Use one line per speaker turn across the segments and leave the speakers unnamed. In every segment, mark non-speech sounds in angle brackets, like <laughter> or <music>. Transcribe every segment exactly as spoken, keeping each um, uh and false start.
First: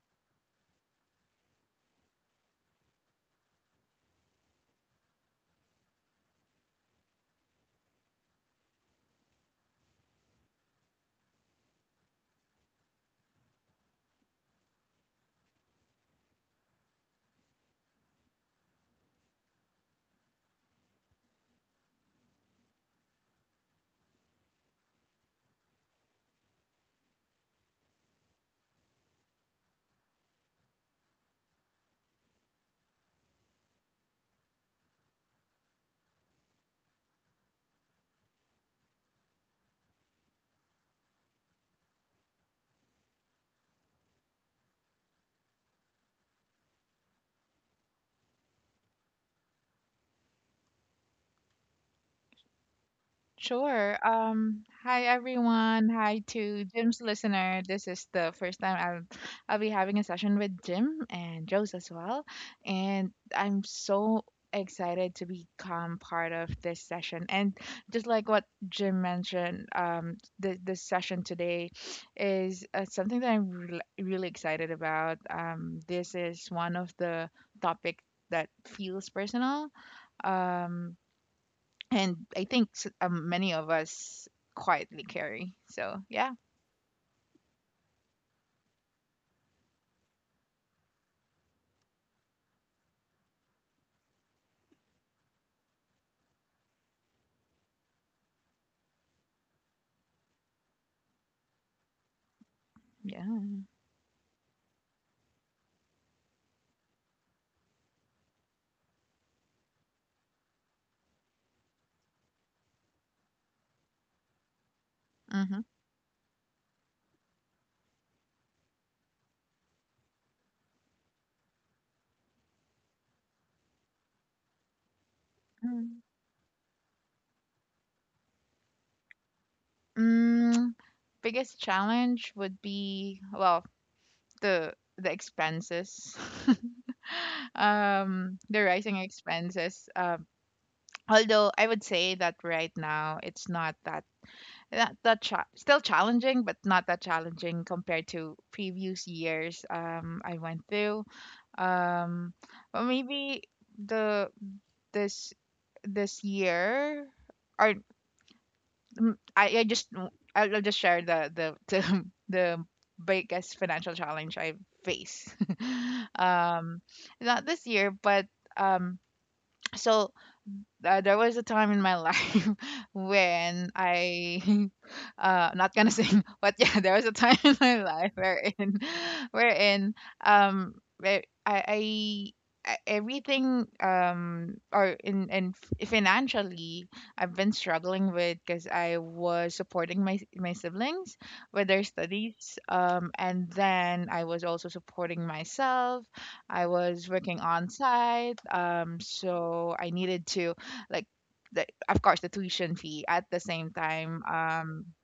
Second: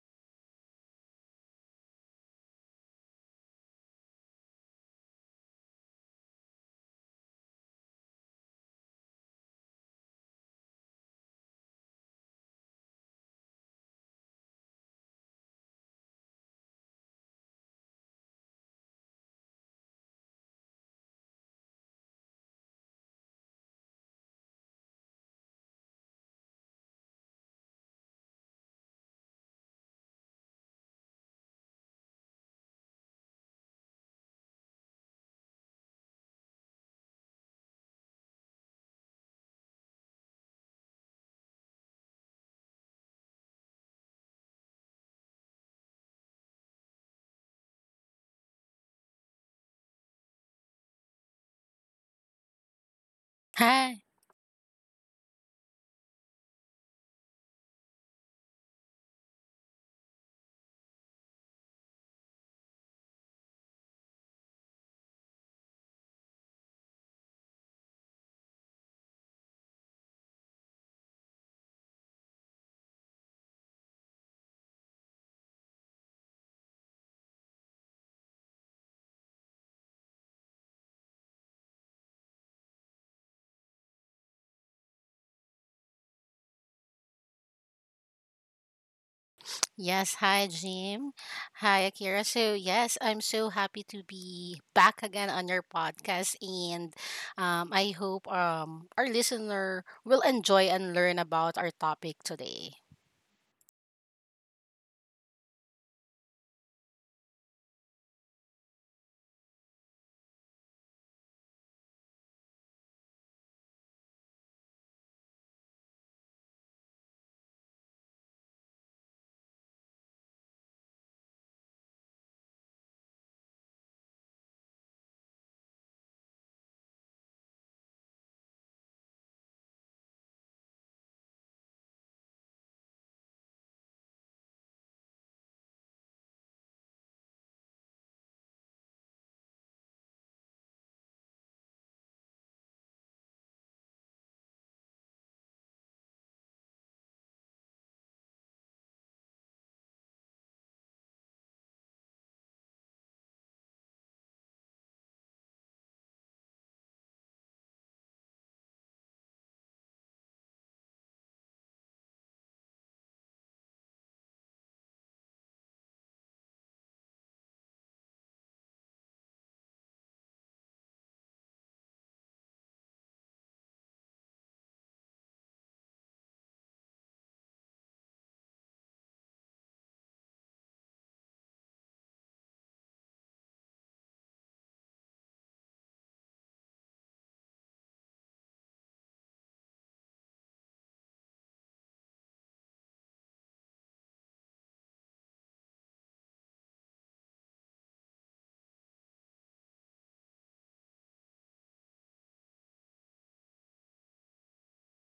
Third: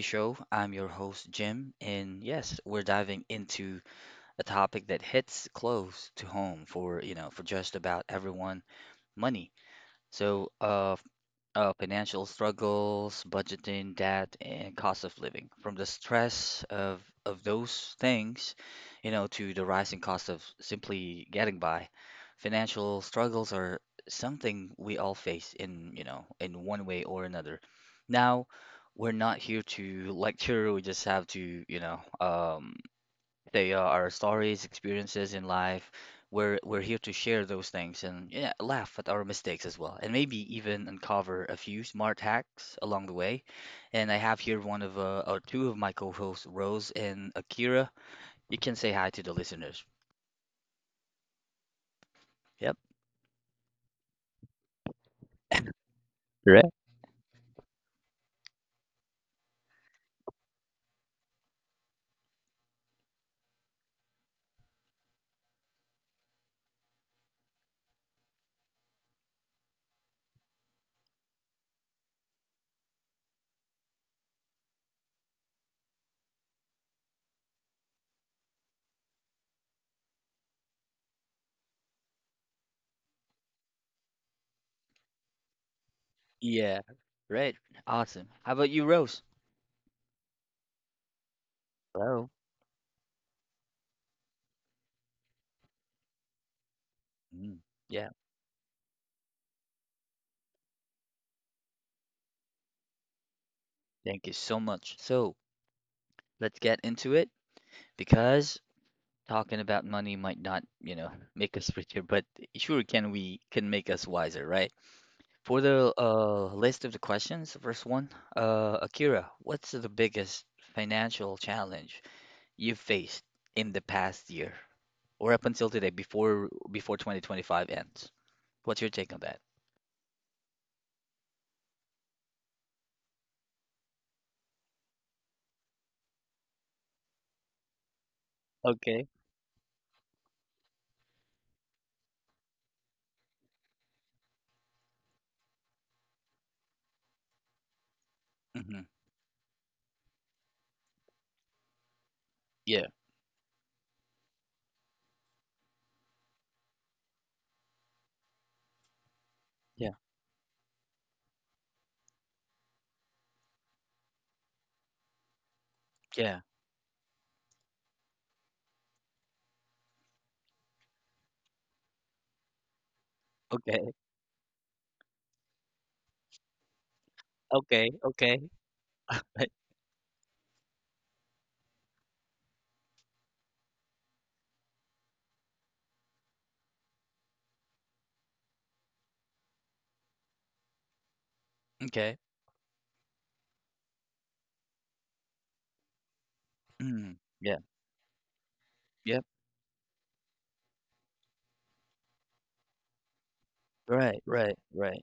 Show, I'm your host Jim, and yes, we're diving into a topic that hits close to home for, you know, for just about everyone, money. So, uh uh, Financial struggles, budgeting, debt, and cost of living. From the stress of of those things, you know, to the rising cost of simply getting by, financial struggles are something we all face in, you know, in one way or another. Now, we're not here to lecture. We just have to, you know, um, they are our stories, experiences in life. We're we're here to share those things and yeah, laugh at our mistakes as well, and maybe even uncover a few smart hacks along the way. And I have here one of uh, or two of my co-hosts, Rose and Akira. You can say hi to the listeners. Yep.
Sure.
Hi.
Um, hi everyone. Hi to
Correct.
Jim's listener. This is the first time I'll I'll be having a session with Jim and Joe's as well. And I'm so excited to become part of this session. And just like what Jim mentioned, um, the this session today is uh, something that I'm re really excited about. Um, this is one of the topic that feels personal. Um, and I think s- um, many of us quietly carry. So yeah,
Yeah. Right. Awesome. How about you, Rose?
Yes, hi Jim. Hi Akira.
Hello.
So, yes, I'm so happy to be back again on your podcast and
Mm,
um, I
yeah,
hope um, our listener will enjoy and learn about our topic today.
yeah.
thank you so much. So let's get into it because talking about money might not, you know, make us richer, but sure can we can make us wiser, right? For
Mm-hmm.
the uh, list of the questions, the first one, uh, Akira, what's the biggest financial challenge you've faced in the past year or up until today before before twenty twenty-five ends? What's your take on that?
Mm, biggest challenge would be well the the expenses, <laughs> um, the rising
Okay.
expenses. Um, although I would say that right now it's not that That that cha- still challenging, but not that challenging compared to
hmm
previous years. Um, I went through. Um, or
Yeah.
maybe the this this year or mm, I, I just
Yeah.
I'll I'll just share the the <laughs> the, the biggest financial challenge I face <laughs>
Yeah.
um not this year but um so uh, there was a time in my life <laughs> when
Okay.
I, <laughs> uh, not gonna sing, <laughs> but yeah, there was a time <laughs> in my
Okay.
life
Okay.
wherein, <laughs>
Right.
wherein, um, where I, I I- everything um or in and financially I've been struggling with because I was supporting my my siblings with their
Okay.
studies, um, and then I was also supporting myself. I was
Mm.
working
Yeah.
on site, um,
Yep.
so I needed to, like, the, of course the tuition fee at the same
Right.
time,
Right.
um
Right.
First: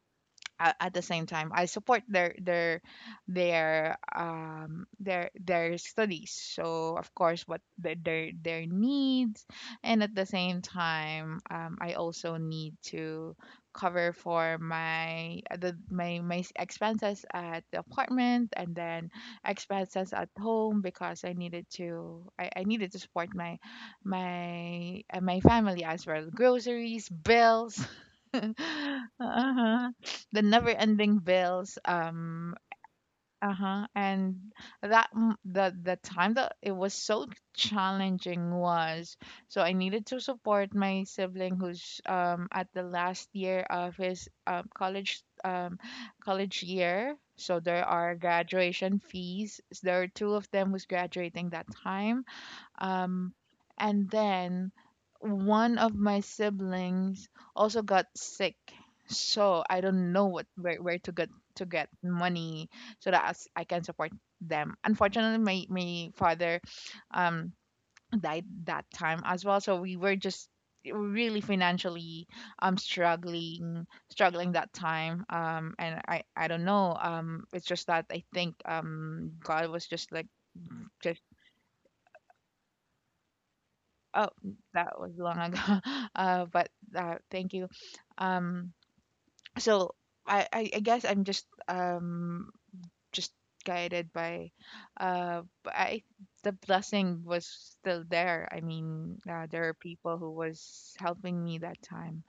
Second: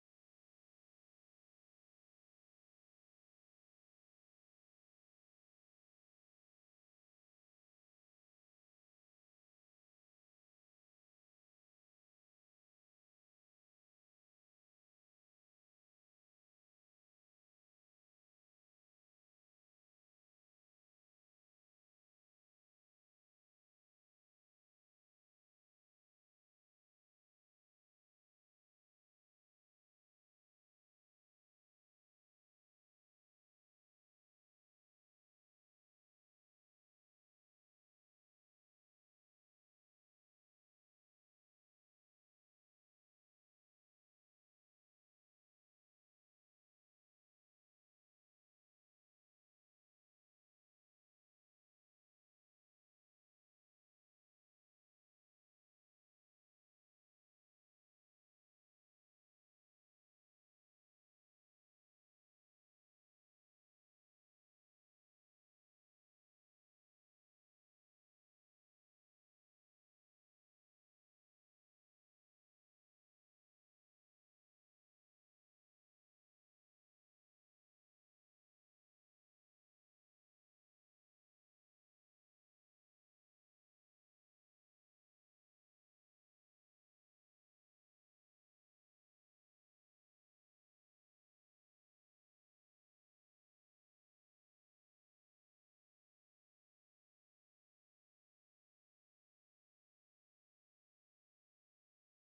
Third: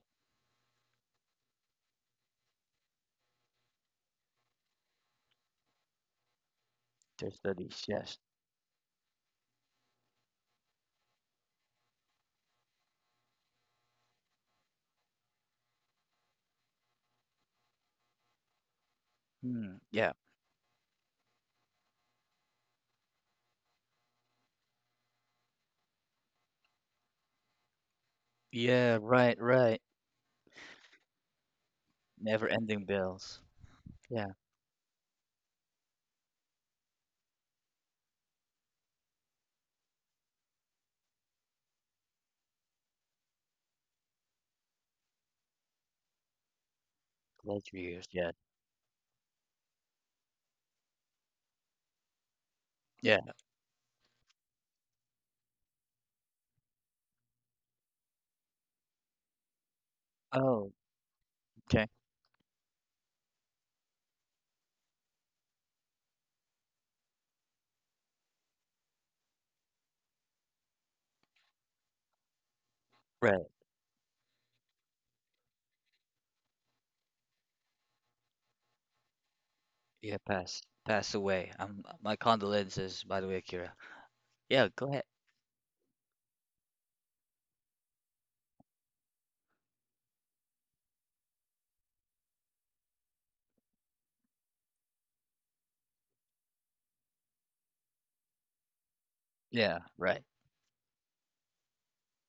a- at the same time I support their their their um their their studies, so of
Their
course what
studies.
the,
Yes.
their their needs, and at the same time, um, I also need to cover for my, uh, the my my s- expenses at the apartment, and then
Hmm. Yeah.
expenses at home, because I needed to i, I needed to support my my uh, my family as well, groceries, bills. <laughs> Uh
Yeah, right, right.
huh the never ending bills.
Never
Um
ending bills.
uh-huh
Yeah,
and that m- the the time that it was so challenging was, so I needed to support my sibling who's um at the last year of his um, college, um college year, so
later
there
years.
are
Yeah,
graduation fees, there are two of them who's graduating that time.
yeah.
Um, and then one of my siblings also got sick, so I don't know what
Oh,
where, where to get to
okay.
get money so that as- I can support them. Unfortunately, my my father um died that time as well, so we were just really financially um
Right.
struggling struggling that time. Um and i i don't know, um, it's just that I think um God was just
Yeah,
like.
pass, pass away. Um, my condolences, by the way, Kira.
Oh, mm,
Yeah, go
that
ahead.
was long ago. <laughs> Uh, but uh, thank you. Um, so I, I, I guess I'm just um just guided by, uh, b- I the blessing was still there. I mean, uh, there are
Yeah,
people
right,
who was helping me that time.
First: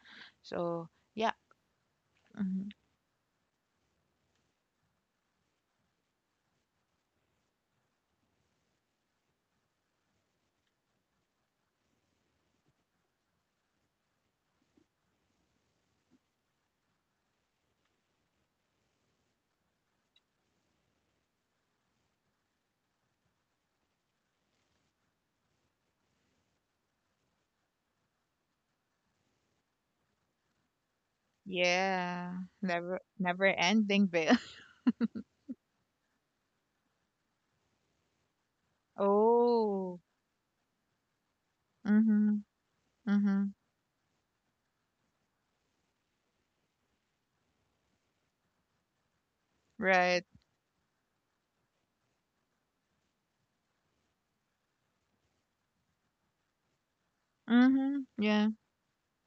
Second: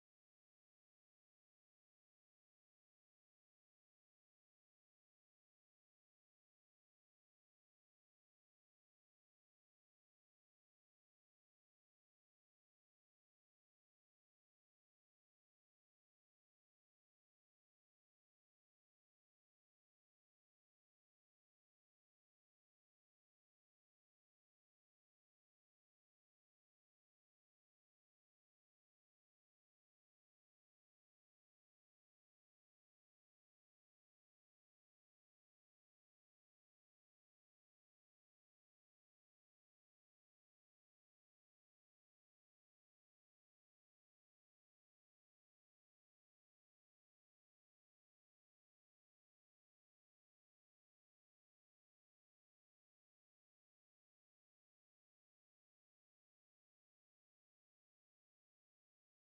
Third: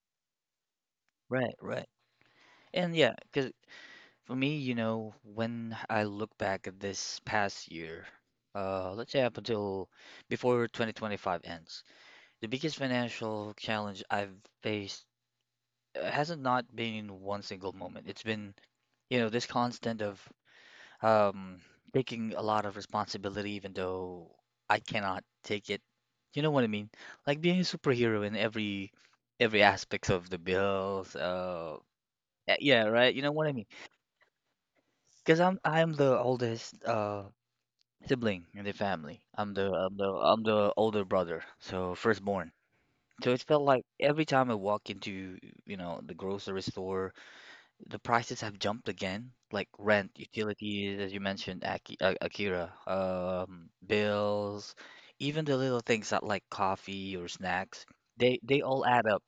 So yeah,
right, right.
mhm.
And yeah, because for me, you know, when I look back at this past year, uh, let's say up until before twenty twenty-five ends, the biggest financial challenge I've faced uh, hasn't not been in one single moment. It's been, you know, this constant of um, taking a lot of responsibility, even though I cannot take it. You know what I mean? Like being a superhero in every every aspects of the bills. Uh,
Yeah,
yeah, yeah,
never
right. You know what
never
I mean?
ending bill. <laughs>
Because I'm I'm the oldest uh sibling in the family. I'm the I'm
Oh,
the I'm the older brother, so
mhm,
firstborn. So it
mhm,
felt like every time I walk into, you know, the grocery store. The prices have jumped again, like rent,
right,
utilities, as you mentioned, Aki, uh, Akira, um, bills, even the little things that like coffee or snacks,
mhm,
they
yeah,
they all add up.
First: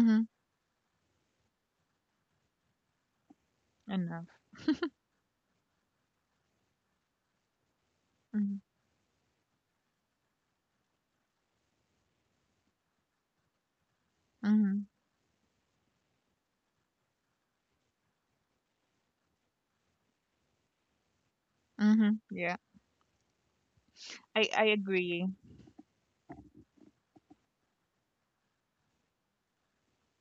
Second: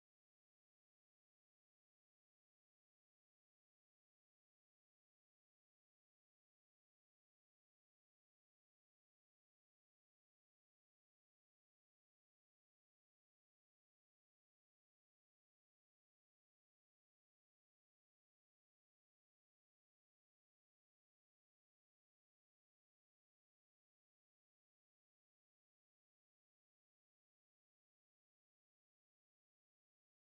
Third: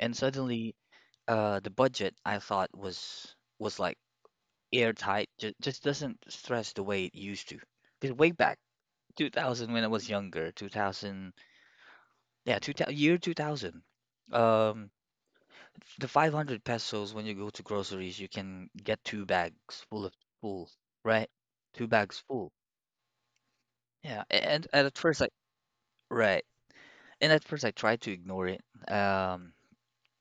And suddenly, uh, the budget I thought was was like
enough,
airtight, ju just doesn't stress the way it used to. Because way back
mhm,
two thousand when I was younger, two thousand, yeah, two thousand, year two thousand,
mhm.
um, the five hundred pesos when you go to groceries, you can get two bags full of full, right? Two
Mhm.
bags full.
Yeah.
Yeah, a-
I I
and, and at first
agree.
I right, and at first I tried to ignore it. Um,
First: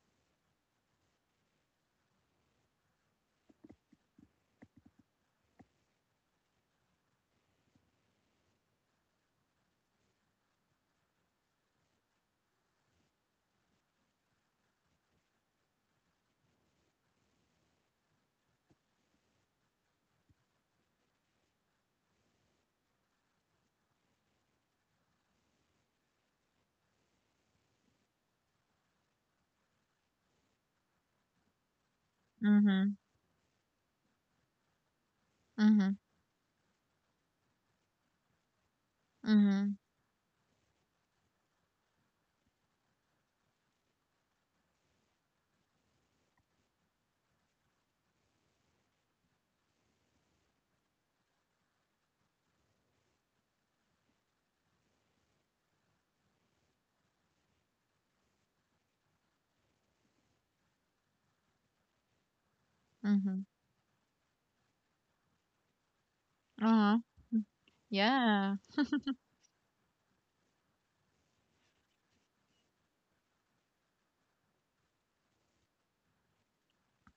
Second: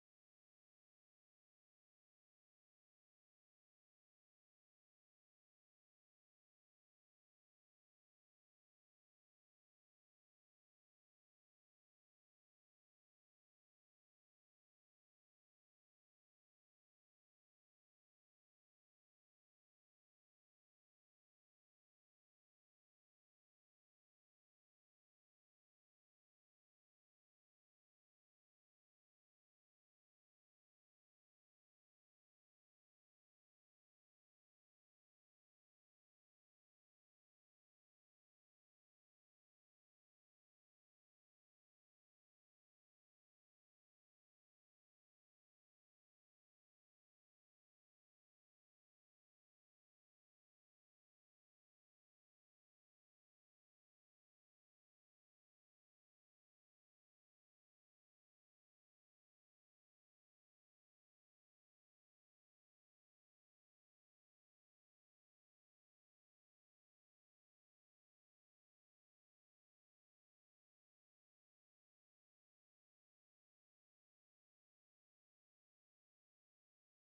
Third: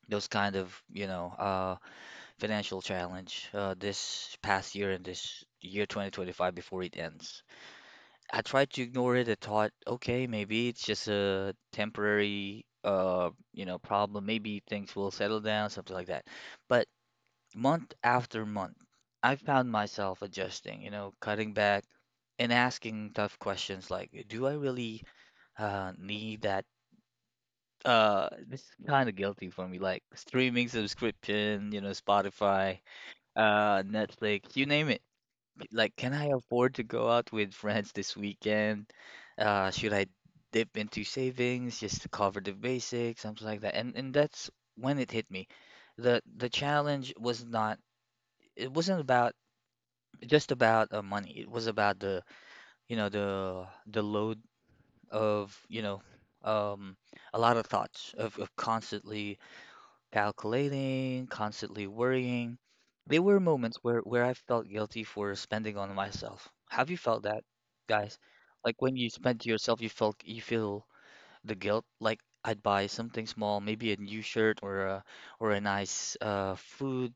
those kind of, you know, uh, financial challenge uh, this past year and this year twenty twenty-five before it ends. I tried to ignore it. I thought, okay, maybe it's just a temporary, uh, you know, problem. Maybe things will settle down, something like that. But month after month, I found myself adjusting, you know, cutting back and asking tough questions like, do I really uh, need that? Uh, this is kind of guilty for me, like streaming subscription, you know, Spotify,
Mhm.
uh, Netflix, you name it. Like,
Mhm.
can I afford to go out with friends this weekend? Uh,
Mhm.
should I dip into savings just to cover the basics, something like that? And and that's when it hit me. The the challenge was not, it wasn't about just about uh, money. It was about the, you know, the the load of, you know, um, a lot of thoughts of, of constantly calculating, constantly worrying. There were
Mhm.
moments where where I felt guilty for spending on myself. Have
Uh-huh.
you felt that, guys?
Yeah.
Like when you spend to yourself, you felt you feel the guilt. Like I'd buy something small, maybe a new shirt or a or a nice uh food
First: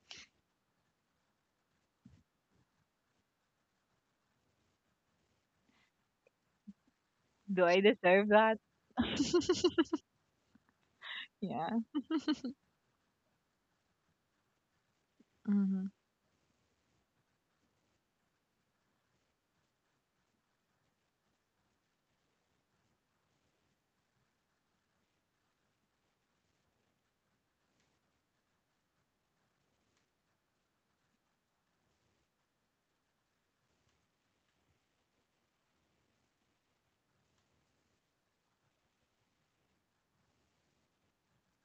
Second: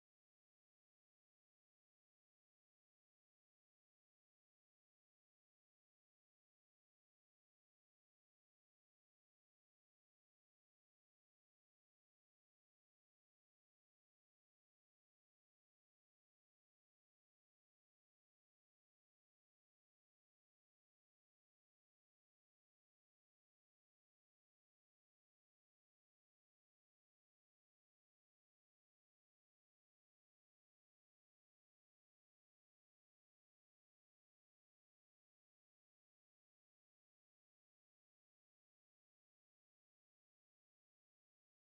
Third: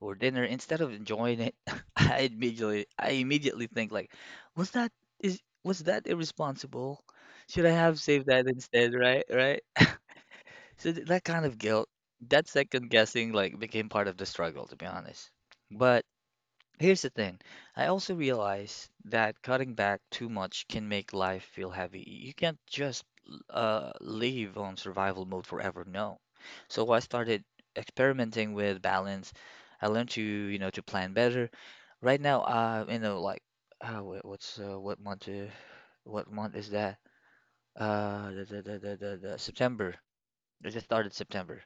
for dinner. Instead of enjoying it, <laughs> I immediately I immediately think like, was that is was that irresponsible?
Do
Should I
I
have saved
deserve
that
that?
instead, right? Right? So th- that kind of
Yeah.
guilt, that second guessing like became part of the struggle, to be honest.
Mhm.
But here's the thing. I also realize that cutting back too much can make life feel heavy. You can't just uh, live on survival mode forever. No. So I started experimenting with balance. I learned to, you know, to plan better. Right now, uh, you know, like, uh, wha- what's uh, what month? Uh, what month is that? Uh, the, the, the, the, the, the September. I just started September.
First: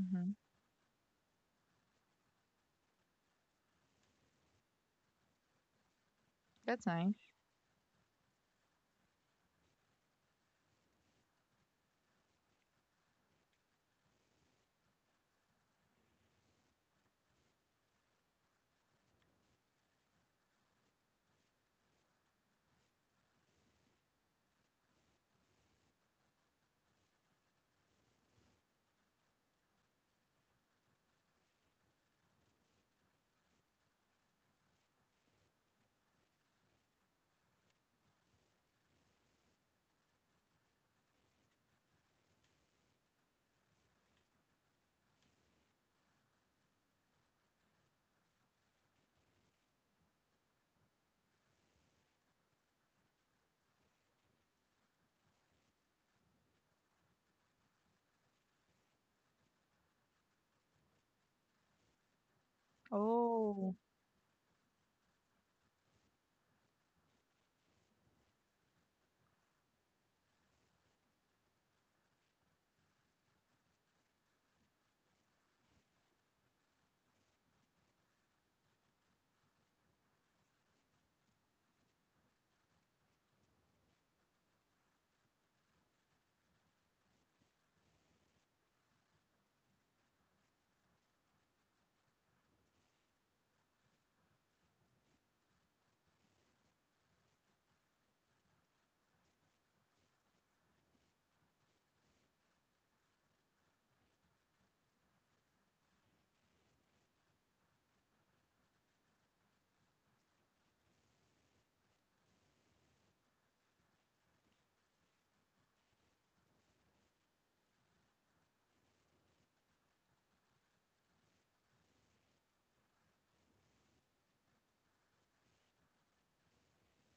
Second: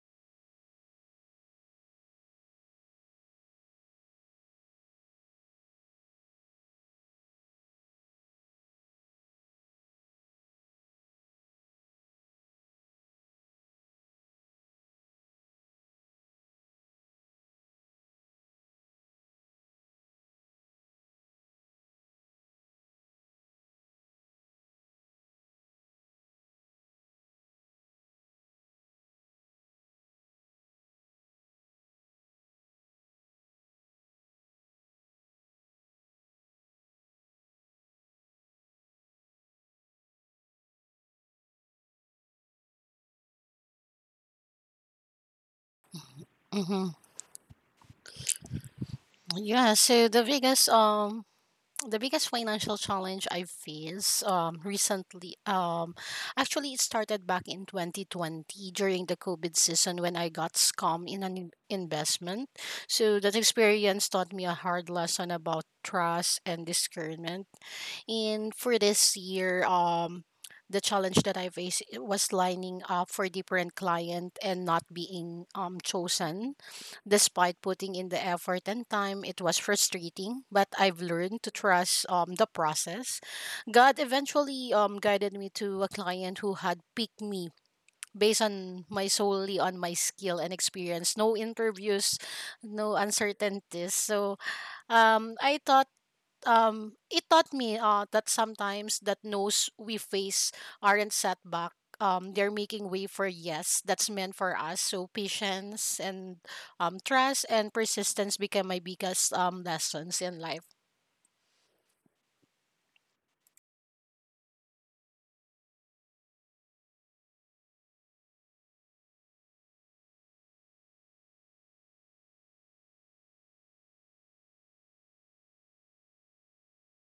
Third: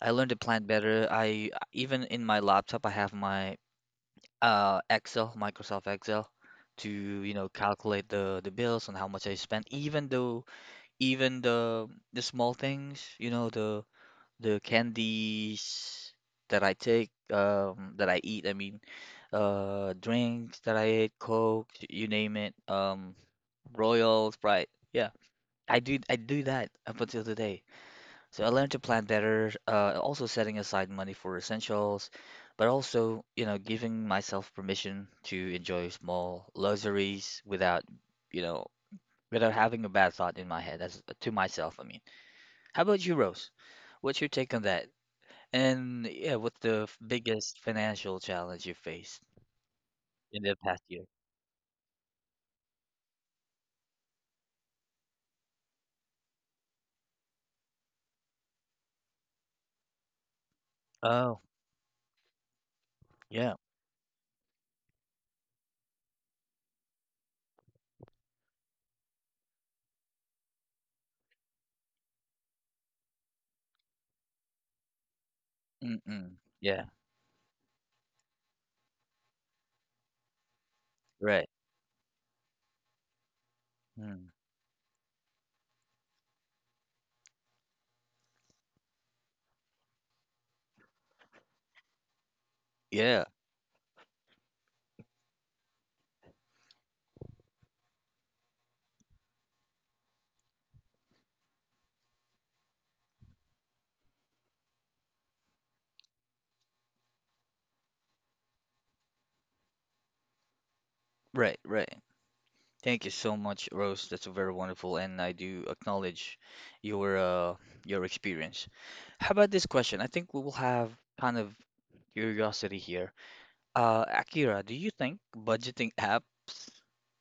I learned to plan better. I even in my laptop, I have my uh, Excel, Microsoft Excel,
That's
to
nice.
you know calculate the the bills and how much I spent. Even though even the the small things, you know the the candies that I take, um, that I eat. I mean, uh, drinks that I ate, Coke, you name it, um, Royal Sprite. Yeah, I do I do that up until today. So I learned to plan better, uh, also setting aside money for essentials, but also, you know, giving myself permission to enjoy small luxuries without, you know, without having a bad thought in my head as to myself, I mean. How about you, Rose? What's your take on that? And yeah, what's the
Mm-hmm.
f- biggest financial challenge you faced
Yeah, so the
in the
biggest
past year?
um the biggest financial challenge I faced um, recently, um, actually, it started back in twenty twenty during the COVID season when I got scammed in an
Oh,
in- investment. So that
yeah.
Oh.
experience taught me a hard lesson about trust and discernment. And for this year, um, the challenge that I faced, it was lining up for different client and not being um
Mm-mm.
chosen.
Yeah,
Despite putting in the effort and time, it was frustrating, but I've learned
right.
to trust um the process. God
Mm.
eventually um guided me to a client who had picked me based on my solely on my skill and experience. No interviews, no
Yeah,
uncertainties. So um I thought um it taught me uh that sometimes that no's we face aren't setback, um they're making way for yes that's meant for us. So patience and um trust and persistence became my biggest um lessons in life.
right, right. Thank you so much, Rose. That's very wonderful, and I do acknowledge your uh, your experience. How about this question? I think we will have kind of curiosity here. Uh, Akira, do you think budgeting apps,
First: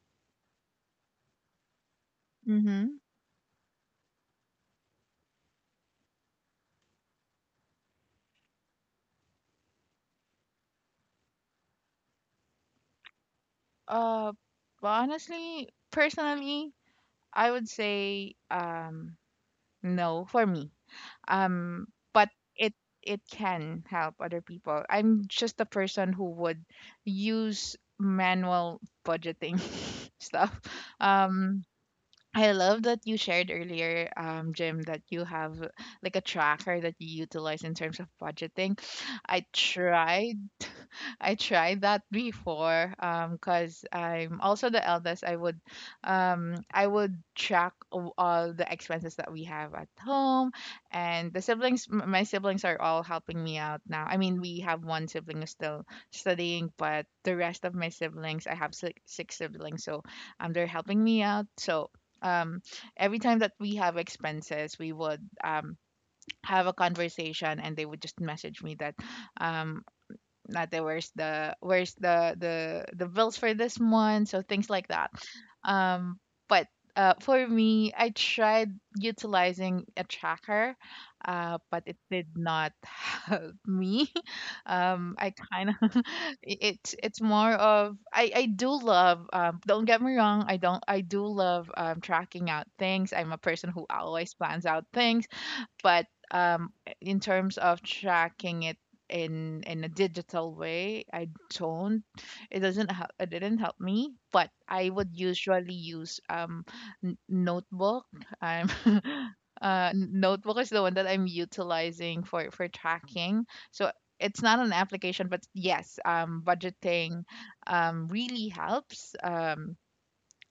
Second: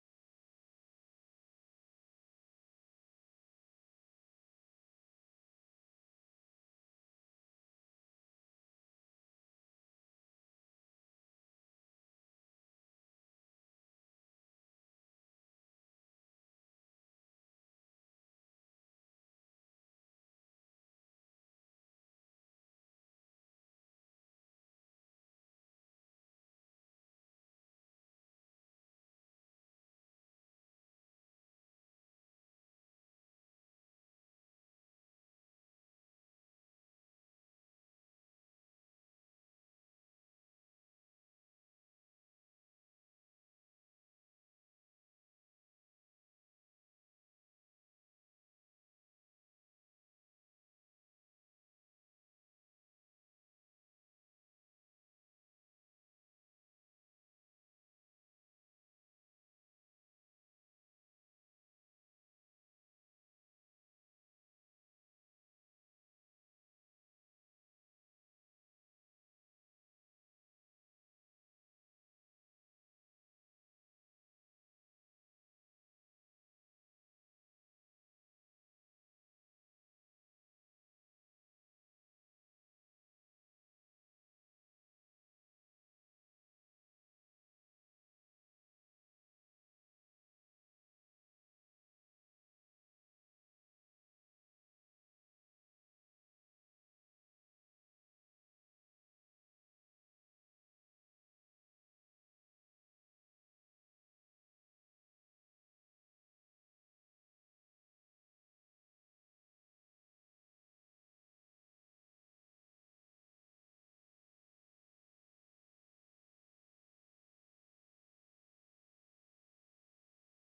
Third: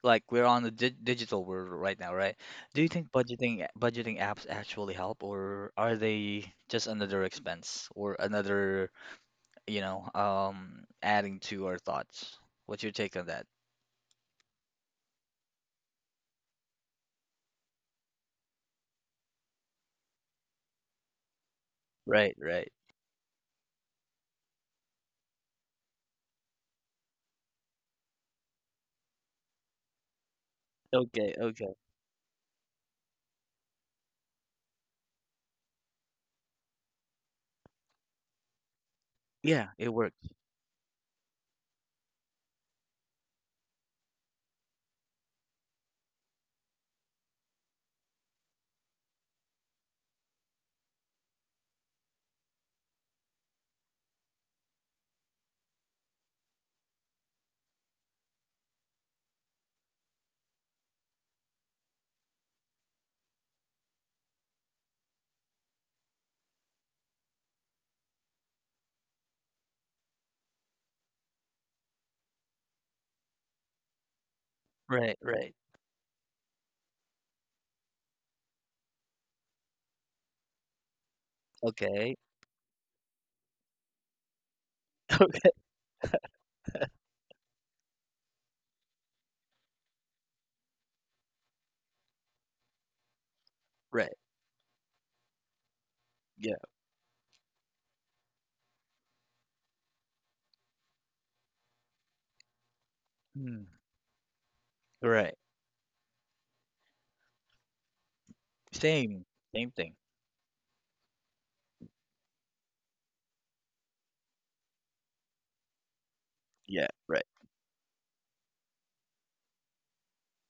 like we're on the di digital world right now, right? Do you
Mhm.
think budgeting budgeting apps actually help, or are they just another expense or another, you know, um, adding to our thoughts? What's your take on that?
Uh well, honestly, personally, I would say um no for me. Um but
Right, right.
it it can help other people. I'm just a person who would use manual budgeting <laughs> stuff.
Okay,
Um,
okay.
I love that you shared earlier, um, Jim, that you have like a tracker that you utilize in terms of budgeting. I
Yeah, it works.
try I tried that before, um, cuz I'm also the eldest. I would um I would track o- all the expenses that we have at home, and the siblings m- my siblings are all helping me out now. I mean, we have one sibling who's still studying, but the rest of my siblings, I have six, six siblings, so um they're helping me out. So um, every time that we have expenses, we would um have a conversation, and they would just message me that um not the where's the where's the the the bills for this month, so things like that.
Right, right.
Um, but uh, for me, I tried utilizing a tracker, uh, but it
Okay.
did not <laughs> help me. <laughs> Um,
<laughs>
I
Okay.
kind of <laughs> it it's it's more of, i I do love, um, don't get me wrong, I don't I do love, um, tracking out things. I'm a person who
Right.
always plans out things, but
Yeah.
um, in terms of tracking it in in a digital way, I don't. It doesn't. Help, it didn't help
Mm.
me. But I would
Right.
usually use, um, n- notebook. I'm. <laughs>
Same. Same
Uh,
thing.
n- notebook is the one that I'm utilizing for for tracking. So it's not an application, but yes, um,
Yeah.
budgeting
Right.
um really helps. Um,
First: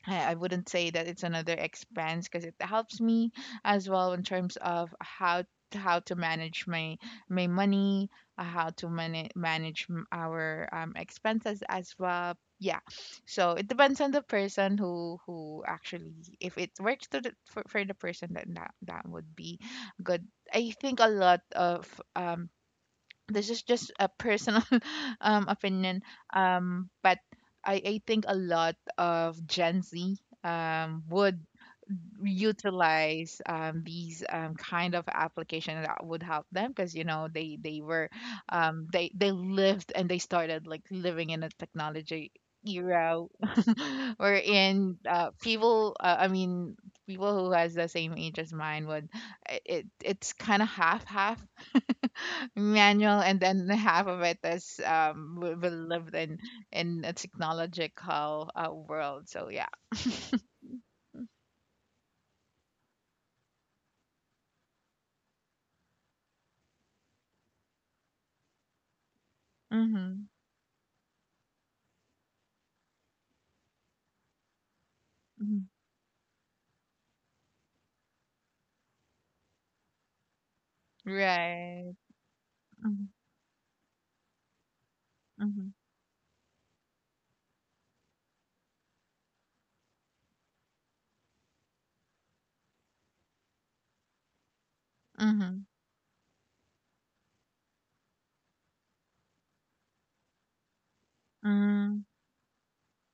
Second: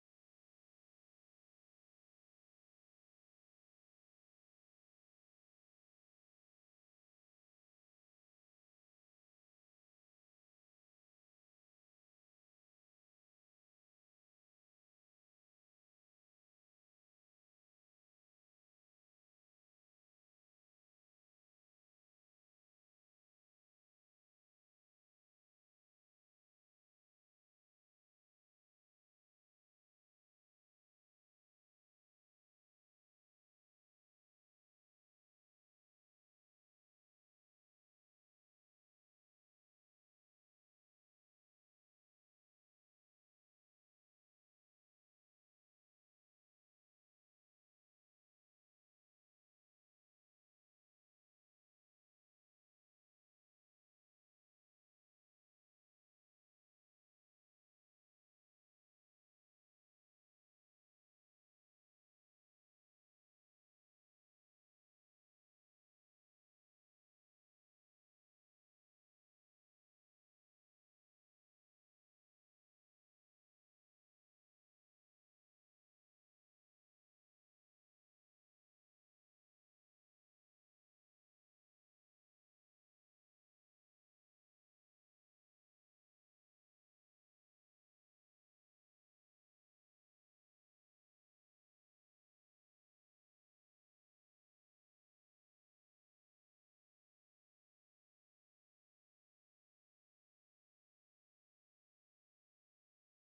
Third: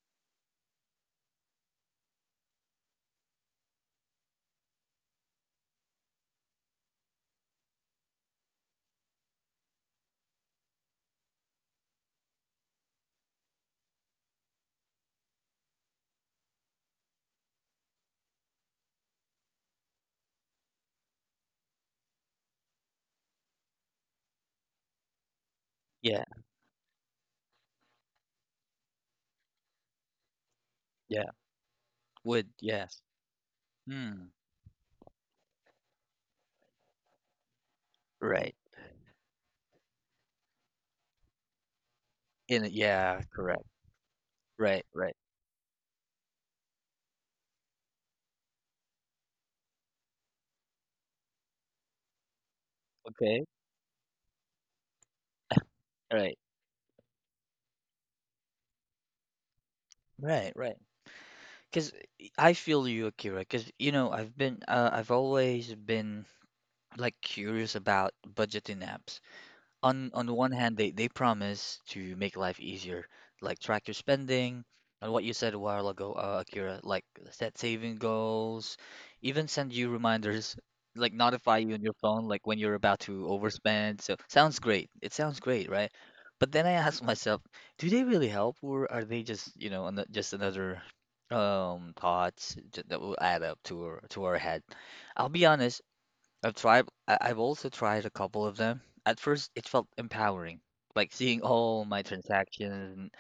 I I wouldn't say that it's another expense, because it helps me as well in terms of how how to manage my my money, uh, how to manage manage m- our um expenses as well. Yeah, so it depends on the person who who actually, if it works to the, for, for the person, then that that would be good. I think a lot of um, this is just a personal <laughs> um opinion,
Yeah.
um, but I, I think a lot of gen z um
Yeah.
would
Would. Yes.
utilize um these
Hmm.
um kind of application that would help them, because you know they they were,
Right.
um, they they lived, and they started like living in a technology
In. a-
era.
Yeah. Correct.
<laughs>
Right.
Wherein
Right.
uh, people, uh, i mean people who has the same age as mine would, it it's kind of half half manual, and
Okay.
then half of it is, um we, we lived in
Right.
in a technological uh world. So yeah,
Right. Right. Because I feel you, Akira. Because you know, I've been. Uh, I've always been like curious about budgeting apps. on
mm-hmm.
on the one hand, they they promise to make life easier, like track your spending, and what you said a
Hmm,
while ago, uh, Akira, like set saving goals, even send you reminders, like notify you on
right,
your phone like when you're about
mm-hmm.
to overspend. So sounds great, it sounds great,
Mm-hmm.
right? But then I ask myself, do they really help, or are they just you know ano- just another um thoughts ju- that will add up to our to our head. I'll be honest, I've tried, I- I've also tried a couple of them. At first, it felt empowering, like seeing all my
Mm-hmm.
transactions.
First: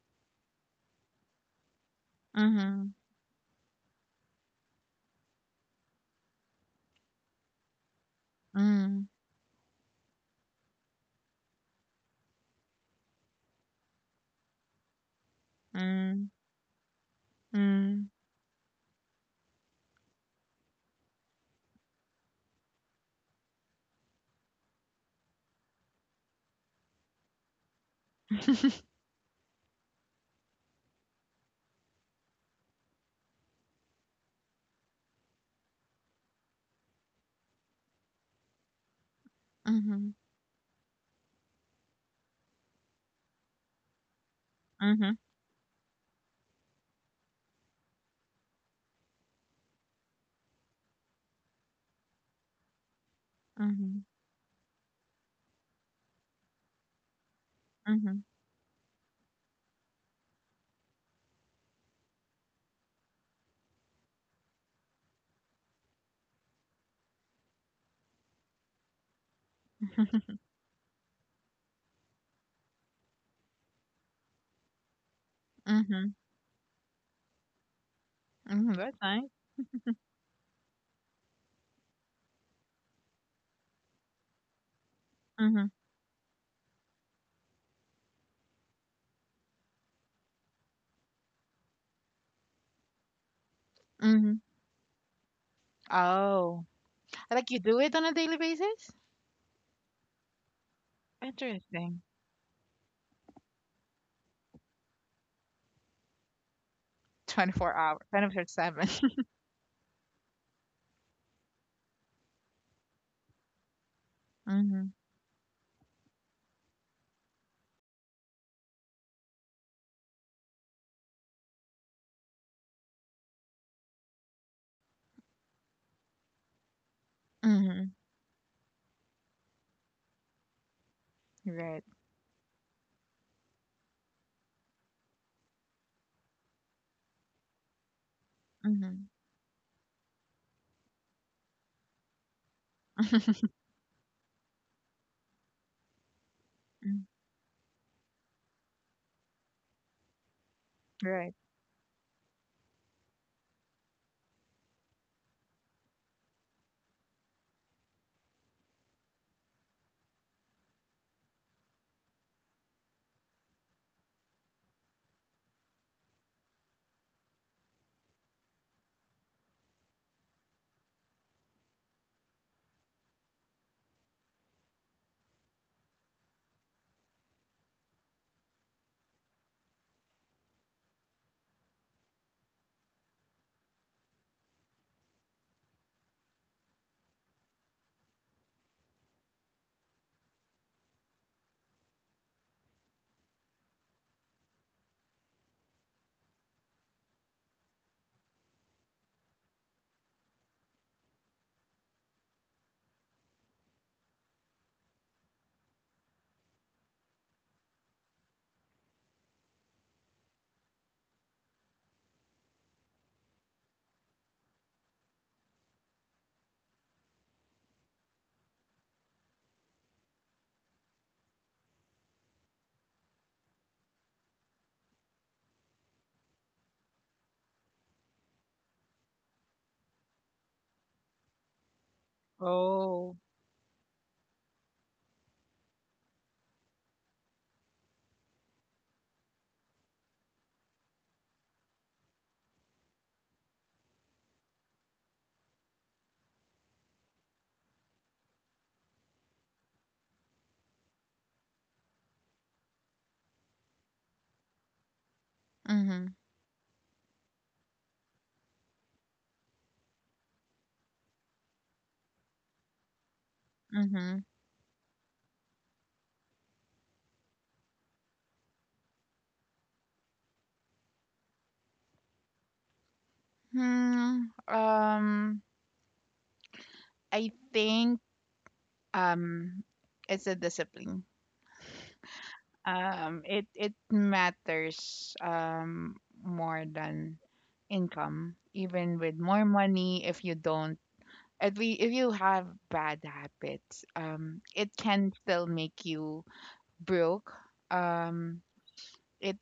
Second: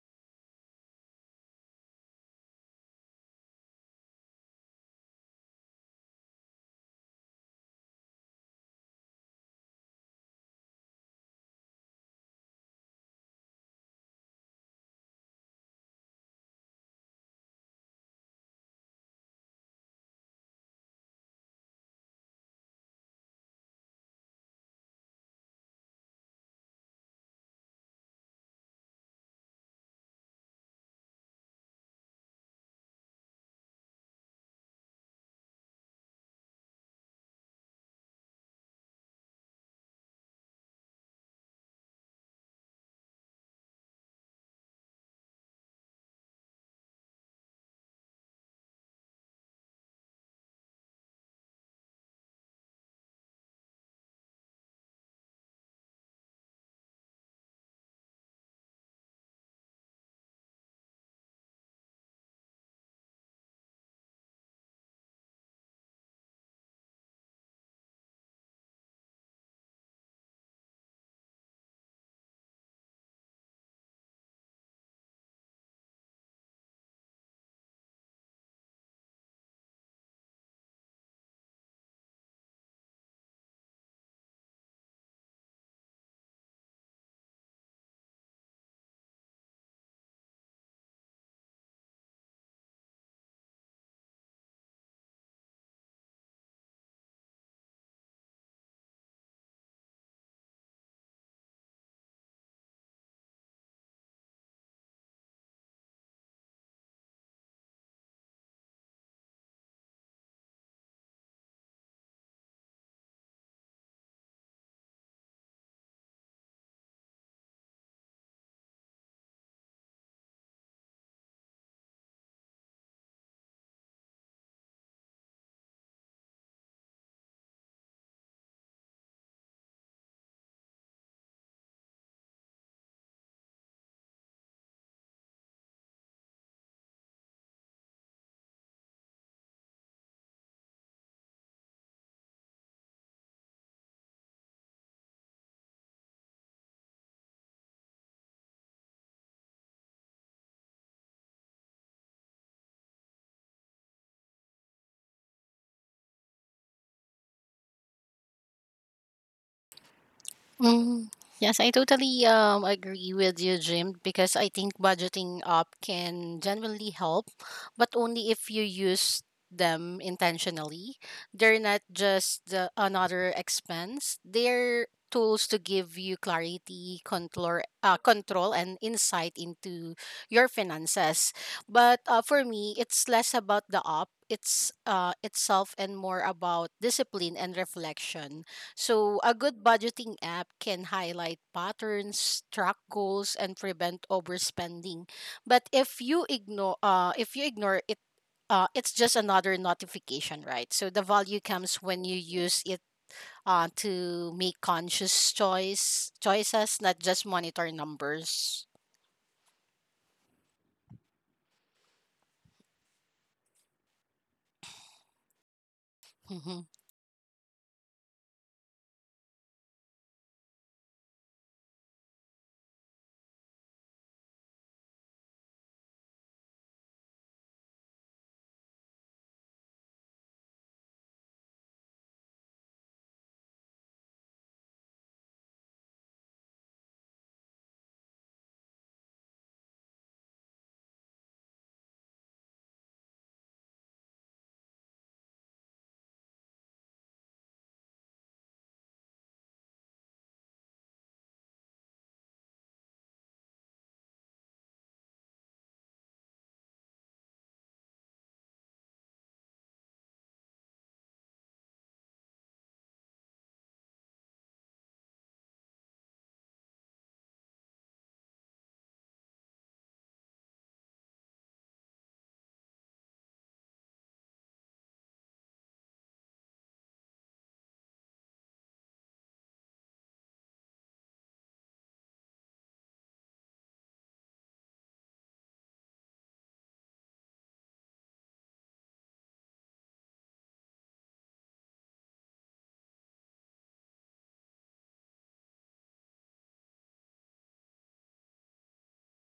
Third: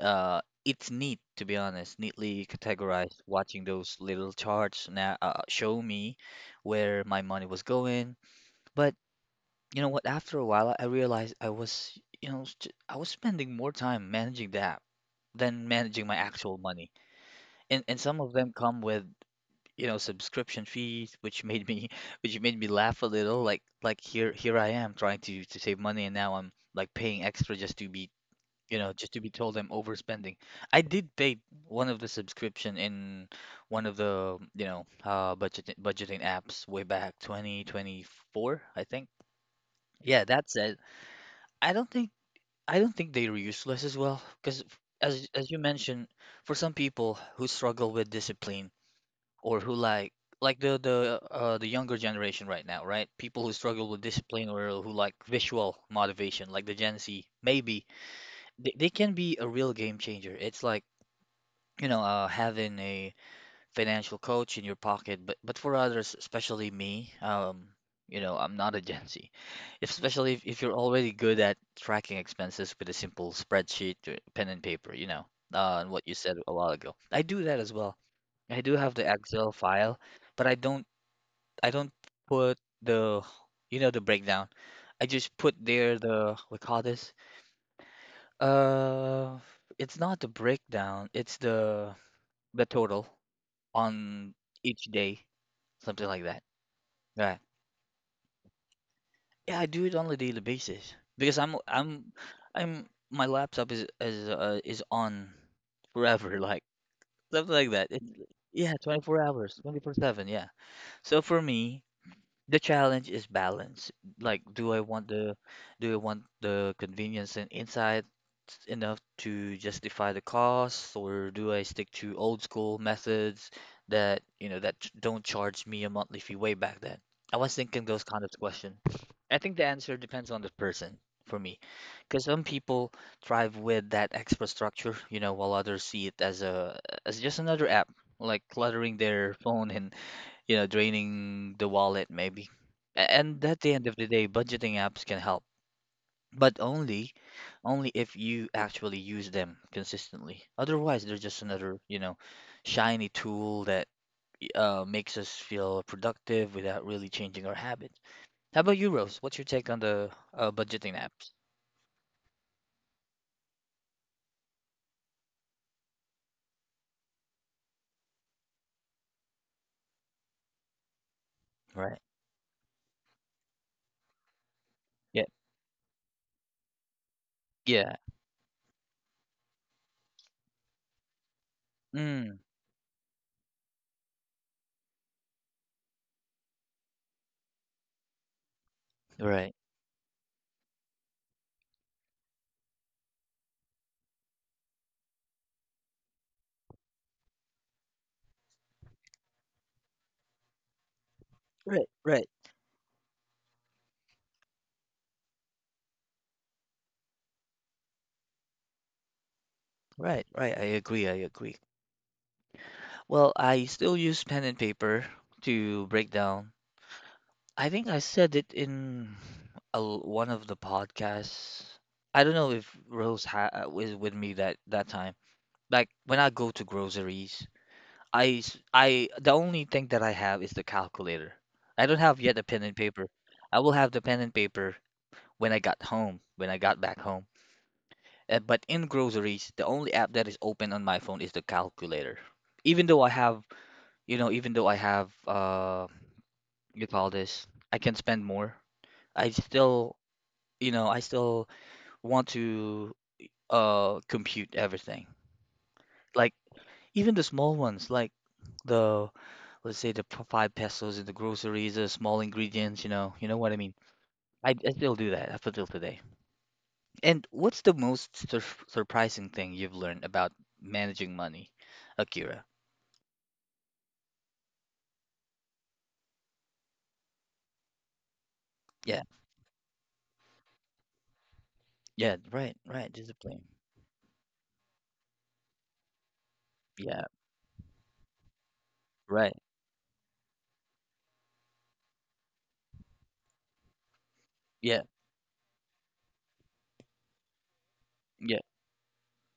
Uh, it's neat, to be honest, neatly
Mm-hmm.
categorized. Watching those little charts now uh, show me where my money was going.
Mm-hmm.
But
Mm-hmm.
you know what? After a while, I realized I was, you know, st- I was spending more time managing the app than managing my
Mm-hmm.
actual money. And and
Mm-hmm.
some of them come with you know subscription fees, which made me <laughs> which made me laugh a little. Like like here here I am trying to to save money, and now I'm like paying extra just to be you
<laughs>
know just to be told I'm overspending. I did pay one of the subscription in one of the you know uh budget budgeting apps way back twenty twenty-four, I think.
Mm-hmm.
Yeah, that said, I don't think I don't think they were useless as well, because
Mm-hmm.
as as you mentioned, for some people who struggle with discipline or who like like the the uh the younger generation right now, right? People who struggle
Mm-hmm.
with discipline or who like visual motivation, like the Gen Z, maybe
Mm-hmm.
they, they can be a real game changer. It's like, you know, uh having a financial coach in your pocket, but but for others, especially me, um, you know, I'm not a Gen Z. Especially if, if you're already good at tracking expenses with a simple spreadsheet or pen and paper, you know, uh, and what
Mm-hmm.
you said a while ago. I do that as well. I
Mm-hmm.
do
That's
have the
nice.
Excel file, but I don't I don't put the you know the breakdown. I just put
Mm-hmm.
there the we call this uh it's not the breakdown, it's the the total
Mm-hmm.
on each day, something like that.
Oh,
Right.
like you do it on a daily basis?
Yeah, I do it on a daily basis because I'm
Interesting.
I'm I'm my laptop is is uh, is on forever <laughs> like something
twenty-four
like that.
hours,
It,
24
yeah,
7. <laughs>
twenty-four hours, twenty-four seven, yeah. So for me, the challenge is balance. Like, do
Mm-hmm.
I want the do I want the convenience and insight enough to justify the cost, or do I stick to old school methods that, you know, that ch- don't charge me a monthly fee way back then? I was thinking
Mm-hmm.
those kind of question. I think the answer depends on the person for me,
Right.
because some people thrive with that extra structure, you know, while others see it as a as just another app, like cluttering
Mm-hmm.
their phone and you know, draining the wallet maybe. A-
Mm,
And at the end of the day, budgeting apps can help, but only
<laughs>
only if you actually use them consistently. Otherwise, they're
right.
just another, you know, shiny tool that y- uh, makes us feel productive without really changing our habits. How about you, Rose? What's your take on the uh, budgeting
Mm,
apps?
yes, I totally um agree with you, Jim, because I think budgeting up can genuinely help, but only if you use them intentionally. They're not
Right.
just the, another expense. They're
Yeah.
tools to give you clarity, control,
Yeah.
uh, control, and insight into your finances. But uh,
Mm,
for me, it's less about the up. It's uh itself and more about discipline and reflection. So a
right.
good budgeting app can highlight patterns, track goals, and prevent overspending. But if you ignore, uh, if you ignore it, uh, it's just another notification, right? So the value comes
Right.
when you
Right.
use it uh, to make conscious choice choices, not just monitor numbers.
Right. Right. I agree. I agree. Well, I still use pen and paper to break down
Mhm,
I think I said it in a, l- one of the podcasts. I don't know if Rose ha- uh, was with me that that time. Like when I go to groceries, I s- I- the only thing that I have is the calculator. I don't have yet a pen and paper.
Oh.
I will have the pen and paper when I got home, when I got back home. Uh, but in groceries, the only app that is open on my phone is the calculator. Even though I have, you know, even though I have uh you call this, I can spend more. I still you know, I still want to uh compute everything.
Mhm.
Like even the small ones, like the let's say the p- five pesos in the groceries, the small ingredients, you know, you know what I mean.
Mhm.
I, I still do that up until today. And what's the most sur surprising thing you've learned about managing money, Akira?
Hmm. Um. I think
Yeah,
um, it's a discipline.
yeah, right, right,
Um. It
discipline.
it matters um more
Yeah,
than income. Even with
right,
more money, if you don't, if we if you have bad habits, um, it
yeah,
can still make you broke. Um.
yeah,
It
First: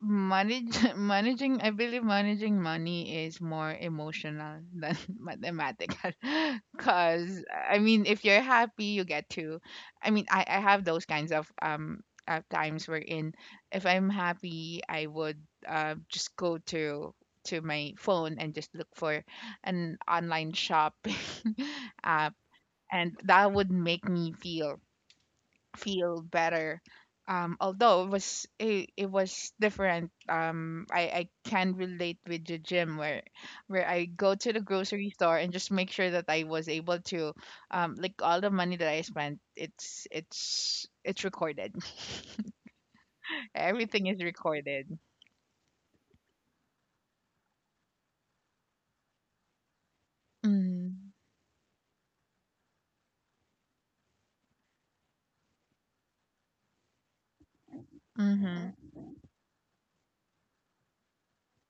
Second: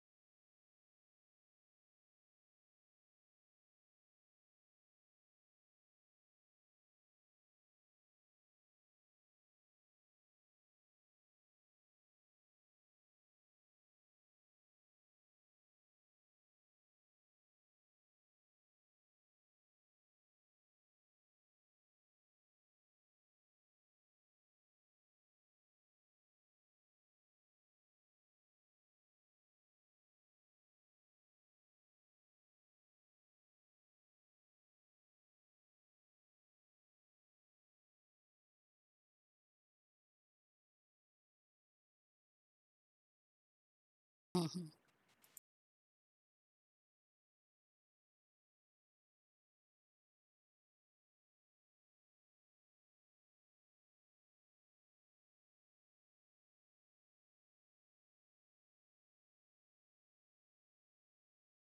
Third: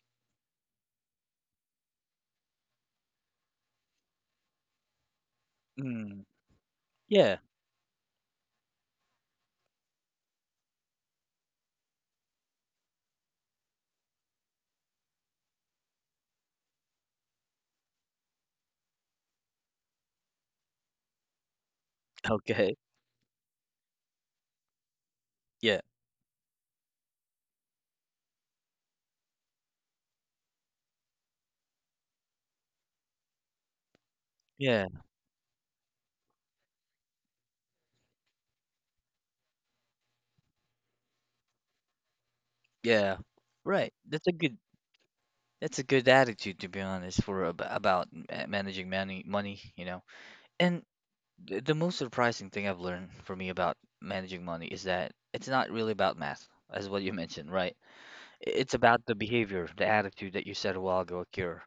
manage <laughs> Managing, I believe managing money is more emotional than <laughs> mathematical.
mm,
<laughs>
yeah,
Because I mean, if you're happy, you get to, i mean i i have those kinds of um uh times wherein, if I'm happy, I would uh just go to to my phone and just look for an online shopping <laughs> app,
okay,
and that would make me feel
yeah,
feel better. Um, although it was it, it was different. Um, I, I can relate with the gym, where where I go to the
yeah,
grocery store and just make sure that I was able to um, like, all the money that I spent, it's it's it's recorded.
yeah,
<laughs>
right.
Everything is
That's a good
mhm.
recorded.
That's a good attitude, to be honest, for ab- about ma- managing money, money, you know. And
Mm.
th- the most surprising thing I've learned for me about managing money is that it's not really about math, as what you mentioned, right? I- It's
Mm-hmm.
about the behavior, the attitude that you said a while ago, Akira.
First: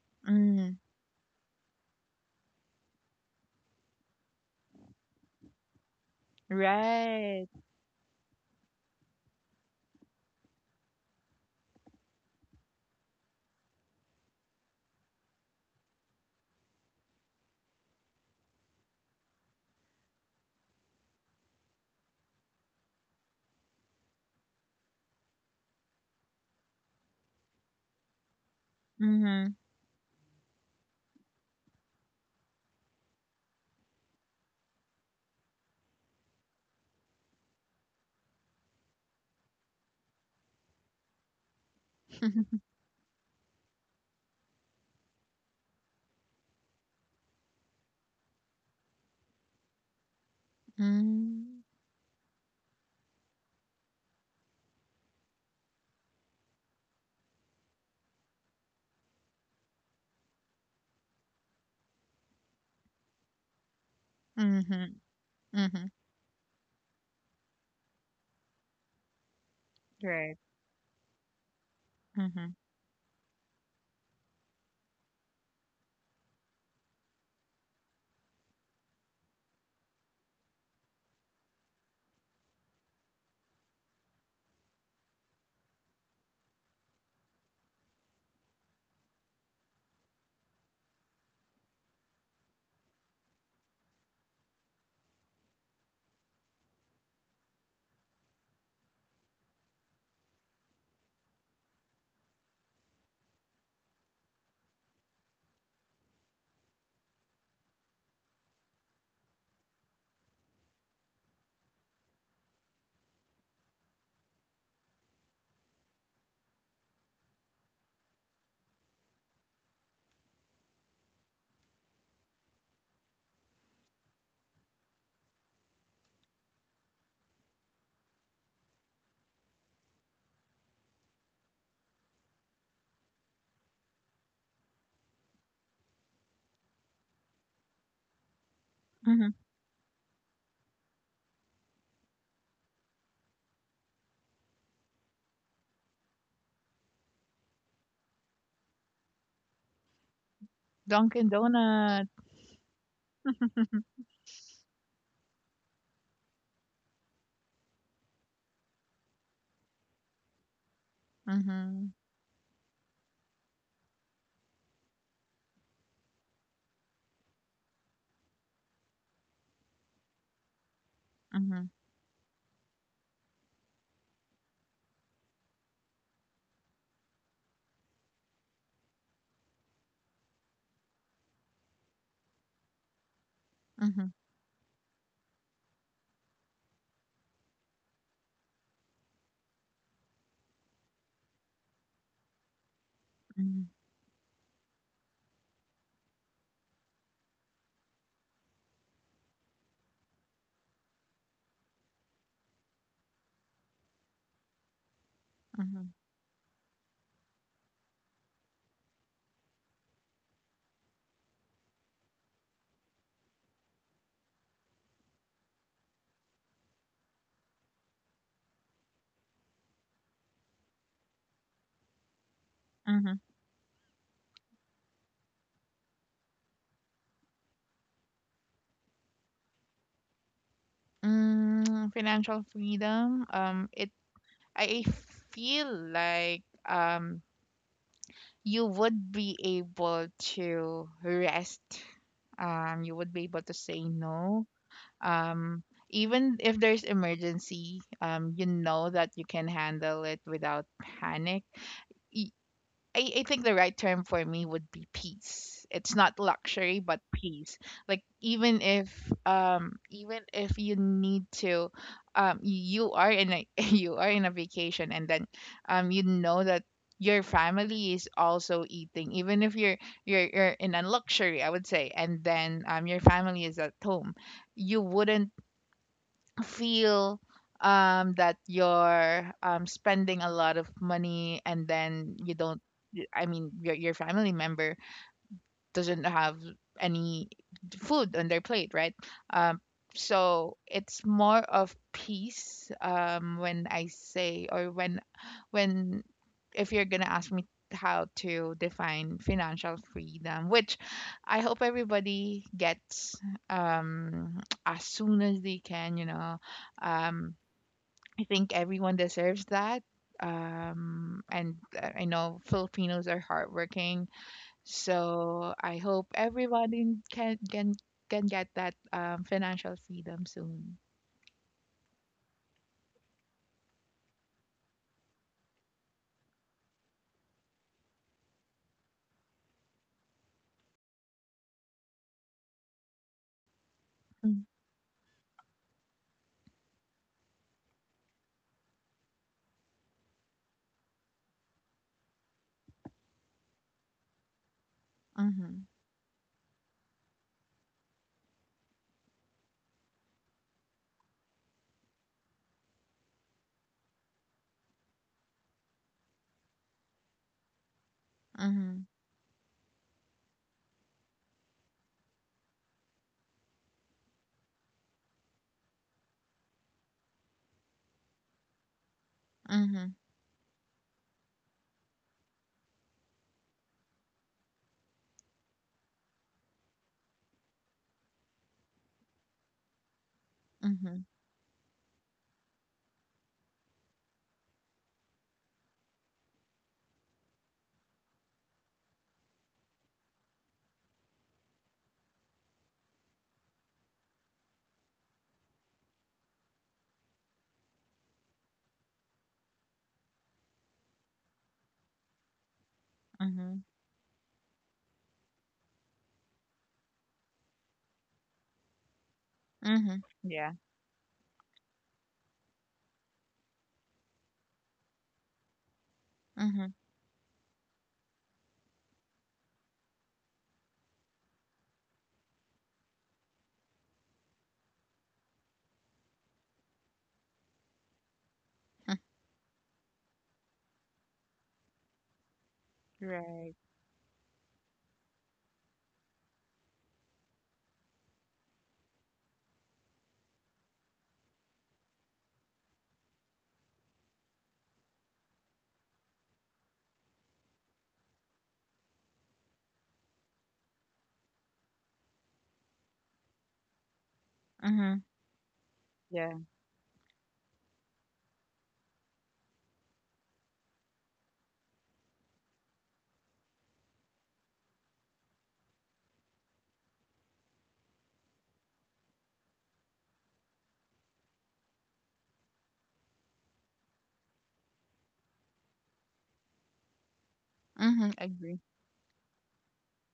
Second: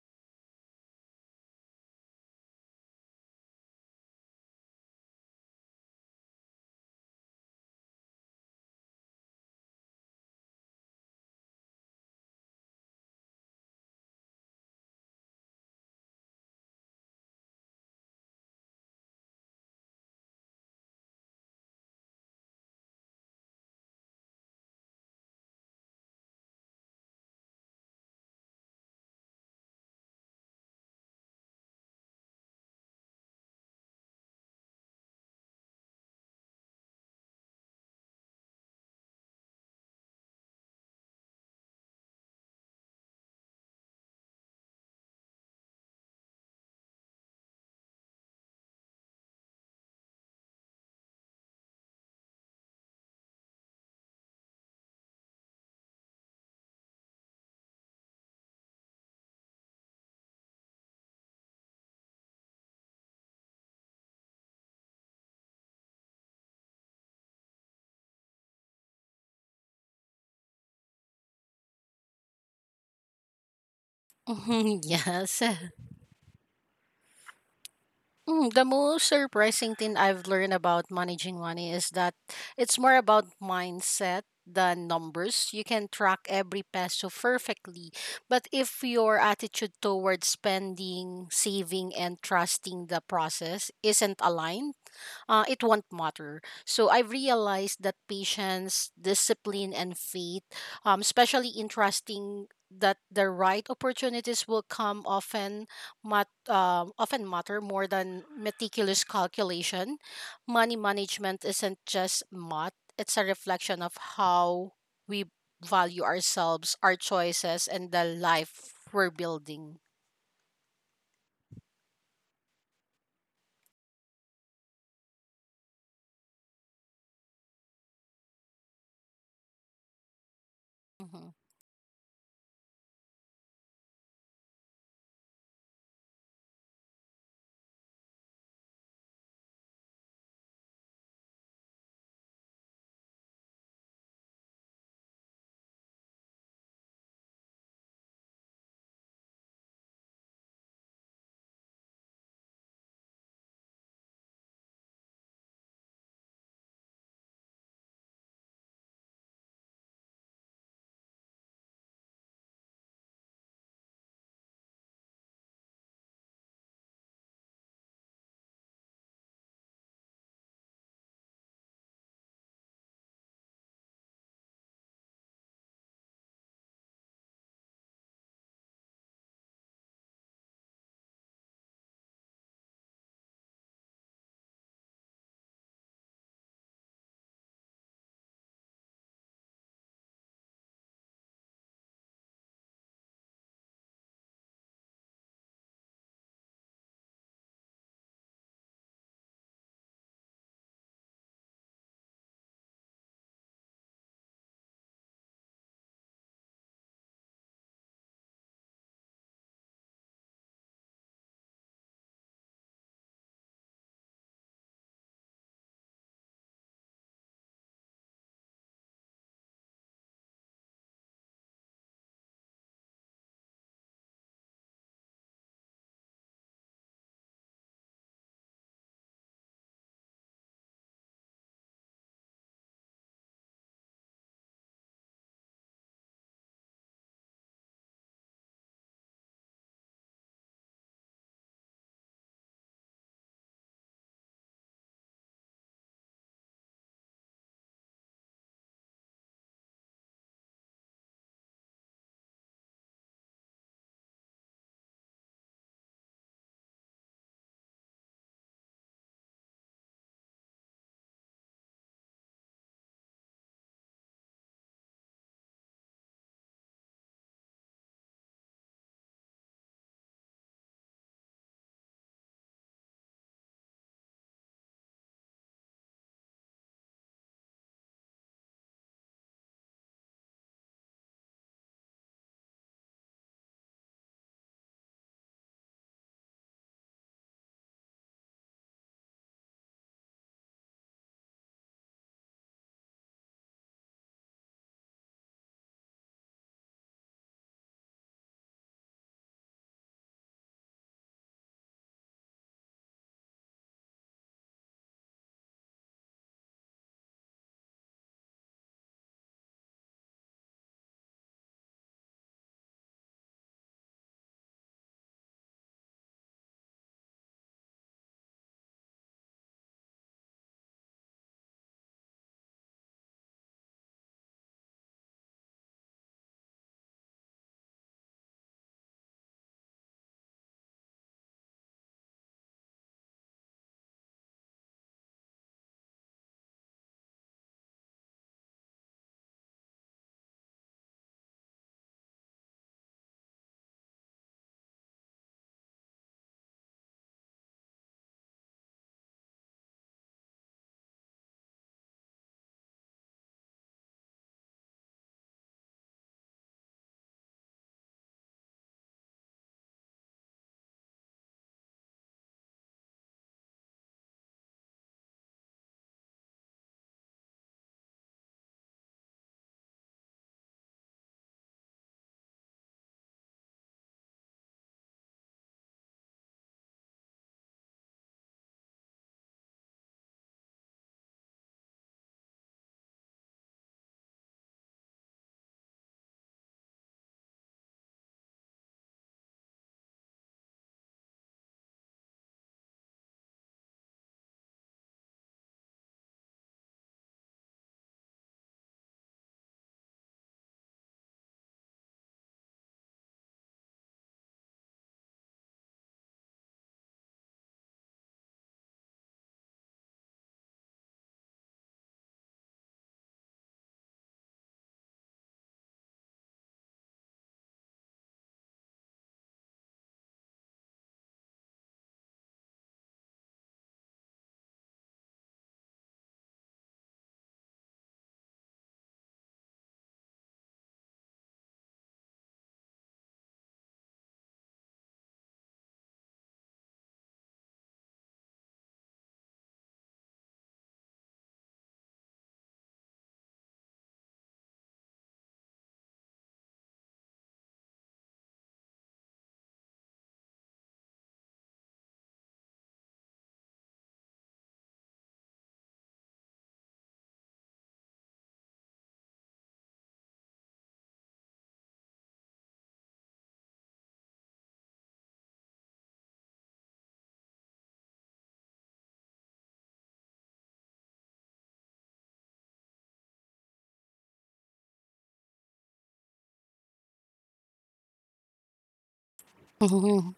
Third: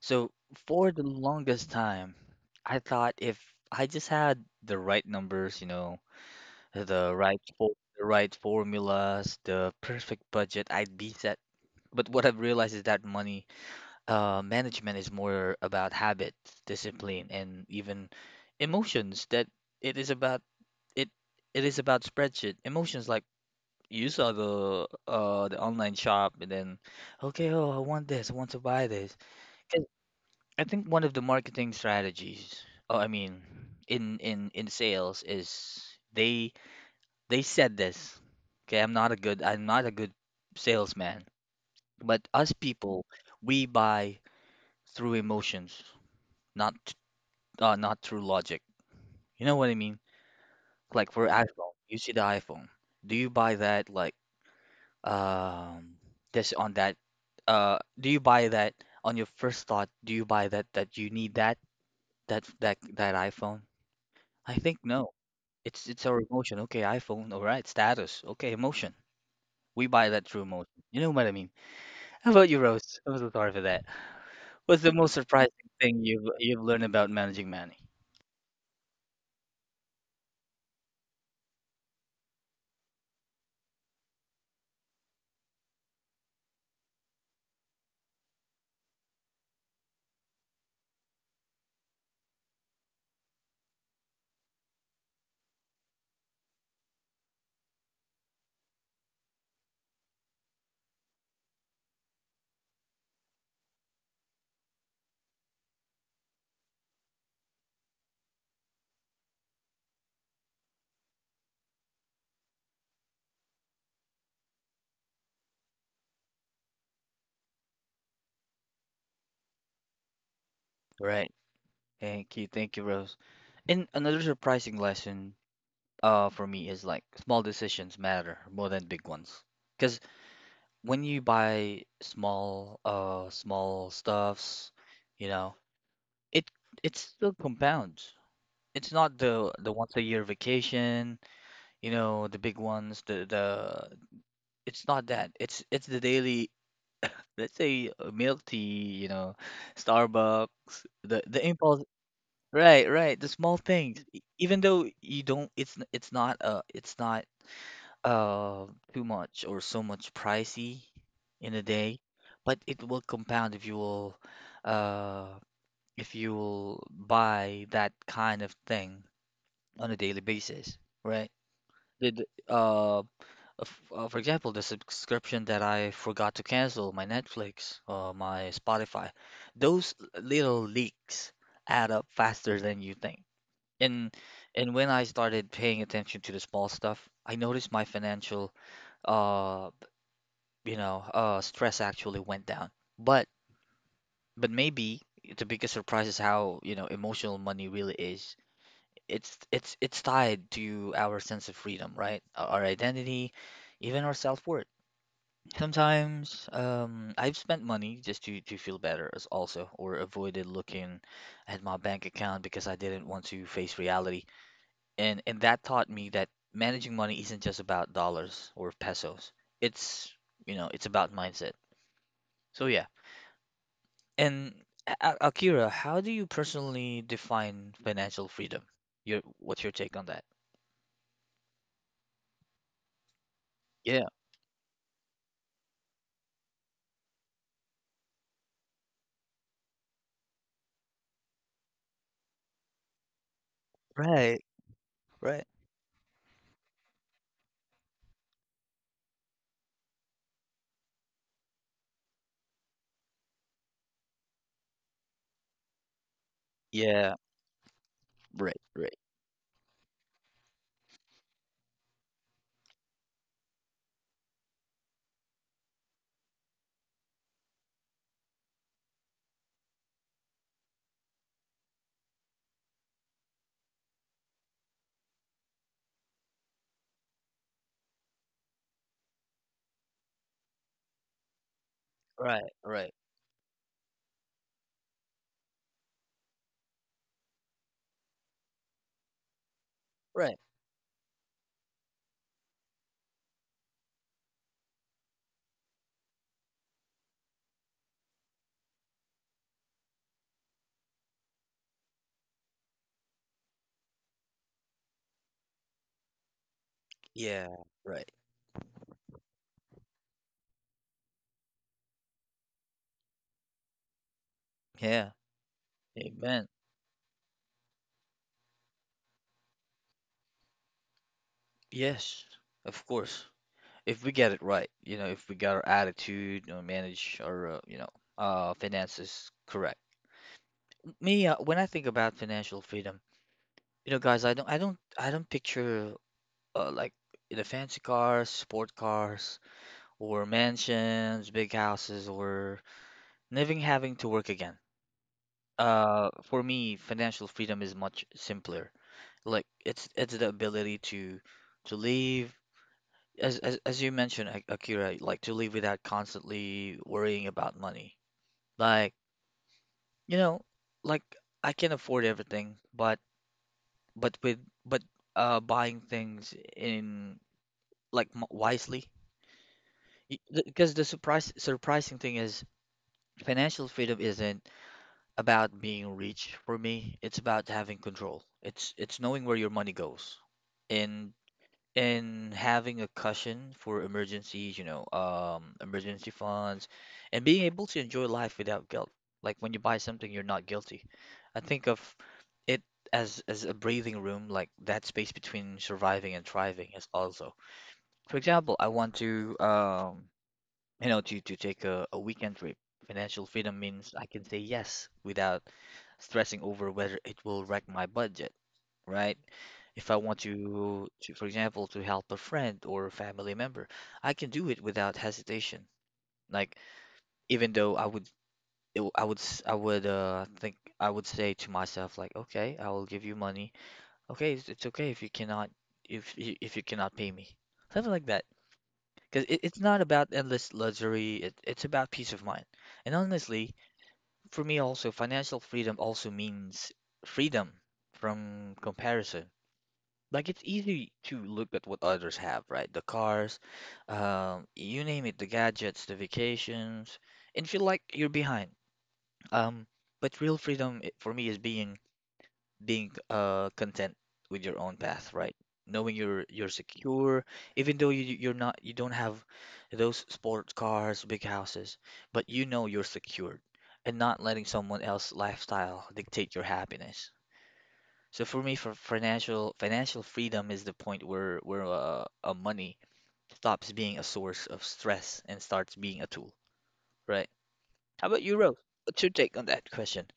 So
Mm. Mm.
for the longest time, I thought if I just had the right numbers, you know, the right
Right.
fo- the right formulas, the perfect budget, I'd be set. But what I've realized is that money uh, management is more about habits, discipline, and even emotions. That it is about it. It is about spreadsheet emotions. Like you saw the uh the online shop, and then okay, oh, I want this. I want to buy this.
Mm-hmm.
'Cause I think one of the marketing strategies. Oh, I mean, in in in sales is they they said this. Okay, I'm not a good. I'm not a good salesman. But us people, we buy through emotions, not uh, not through logic. You know what I mean? Like for
Mm.
iPhone, you see the iPhone. Do you buy that like um this on that uh do you buy that on your first thought? Do you buy that that you need that that that that iPhone? I think
Mm-hmm.
no. It's
Mm-hmm.
it's our emotion. Okay, iPhone. All right, status. Okay, emotion. We buy that
Right.
through emotion. You know what I mean? How about
Mm-hmm.
you, Rose? I'm so sorry for that.
Mhm, <laughs>
What's the
yes.
most surprising thing you've you've learned about managing money?
Mm, the most surprising thing I've learned about managing money is that it's more about mindset than numbers. You can track every peso perfectly, but if your attitude towards spending, saving, and trusting the process isn't aligned, uh, it won't matter. So I've realized that patience, discipline, and faith, um, especially in trusting that the right opportunities will come often mat- um often matter more than meticulous calculation. Money management isn't just math, it's a reflection of how we value ourselves, our choices, and the life we're building.
Right. Thank you, thank you, Rose. And another surprising lesson uh for me is like small decisions matter more than big ones. Because when you buy small uh small stuffs, you know, it it still compounds. It's not
Mm-hmm.
the the once a year vacation, you know, the big ones, the the it's not that. It's it's the daily, let's say uh, milk tea, you know, Starbucks, the
Dunkin'
the impulse.
Donut.
Right, right. The small things, E- even though you don't, it's n- it's not uh it's not uh too much or so much pricey in a
Mm-hmm.
day, but it will compound if you will uh if you will buy that kind of thing on a daily basis, right?
Mm-hmm.
The the uh, f- uh for example, the subscription that I forgot to cancel, my Netflix, uh, my Spotify, those little leaks add up faster than you think. And
Mhm,
and when I started paying attention to the small stuff, I noticed my financial uh you know uh stress actually went down. But
mhm,
but maybe the biggest surprise is how, you know, emotional money really is. It's it's it's tied to our sense of freedom, right? Our our identity, even our self-worth.
mhm,
Sometimes um I've spent money just to to feel better as also or avoided looking at my bank account because I didn't want to face reality and and that taught me that managing money isn't just about dollars or pesos. It's you know it's about mindset. So yeah.
mhm.
And A- A- Akira, how do you personally define financial freedom? Your what's your take on that?
Mm, financial freedom. Um, it
Yeah.
I feel like um you would be able to rest. Um, you would be able to say
Right.
no.
Right.
Um, even if there's emergency, um, you know that you can handle it without panic. Y- I, I think the right term for me would be peace. It's not luxury, but
Yeah.
peace. Like,
Right.
even
Right.
if um, even if you need to um, you are in a <laughs> you are in a vacation, and then um you know that your family is also eating, even if you're you're you're in a luxury, I would say, and then um your family is at home, you wouldn't feel um that you're um spending a lot of money, and then you
Right.
don't,
Right.
y- I mean, your your family member doesn't have any food on their plate, right? Um,
Right.
so it's more of peace um when I say or when when if you're going to ask me how to define financial freedom, which I hope everybody gets, um, <tsk> as soon as they can, you know. Um,
Yeah. Right.
I think everyone deserves that. Um, and uh, I know Filipinos are hardworking,
Yeah.
so I hope
Amen.
everybody can can can get that um financial freedom soon.
Yes. Of course. If we get it right, you know, if we got our attitude, or manage our, uh, you know, uh, finances correct. Me, uh, when I think about financial freedom, you know, guys, I
Mm.
don't, I don't, I don't picture uh, like the fancy cars, sport cars, or mansions, big houses, or living having to work again.
Mhm.
Uh, for me, financial freedom is much simpler. Like it's it's the ability to to live, as as, as you mentioned, Ak- Akira, like to live without constantly worrying about money.
Mhm.
Like, you know, like I can afford everything, but but with but uh buying things in like m- wisely
Mhm.
because the surprise surprising thing is financial freedom isn't about being rich for me, it's about having control, it's it's knowing where your money goes
Mhm.
and and having a cushion for emergencies, you know um emergency funds, and being able to enjoy life without guilt, like when you buy something you're not guilty. I think of it as as a breathing room, like that space between surviving and thriving is also. For example, I want to um you know to to take a, a weekend trip. Financial freedom
Mhm.
means I can say yes without stressing over whether it will wreck my budget, right? If I
Mhm.
want
Yeah.
to, to, for example, to help a friend or a family member, I can do it without hesitation. Like
Mhm.
even though I would it, w- I would s- I would uh think I would say to myself like, okay, I will give you money. Okay, it's, it's okay if you cannot if you- if you cannot pay me. Something like that. Because it, it's not about endless luxury, it, it's about peace of mind. And honestly,
Right.
for me also, financial freedom also means freedom from comparison. Like it's easy to look at what others have, right? The cars, um, you name it, the gadgets, the vacations, and feel like you're behind. Um, but real freedom, i- for me, is being being uh content with your own
Mhm.
path, right? Knowing you're
Yeah.
you're secure, even though you you're not you don't have those sports cars, big houses, but you know you're secured and not letting someone else's lifestyle dictate your happiness. So for me, for financial financial freedom is the point where where uh, uh, money stops being a source of stress and starts being a tool, right? How
Mhm,
about
I
you, Rose?
agree.
What's your take on that question?
Mhm.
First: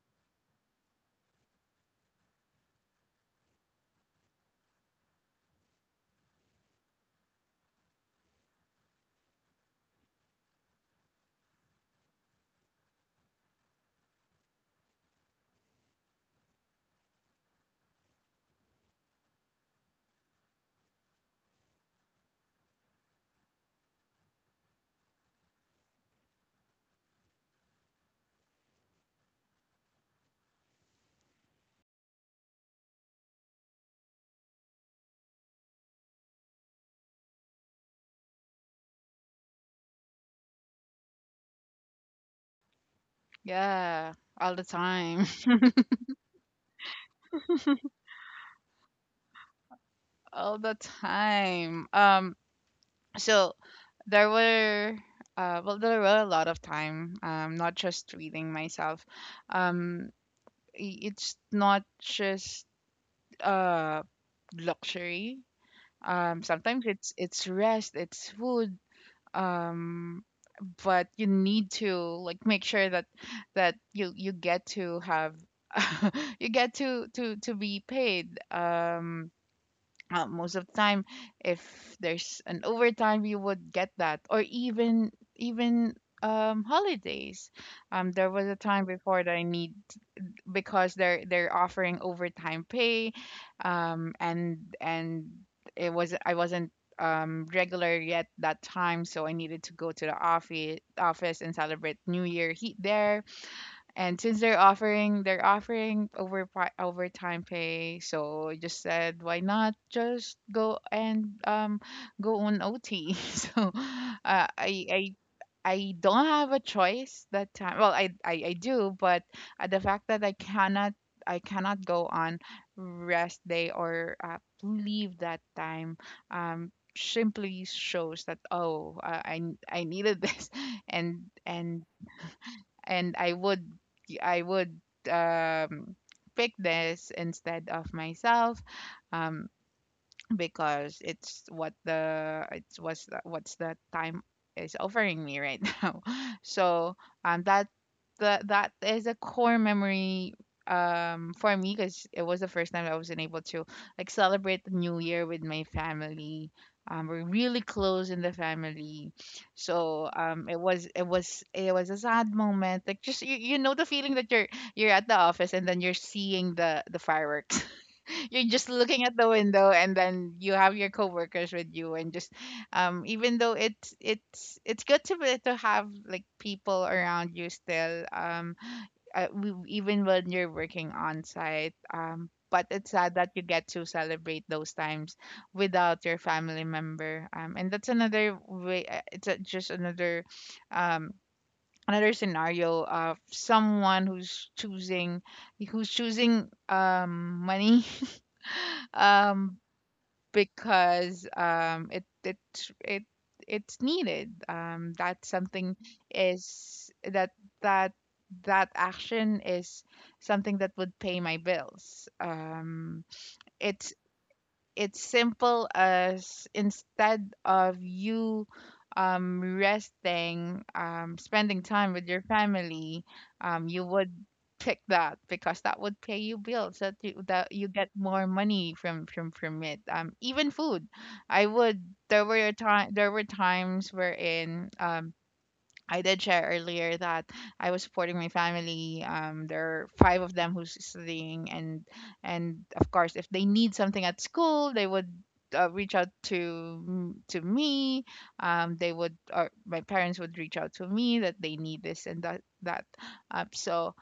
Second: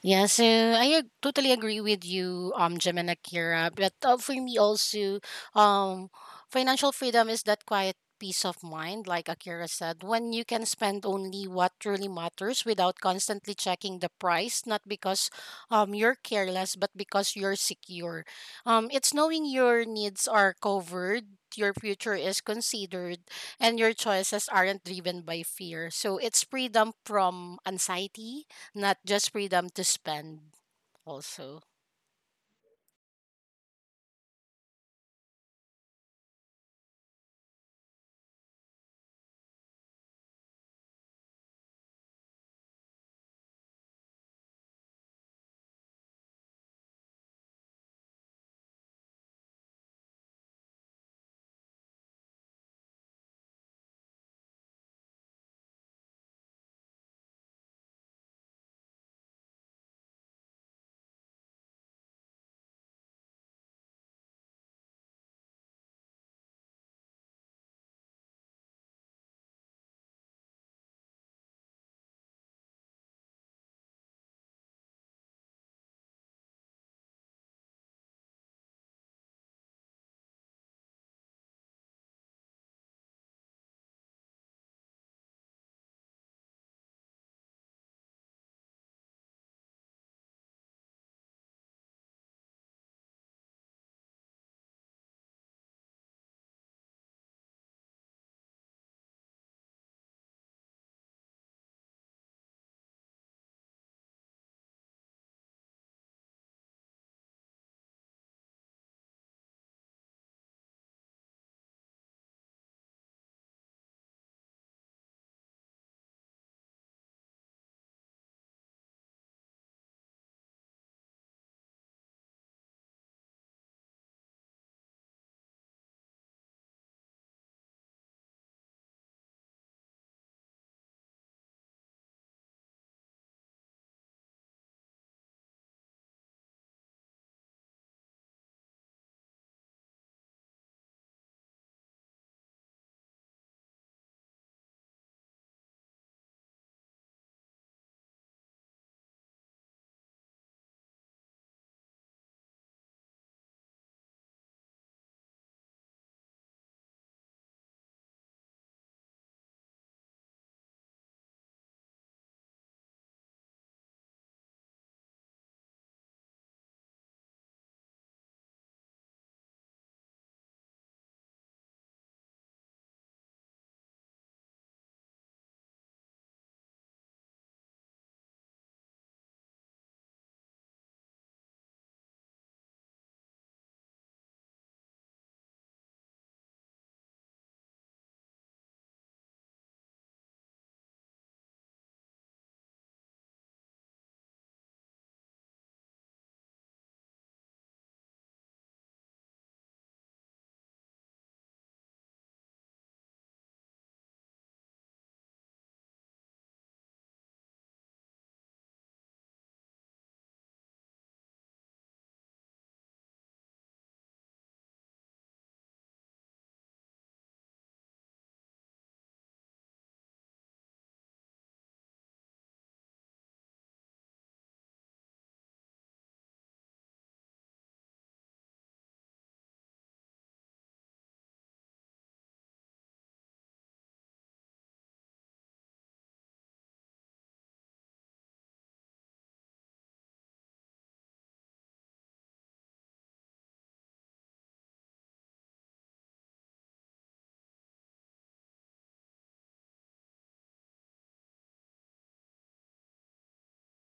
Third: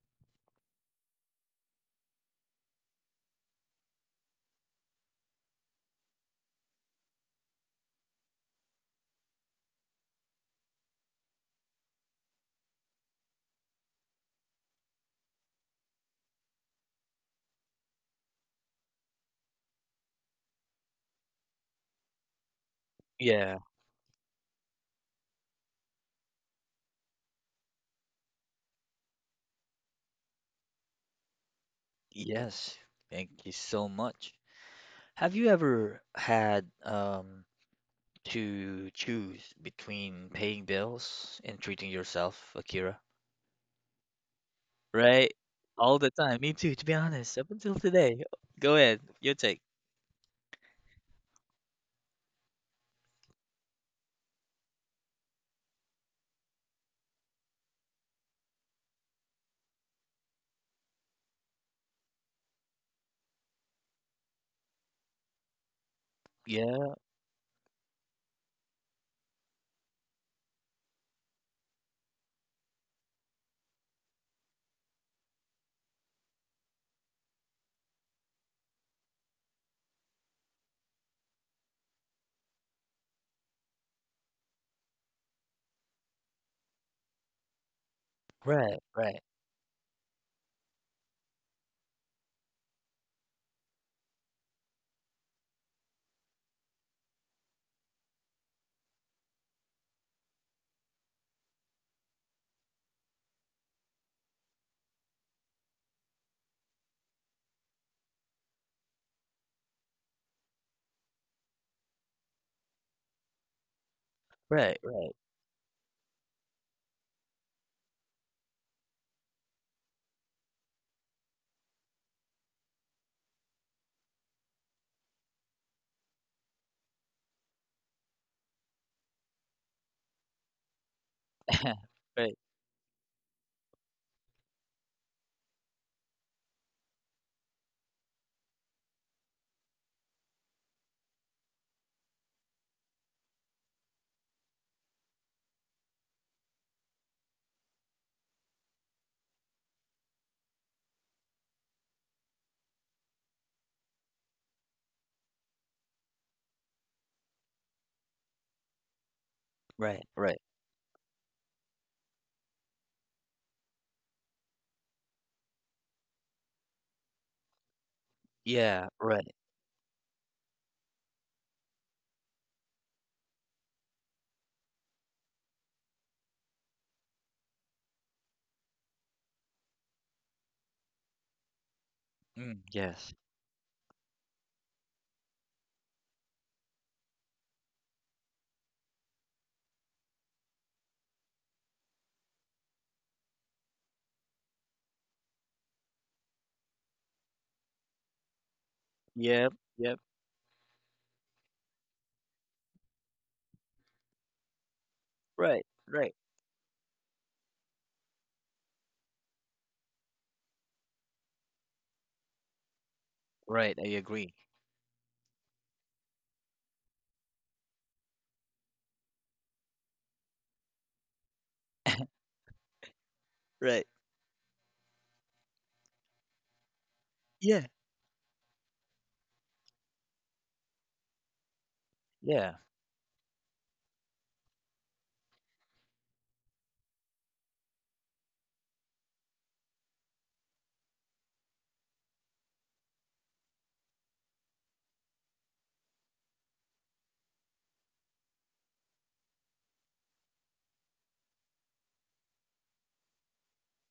Yeah, so I ag- totally agree with you, um, Jim and Akira. But uh, for me also, um, financial freedom is that quiet peace of mind, like Akira said, when you can spend only what truly matters without constantly checking the price, not because um, you're careless, but because you're secure. Um, it's knowing your needs are covered. Your future is considered,
Yeah.
and your choices aren't driven by fear. So it's freedom from anxiety, not just freedom to spend also.
Yes. Thank you so much. Have you ever had um to choose between paying bills and treating yourself, Akira?
Yeah, all the time.
Right?
<laughs>
All the time. Me too, to be honest, up until today. Go ahead, your take.
All the time. Um, so there were uh, well there were a lot of time um, not just reading myself. Um, I- it's not just uh luxury. Um, sometimes
Yeah.
it's it's rest, it's food. Um but you need to like make sure that that you you get to have <laughs> you get to to to be paid um uh, most of the time. If there's an overtime you would get that, or even even um holidays. Um there was a
Right,
time before
right,
that I need, because they're they're offering overtime pay, um and and it was I wasn't um regular yet that time, so I needed to go to the office office and celebrate new year heat there. And since they're offering they're offering over overtime pay, so I just said why not just go, and um go on O T. <laughs> So uh, I
right,
I
right.
I don't have a choice that time. Well, I I, I do, but uh, the fact that I cannot I cannot go on rest day or uh, leave that time um simply shows that oh uh, I I needed <laughs> this. and and
<laughs> Right,
and I would I would um pick this instead of myself. Um because it's what the it's what's the, what's the time is offering me right <laughs> now. So um that that that is a core memory, um for me, because it was the first time I wasn't able to like celebrate the new year with my family. Um, we're really close in the family, so
right, right.
um, it was it was it was a sad moment. Like just you, you know the feeling that you're you're at the office, and then you're seeing the the fireworks, you're just
Yeah,
looking at the
right.
window, and then you have your coworkers with you, and just um, even though it's it's it's good to be, to have like people around you still, um, uh, w- even when you're working on site um. But
Mm,
it's sad
yes.
that you get to celebrate those times without your family member, um, and that's another way. uh, It's a, just another um, another scenario of someone who's choosing who's choosing um money. <laughs> um
Yep, yep.
because um, it it it it's needed. Um, that
Right,
something
right,
is that that that action is something that would pay my bills. Um,
right.
it's
I agree.
it's simple as instead of you um, resting, um, spending time with your family, um, you
Right.
would pick that because that would pay you bills, that you, that you
Yeah,
get more money from from from it, um even food. I would There were
yeah,
time there were times wherein um I did share earlier that I was supporting my family. Um, there are five of them who's studying, and and of course, if they need something at school, they would uh, reach out to m- to me. Um, they would, or my parents would reach out to me that they need this and that that. Uh, so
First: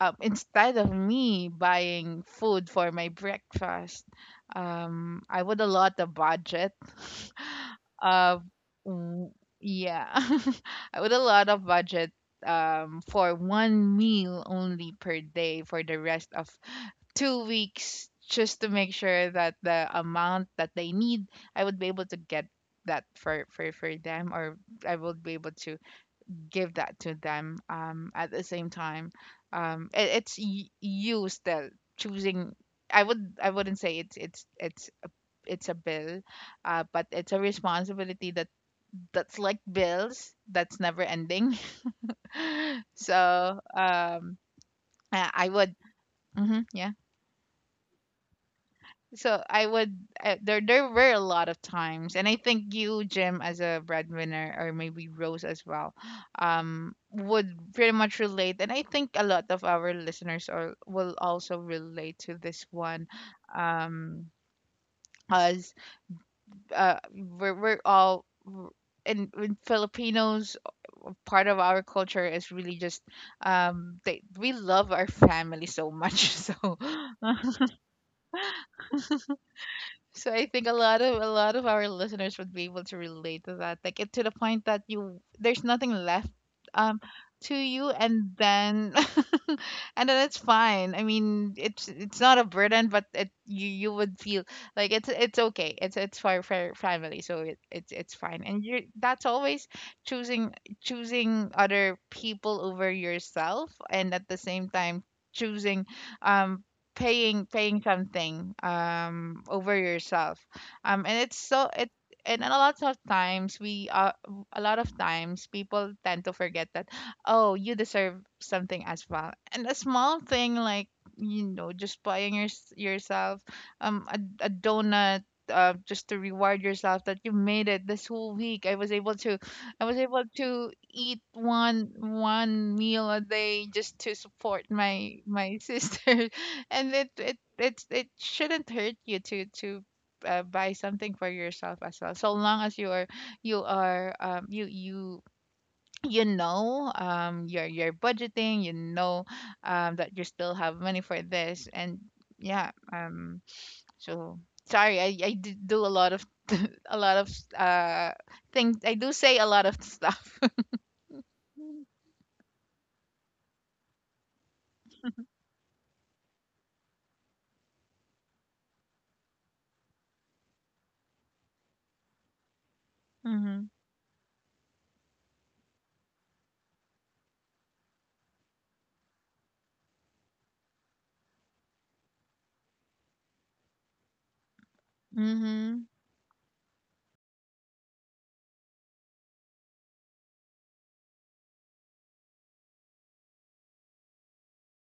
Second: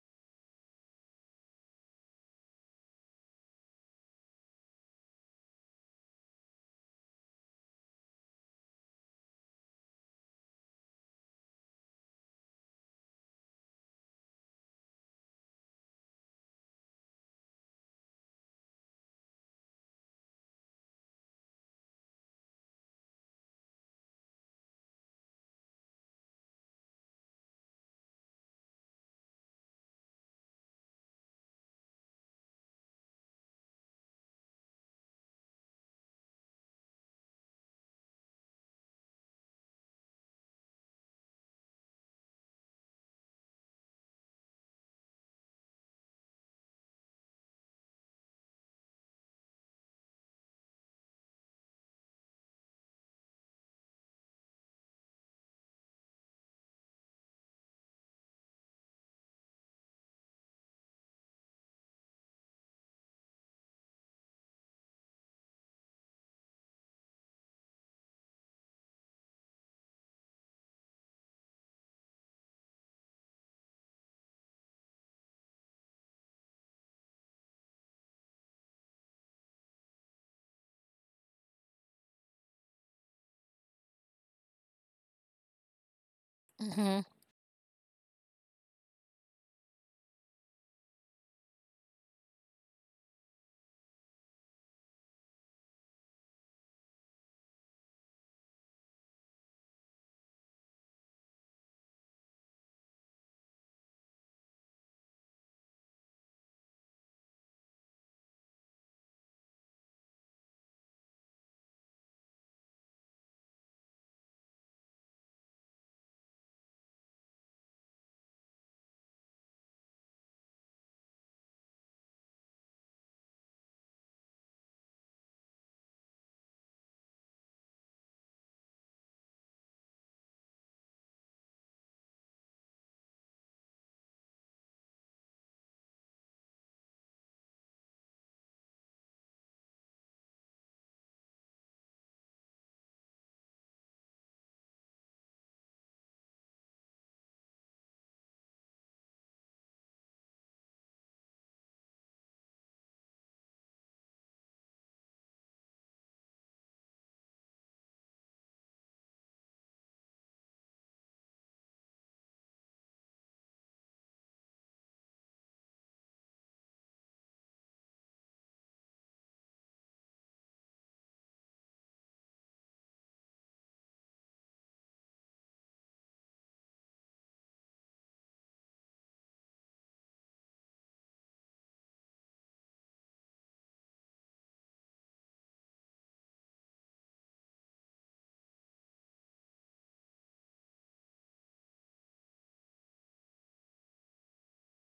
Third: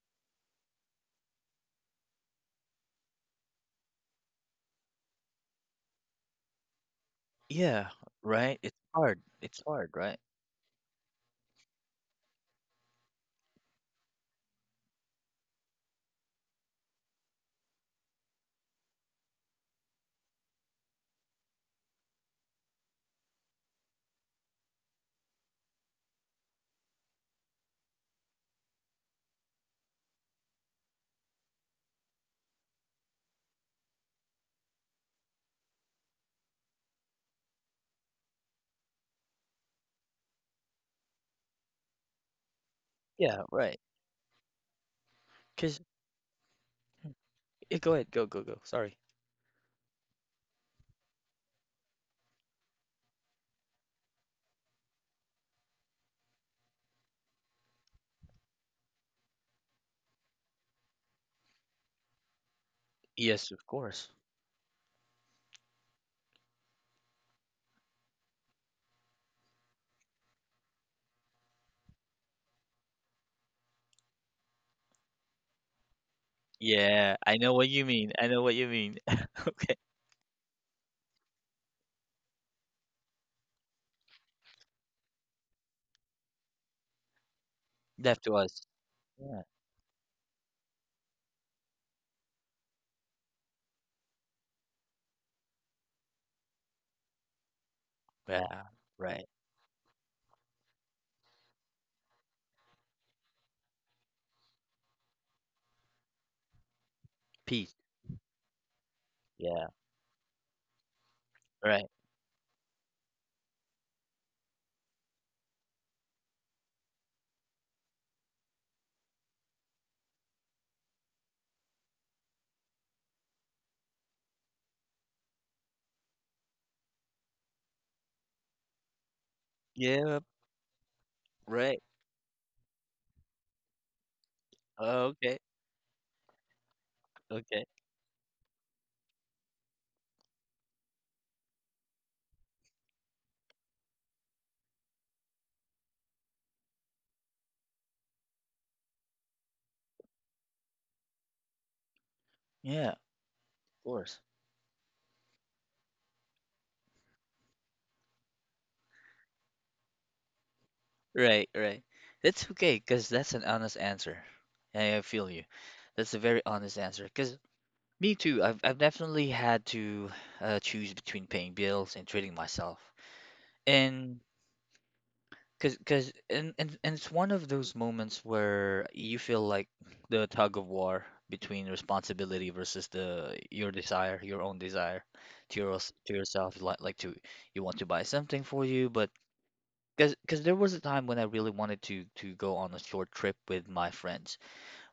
um, instead of me buying food for my breakfast, um, I would allot a budget <laughs>
yeah.
of,
Right. It's hard.
w-
It's hard,
yeah,
right?
<laughs> I would allot a budget um, for one meal only per day for the rest of two weeks, just to make sure that the amount that they need, I would be able to get that for, for, for them, or I would be able to give that to them, um, at the same time. Um, it, it's y- you still choosing. i would I wouldn't say it's it's it's it's a bill, uh, but it's a responsibility that that's like bills that's never ending. <laughs>
Yeah,
So
right.
um, i I would.
'Cause
Mhm, yeah.
yeah, go ahead. Go, go, go. Sorry.
So I would uh, there there were a lot of times, and I think you, Jim, as a breadwinner, or maybe Rose as well, um, would pretty much relate, and I think a lot of our listeners are will also relate to this one,
Yes, of course.
um, as uh, we're we're all. w- In, in Filipinos, part of our culture is really just um, they we love our family so much. <laughs> So,
Yeah, I know what you mean. I know what you mean. <laughs> Okay.
so I think a lot of a lot of our listeners would be able to relate to that. Like, it to the point that you there's nothing left um
Mm-hmm.
to you,
Left
and
to us.
then
Yeah.
and then it's fine. I mean, it's it's not a burden, but it you you would feel like it's it's okay. It's it's for for family, so it, it's it's fine.
Yeah.
And you
Right.
that's always choosing choosing other people over yourself, and at the same time choosing um paying
Peace.
paying something um
Yeah.
over yourself. Um and it's so
Right.
it and a lot of times we uh, a lot of times people tend to forget that, oh, you deserve something as well. And a small thing like, you know, just buying your, yourself um a, a donut, uh, just to reward yourself that you made it this whole week. I was able to I was
Yeah.
able to eat
Right.
one one meal a day just to support my
Okay.
my <laughs> sister. And it it
Okay.
it, it shouldn't hurt you to to uh, buy something for yourself as well, so long as you are you are um, you you you know um your are budgeting, you know, um that you still have money for this, and yeah
Yeah. Of
um
course.
so sorry, i i d- do a lot of <laughs> a lot of uh things I do say a lot of stuff.
Right. Right. That's okay because that's an honest answer. I I feel you. That's a very honest answer because me too. I've I've definitely had to uh, choose between paying bills and treating myself.
<laughs> Mhm.
And Cause, cause, and, and and it's one of those moments where you feel like the tug of war between responsibility versus the your desire, your own desire to your,
Mhm.
to yourself, like like to you want to buy something for you, but cause, cause there was a time when I really wanted to to go on a short trip with my friends.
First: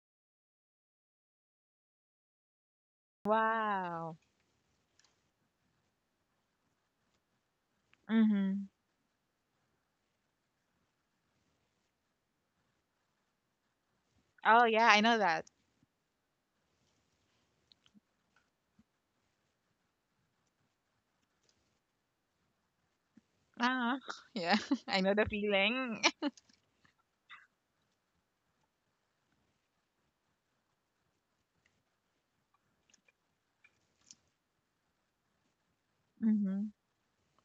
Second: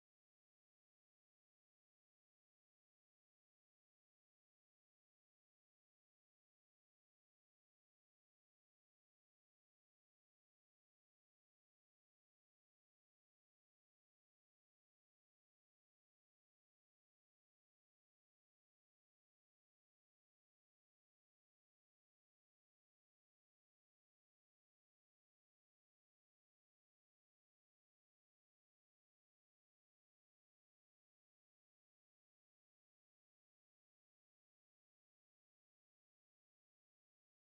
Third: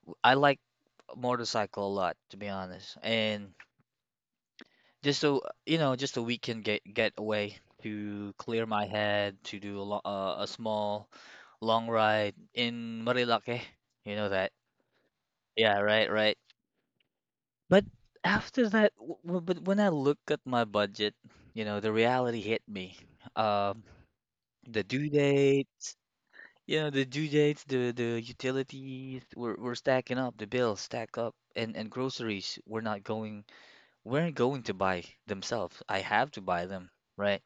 W- I like motorcycle a lot, to be honest, and
Wow.
just so you know, just a weekend get get away to clear
Mhm.
my head, to do a lo uh, a small long ride in Marilake. You know that.
Oh yeah, I know that.
Yeah, right, right. But after that, w w- but when I look at my budget, you know, the reality hit me. Um,
Ah, <laughs> yeah,
the
<laughs> I
due
know the
dates,
feeling. <laughs>
you know, the due dates, the the utilities were were stacking up, the bills stack up, and and groceries were not going, weren't going to buy themselves. I have to buy
Mhm.
them, right?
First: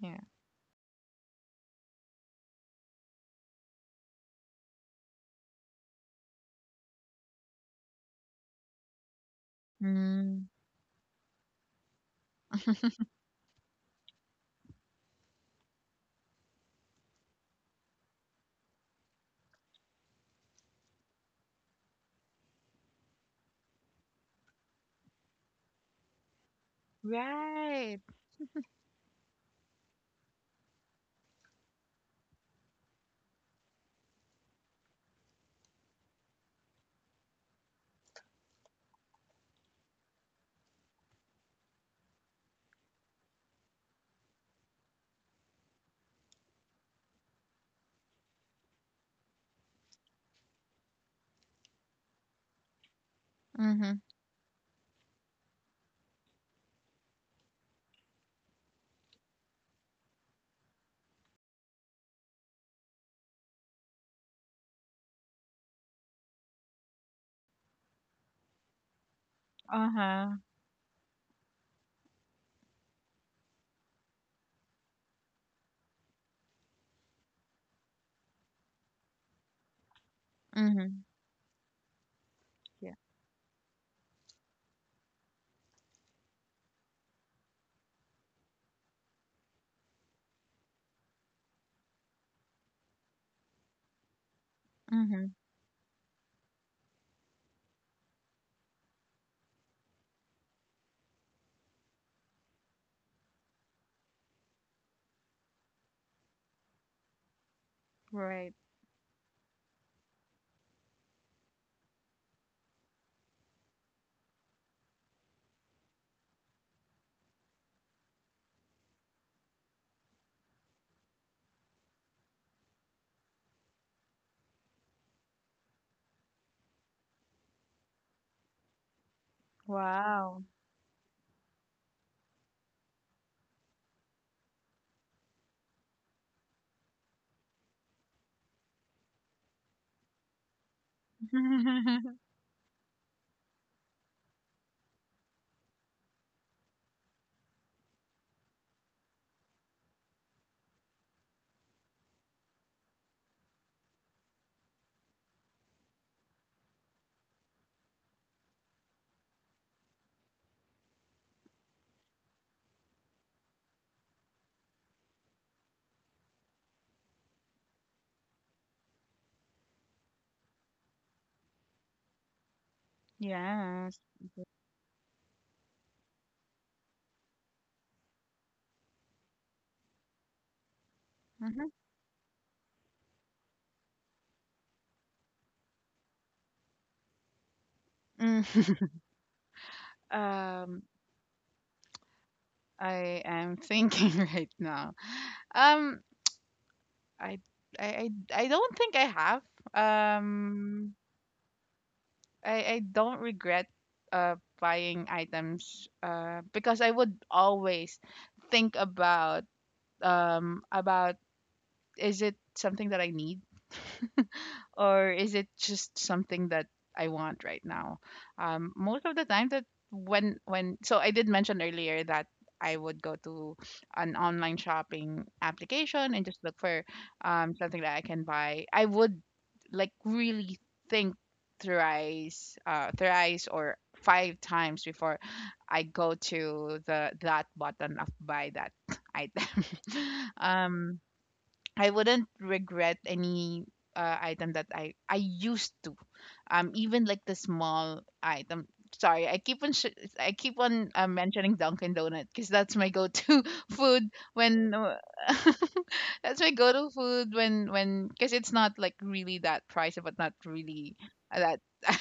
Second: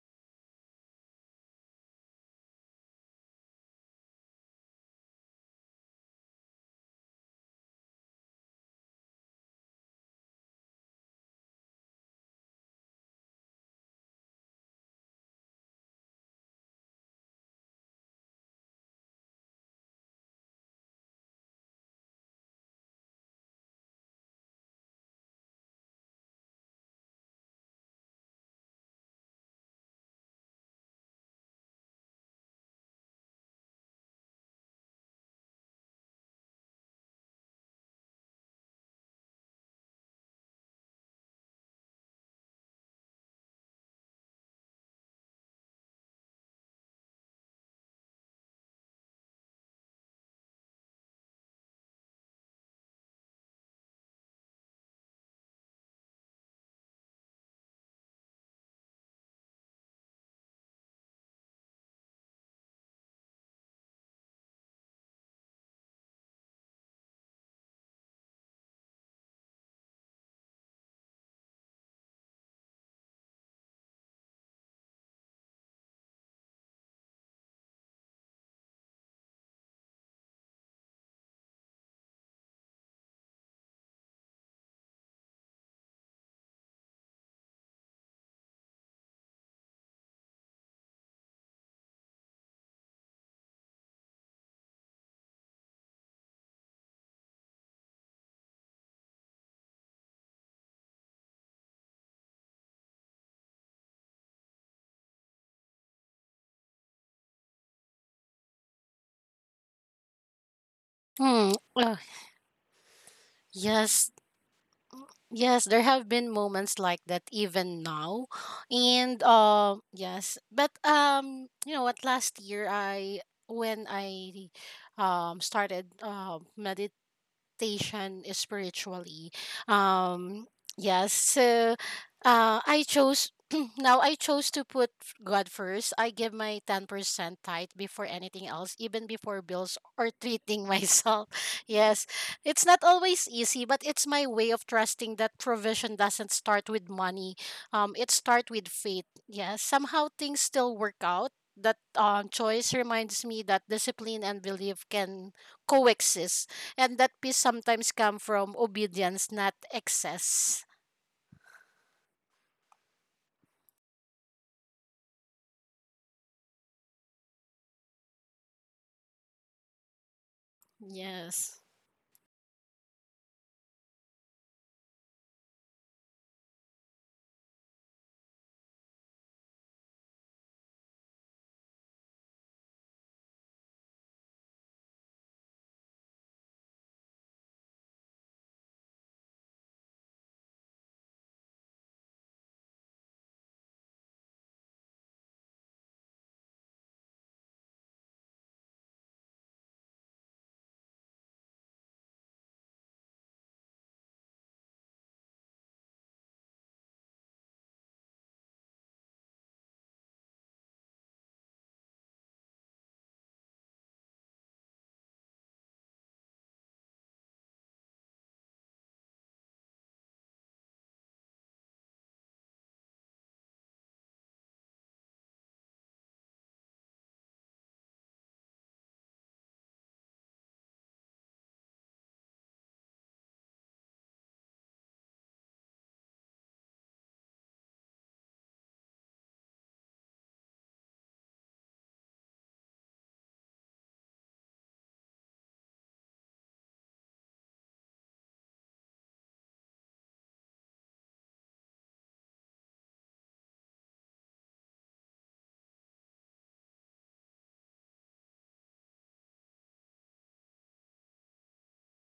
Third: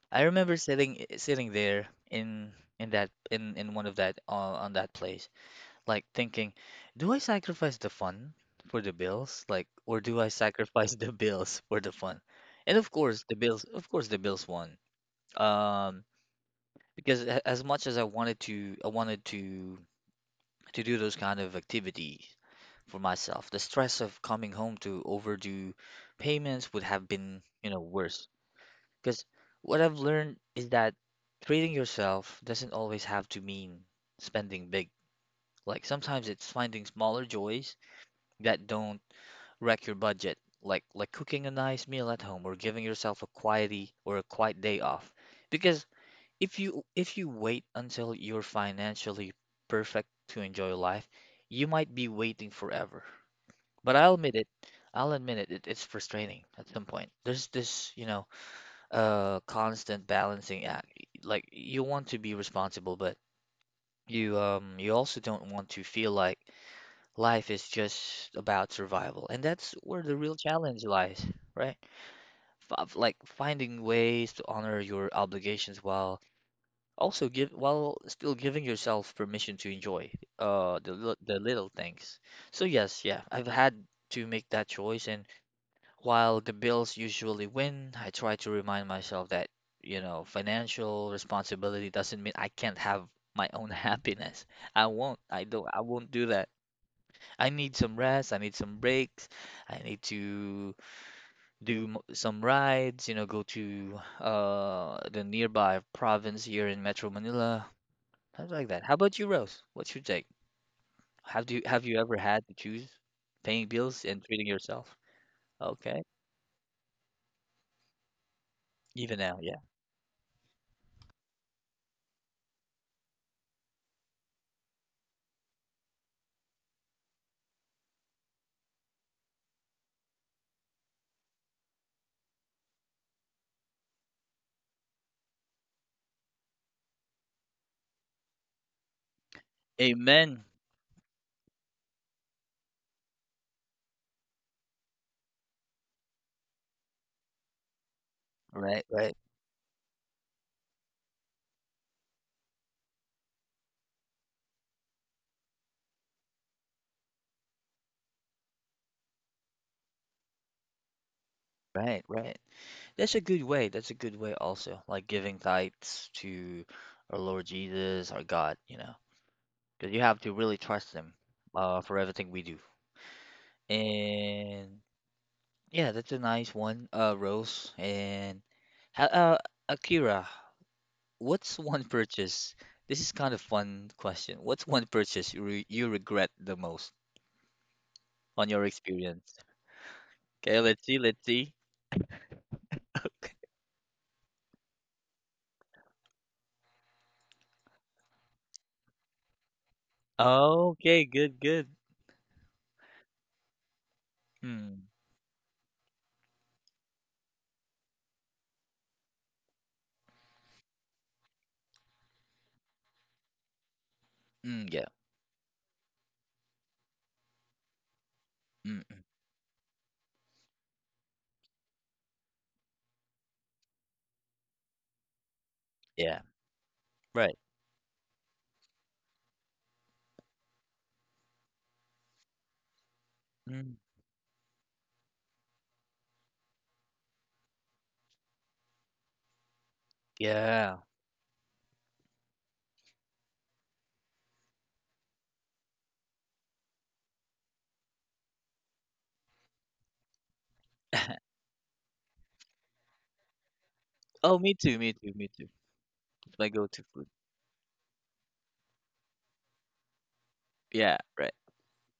Yeah.
I remember sitting eh, sitting there in in that in in one of that uh, on that place, like thinking, do I sacrifice the fun for the bills? Like, or do I
Mm.
sacrifice <laughs> the bills for the fun? And of course, the bills, of course, the bills won. Um, because a- as much as I wanted to I wanted to to do those kind of activities for myself, the stress of coming home to overdue payments would have been, you know,
Right.
worse. Because what I've learned is that treating yourself doesn't always have to mean spending big. Like sometimes it's finding smaller joys that don't wreck your budget, like like cooking a nice meal at home or giving yourself a quiety or a quiet day off. Because if you if you wait until you're financially perfect to enjoy life, you might be waiting forever. But
Mhm.
I'll admit it, I'll admit it, it it's frustrating at some point. There's this, you know, a constant balancing act. Like you want to be responsible, but you um you also don't want to feel like life is just about survival. And that's where the real
Uh-huh.
challenge lies, right? F like finding ways to honor your obligations while also give while still giving yourself permission to enjoy uh the
Mhm.
lit- the little things. So
Yeah.
yes, yeah, I've had to make that choice and. While the Bills usually win, I try to remind myself that, you know, financial responsibility doesn't mean I can't have my own <laughs> happiness. I won't.
Mhm.
I don't. I won't do that. I need some rest. I need some breaks. I need to do m- some rides. You know, go to uh the nearby province here in Metro Manila. Things
Right.
like that. How about you, Rose? What's your take? Have
Hmm.
you have
Uh,
you ever had to choose paying bills
yes.
and treating yourself?
Yes, there
Okay,
have been moments like that even now
even
and
now, yeah.
um yes, but um you know what, last year I when i um started uh, meditating station spiritually.
Wow.
Um, yes, so uh, I chose. <clears throat> Now I chose to put f- God first. I give my ten percent tithe before anything else, even before bills or
Amen.
treating <laughs> myself. Yes,
<laughs>
it's not always easy, but it's my way of trusting that provision doesn't start with money. Um, it starts with
Right,
faith.
right,
Yes, somehow things still work out. That um, choice reminds me that discipline and belief can coexist and that peace sometimes come from obedience, not excess.
right, right. That's a good way. That's a good way also. Like giving thanks to our Lord Jesus, our God, you know. Because you have to really trust him
Yes.
uh for everything we do.
Yes.
And yeah, that's a nice one, uh Rose. And ha- uh Akira, what's
Mhm.
one purchase? This is kind of fun question. What's one purchase you re you regret the most on
Mm.
your experience? Okay,
Um,
let's see, let's see.
I
<laughs>
am thinking <laughs> right now. Um, I, I, I, I don't think I have. Um,
Okay, good, good.
I, I don't regret uh
Mm,
buying items, uh because I would always think about um about is it something that I need?
mm,
Or is it just something that I want right now? Um,
mm,
most of the time that when when so I did mention earlier that I would go to an online shopping application
yeah,
and just look for
right.
um, something that I can buy. I would like really think thrice, uh, thrice or
Mm,
five times before I go to the that button of buy that <laughs> item. <laughs>
yeah.
um, I wouldn't regret any uh, item that I I used to, um, even like the small item. Sorry, I keep on sh- I keep on uh,
<laughs>
mentioning Dunkin' Donut because that's my go-to <laughs> food
Oh, me
when
too, me
uh,
too, me too.
<laughs>
It's
that's
My
my
go-to
go-to
food.
food when when because it's not like really that pricey, but not really
Yeah, right.
that. <laughs>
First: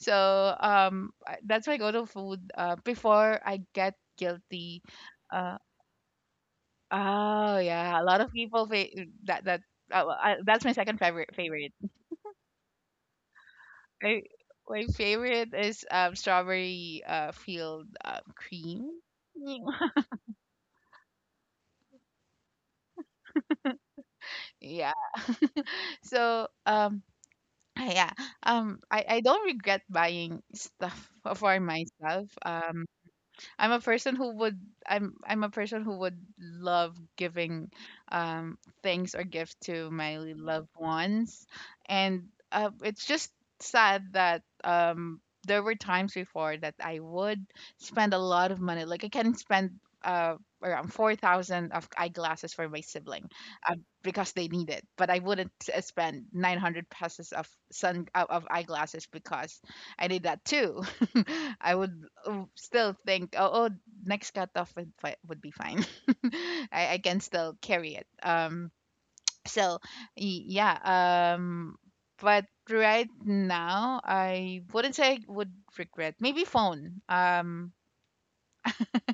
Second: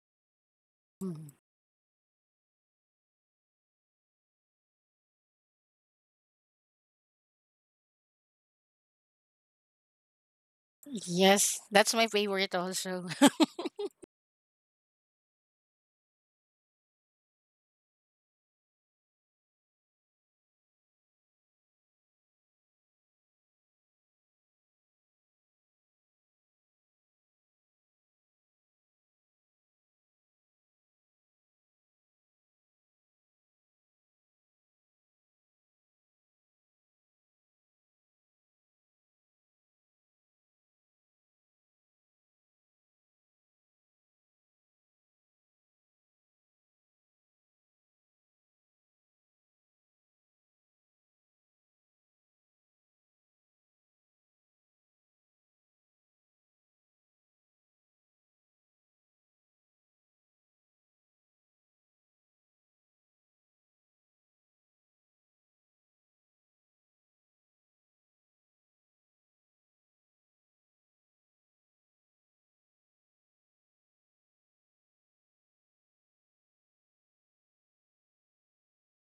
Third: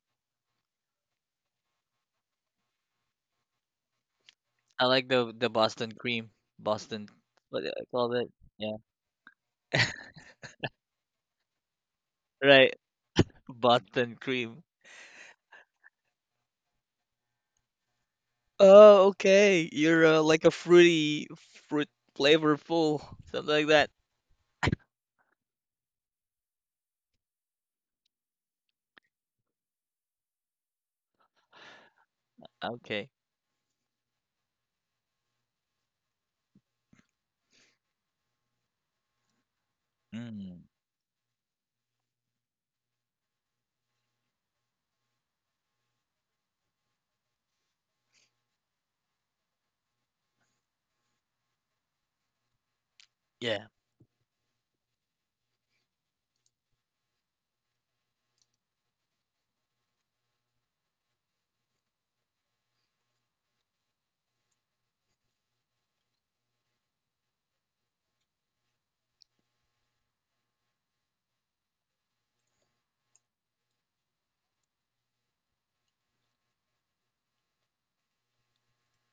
So um,
Mm.
I- that's my go-to food, uh, before I get guilty.
I like the the
uh,
Boston cream. Boston,
Oh,
what do I
yeah, a
call
lot
it?
of people
Yeah,
fa- mm, that that uh, well, I, that's my second favorite
Yes,
favorite.
that's my favorite
right.
also. <laughs>
Boston
I
cream.
My favorite is um strawberry uh field, uh, cream.
Oh, okay.
Mm. <laughs>
You're uh, like a fruity, fruit flavorful, something like that.
Yeah. So um ah, yeah. um I I don't regret buying stuff <laughs> for myself. Um
Okay.
I'm a person who would I'm I'm a person who would love giving um things or gift to my
Mm,
loved ones. And uh, it's just sad that um there were times before that I would spend a lot of money. Like I can spend uh around four thousand of eyeglasses for my sibling,
yeah.
uh, because they need it. But I wouldn't uh, spend nine hundred pesos of sun uh, of eyeglasses because I need that too. <laughs> I would uh, still think, oh, oh, next cutoff would fi- would be fine. <laughs> I, I can still carry it. Um, so y- yeah. Um, but right now, I wouldn't say I would regret. Maybe phone. Um,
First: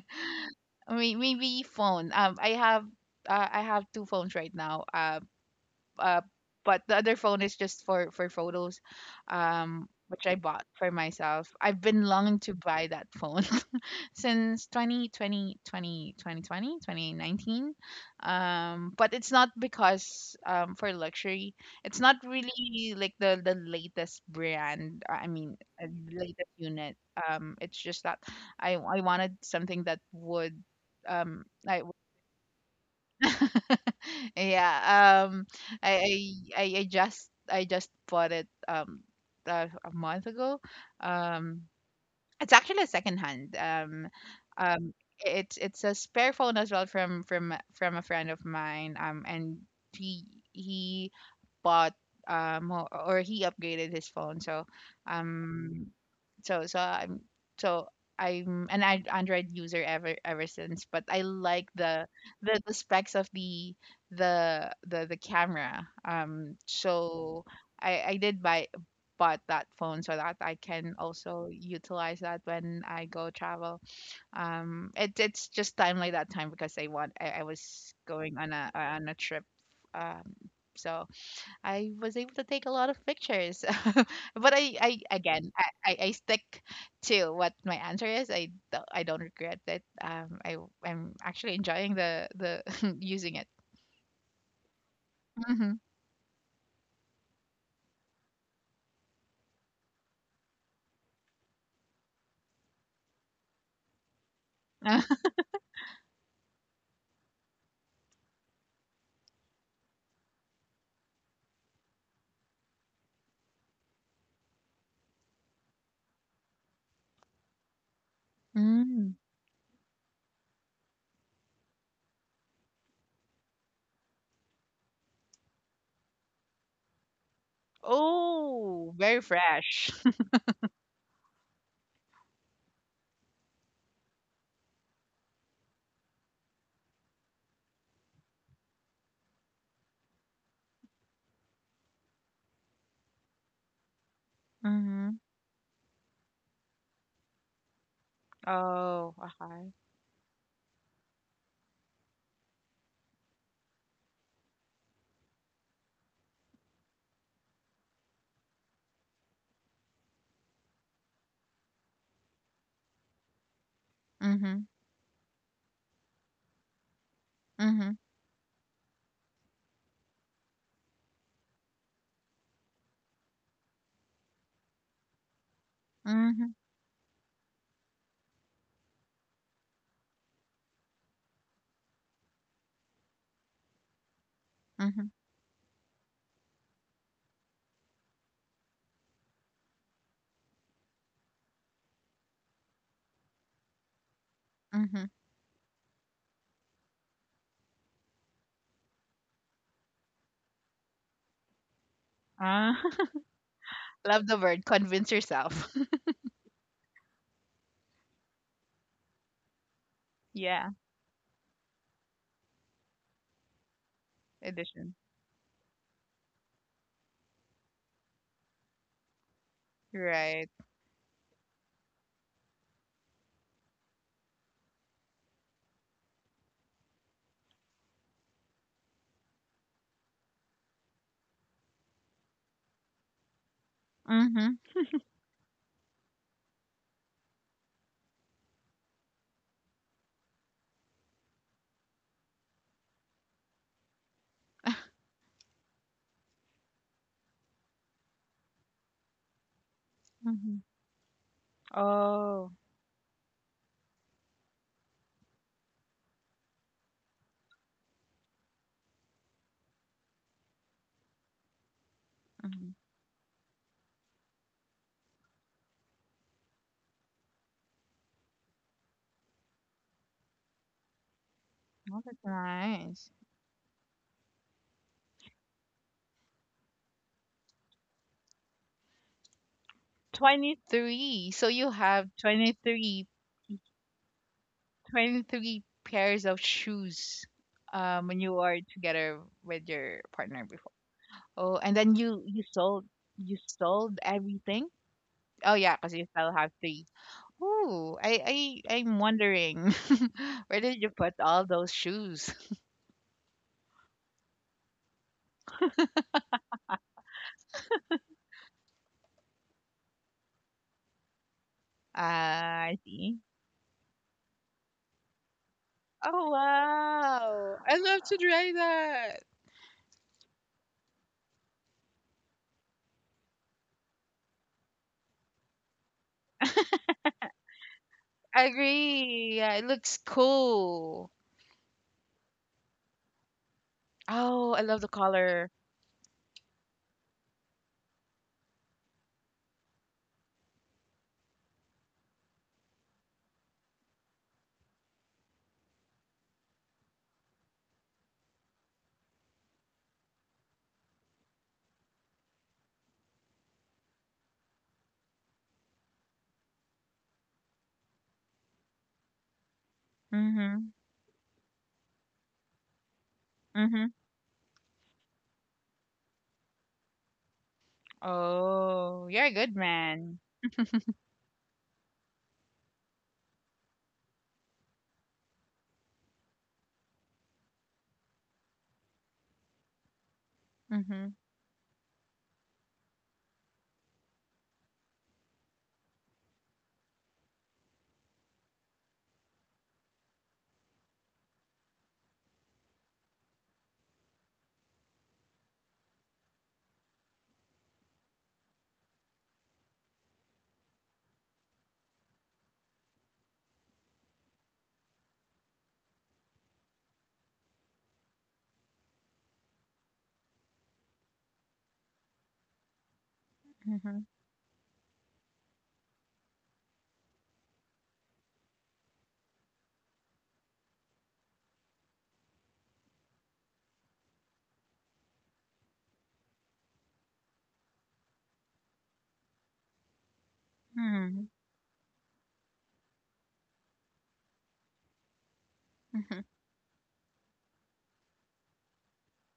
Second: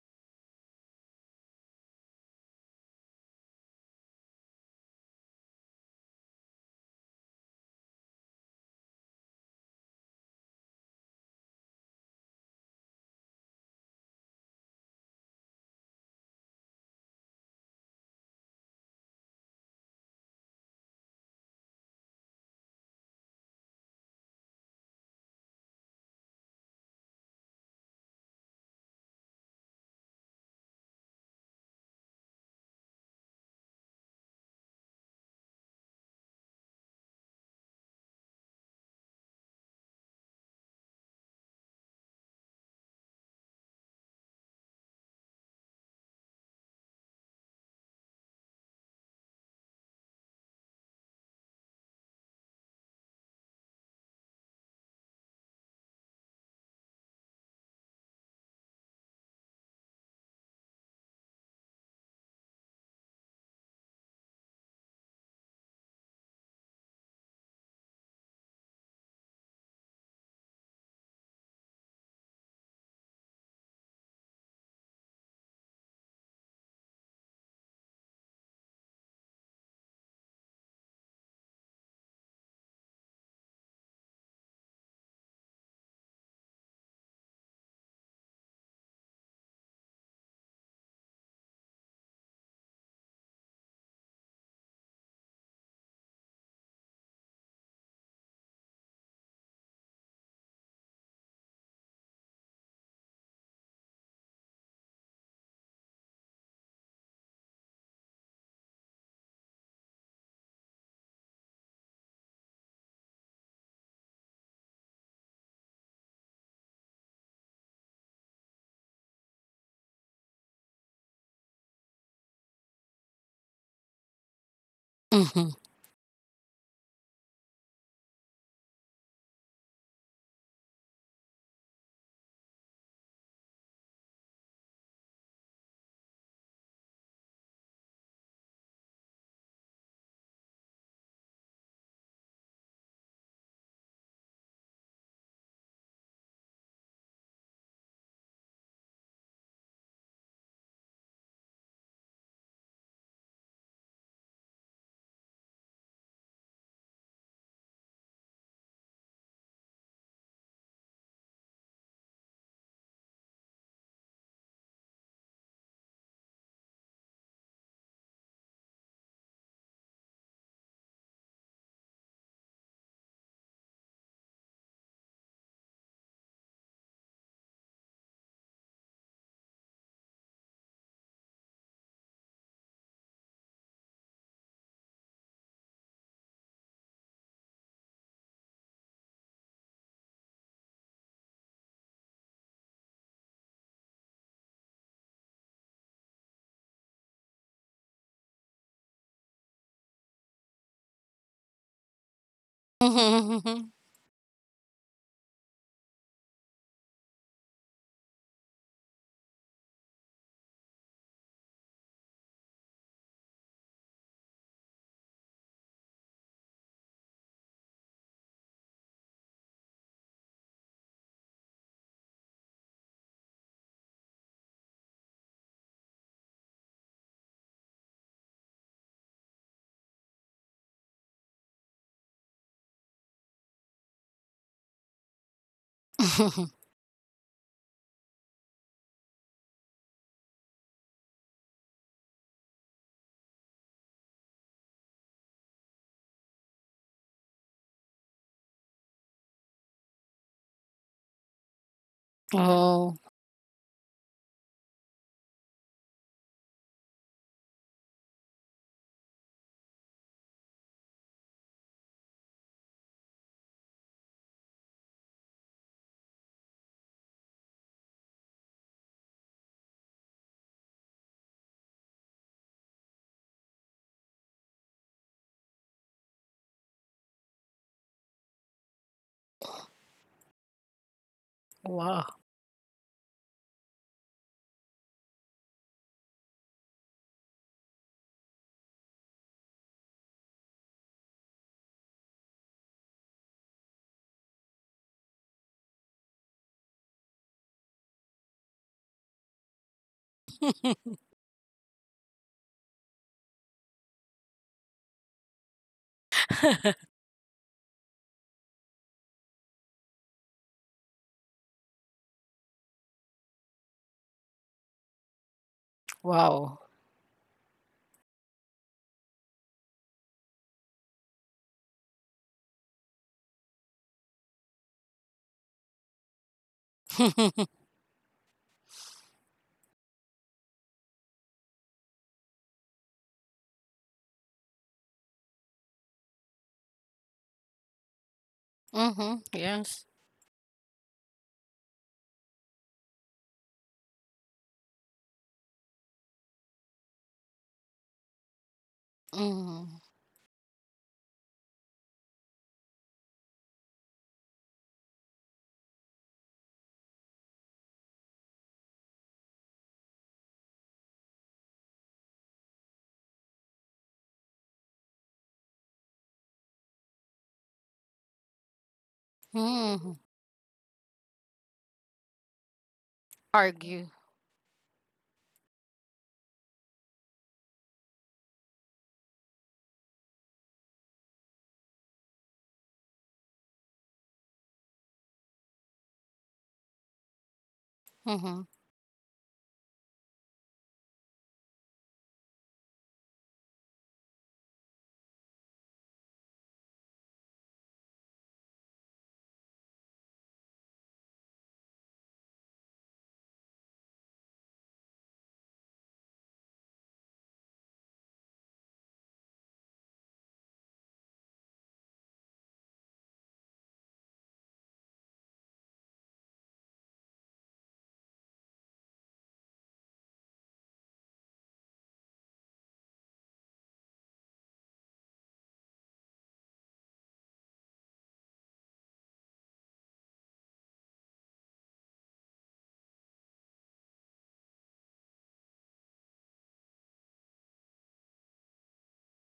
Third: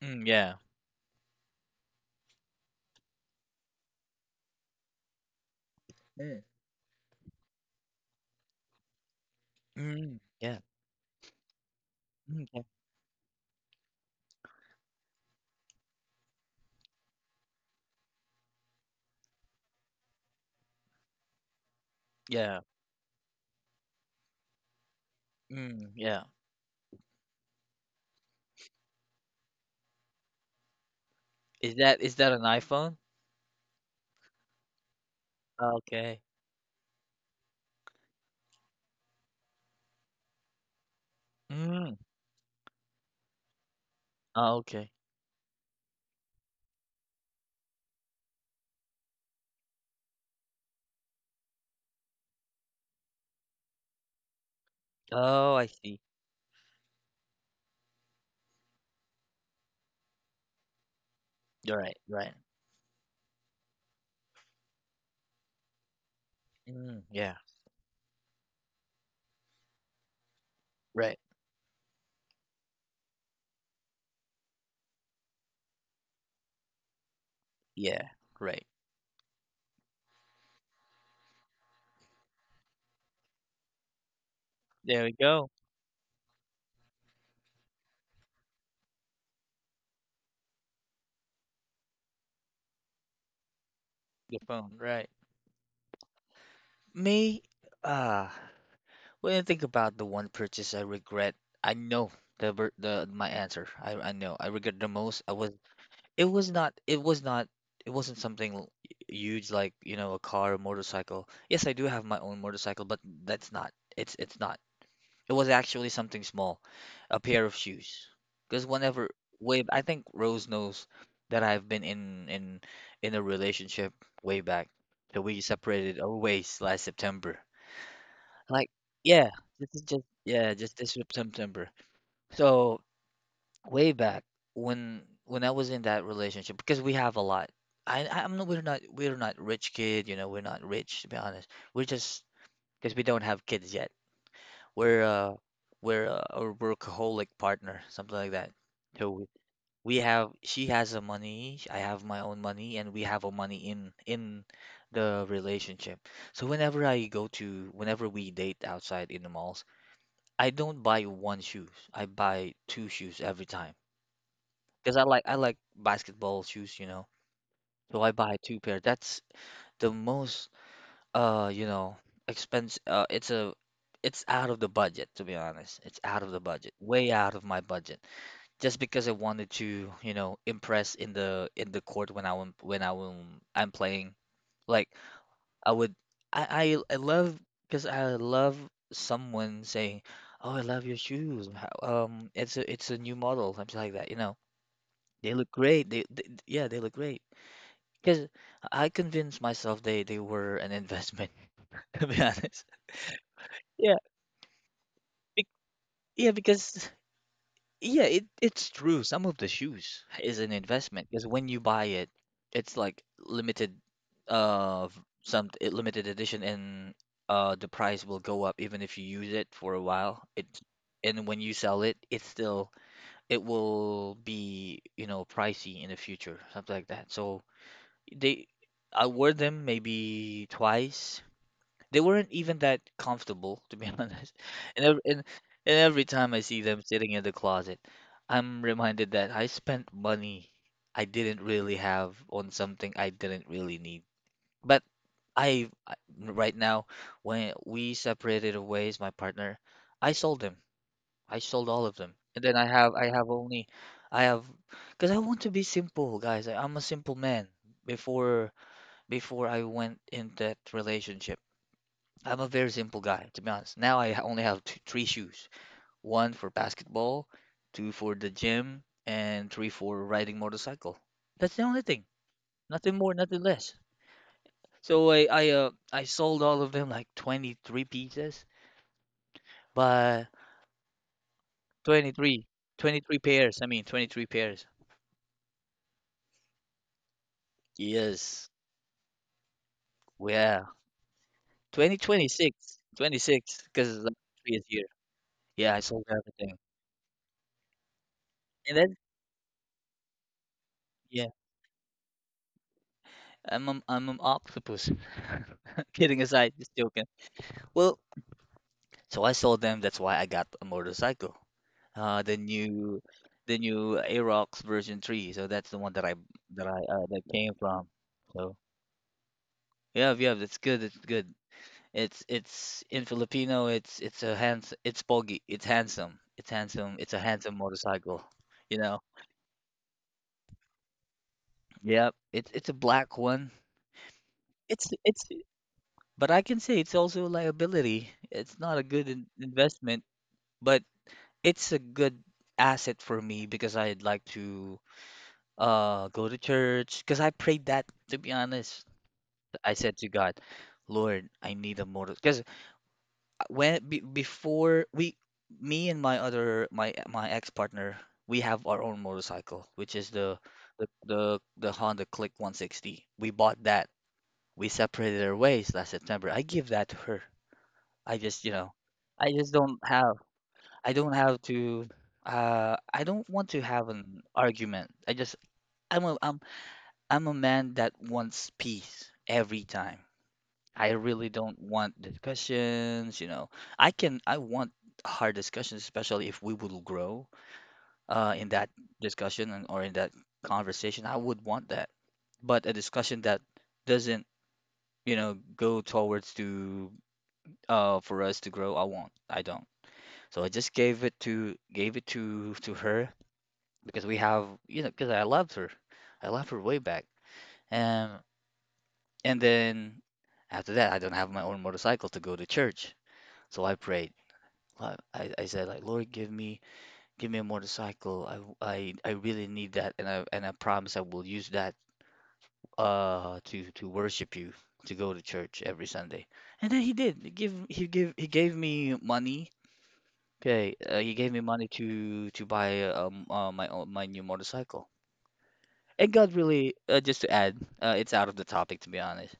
Mm, yeah.
may- maybe phone. Um, I have uh, I have two phones right now. Uh, uh,
Mm,
but the other phone is just for for photos. Um.
mm,
Which I
yeah.
bought for myself. I've been longing
Mm,
to
yeah.
buy that phone <laughs> since twenty twenty twenty twenty twenty twenty nineteen, um but it's not because um for luxury. It's not
Yeah.
really like the the latest brand, uh, I mean, uh,
Mm, yeah.
latest unit. Um it's just that i I wanted something that would um
Is
I
that is that an iPhone?
<laughs> yeah. um
Okay.
i i i I just I just bought it, um uh, a month ago. um
Mm,
it's actually a secondhand. Um,
oh, okay.
um, it's it's a spare phone as well from from from a friend of mine. Um, and he he bought um or or he upgraded his phone. So
Oh, I
um
see.
so so I'm so I'm an An- Android user ever ever since, but I like
You're right,
the
right.
the, the specs of the the the the camera. Um,
Mm, yeah,
so I I did buy bought that phone so that I can
right.
also utilize that when I go travel. Um, it, it's just time like that time because I want I, I was
Yeah,
going on
right.
a on a trip. Um, so I was able to take a lot of pictures. <laughs> But I, I
There we
again,
go.
I, I, I stick to what my answer is. I, do I don't regret it. Um, I, I'm actually enjoying the, the <laughs> using it.
Your phone, right.
Hmm.
Me, uh, when I think about the one purchase I regret, I know the ver- the my answer. I I know. I regret the most. I
<laughs>
was it was not it was not it wasn't something l- huge, like, you know, a car or motorcycle. Yes, I do have my own motorcycle, but that's not it's it's not It was actually something small, a pair of shoes. Because whenever
Mm.
way, I think Rose knows that I've been in in in a relationship way back. That we
Mhm.
separated our ways last September. Like
Oh, very
yeah, this is
fresh.
just yeah, just this Sep- September. So way back when when I was in that relationship, because we have a lot. I I- I'm not we're not We're not rich kid, you know, we're not rich to be honest. We're just because we don't have kids yet,
<laughs>
we're
Hmm.
uh we're uh, a workaholic partner, something like that. So
Oh,
we
okay.
we have she has a money, sh- I have my own money, and we have a money in in the relationship. So whenever I go to whenever we date outside in the malls, I don't buy one shoes. I buy two shoes every time
Mm-hmm.
because I like I like basketball shoes, you know.
Mm-hmm.
So I buy two pair. That's the most, Uh, you know, expense, uh it's a it's out of the budget, to be honest. It's out of the
Mm-hmm.
budget. Way out of my budget. Just because I wanted to, you know, impress in the in the court when I when when I when I'm playing. Like
Mm-hmm.
I would I I, I love because I love someone saying, "Oh, I love your shoes. How, um it's a it's a new model." Something like that, you know.
Mm-hmm.
They look great. They, they yeah, they look great. Because I convinced myself they they were an investment <laughs> to be honest.
Ah,
Mhm.
<laughs> love the word. Convince
Bec-
yourself.
Yeah, because, yeah, it it's true. Some of the shoes is an
<laughs> Yeah.
investment because when you buy it, it's like limited, uh,
Edition.
v- some it limited edition, and uh, the price will go up even if you use it for a while. It
Right.
and when you sell it, it's still it will be, you know pricey in the future, something like that. So they, I wore them maybe twice. They weren't even that comfortable, to be <laughs> honest.
Mm-hmm.
And ev- and and every time I see
<laughs>
them sitting in the closet, I'm reminded that I spent money I didn't really have on something I didn't really need. But I I- right now, when we separated ways, my partner, I sold them.
Mm-hmm.
I sold all of them. And
Oh.
then I have
oh,
I have only, I have because I want to be simple, guys. I, I'm a simple man before before I went in that relationship. I'm a very simple guy, to be honest. Now I ha- only have t three shoes. One for basketball, two for the gym, and three for riding motorcycle. That's the only thing.
Oh, that's
Nothing more,
nice.
nothing less. So I I uh I sold all of them like twenty-three pieces, but
twenty three. So you
wow.
have
23,
twenty three,
23 pairs. I mean twenty-three pairs.
twenty three pairs of shoes, um, when you
Yes.
are together with your partner
Yeah.
before. Oh, and then you you
twenty twenty-six
sold, you
twenty-six, twenty-six, because
sold
the previous
everything?
year.
Oh
Yeah, I
yeah, because
sold
you still
everything.
have three. Ooh, I,
And
I
then
I'm wondering <laughs> where did you
<laughs>
put
yeah,
all those shoes? <laughs>
I'm a, I'm an octopus. <laughs> Kidding aside, just joking. Well, so I sold them. That's why I got a motorcycle. Uh, the
Ah, I
new,
see.
the new Aerox version three. So that's the one that I
Oh
wow.
that I uh, that came
wow. I
from.
love to try
So
that.
yeah, yeah, that's good. It's good. It's it's in Filipino. It's it's a hands. It's pogi. It's handsome. It's handsome. It's a handsome
<laughs>
motorcycle.
I
You know.
agree. Yeah, it looks cool.
Yep. It's it's a black one.
Oh, I love the
It's it's.
color.
But I can say it's also a liability. It's not a good
hmm.
in
Yes.
investment. But it's a good asset for me because I'd like to uh go to church because I prayed that to be honest.
Hmm.
I said to God, Lord, I need a motor because when be, before we, me and my other my my ex-partner, we have our own motorcycle, which is the
Hmm.
the the, the Honda Click one sixty. We bought
Hmm.
that. We separated our ways last September. I give that to her. I just, you know,
Oh, you're
I
a
just
good
don't
Hmm.
have.
man.
I don't have to uh I don't want to have
Argue.
an argument. I just I'm a I'm I'm a man that wants peace every time. I
Hmm.
really don't want discussions, you know. I can I want hard discussions, especially if we will grow uh in
Mm-hmm.
that discussion and or in that conversation. I would want that. But a discussion that doesn't, you know, go towards to uh for us to grow, I won't. I don't. So I just gave it to gave it to to her because we have you know because I loved her, I loved her way back. Um, and then after that, I don't have my own motorcycle to go to church, so I
Hmm.
prayed. Lo- I, I said, like, Lord, give me give me a motorcycle. I, I I really need that, and I and I promise I will use that uh to to worship you, to go to church every Sunday. And then he did. He give he give he gave me money. Okay, uh, he
Hmm.
gave me money to to buy um uh, my own my new motorcycle. And
Hmm.
God really, uh, just to add, uh, it's out of the topic to be honest.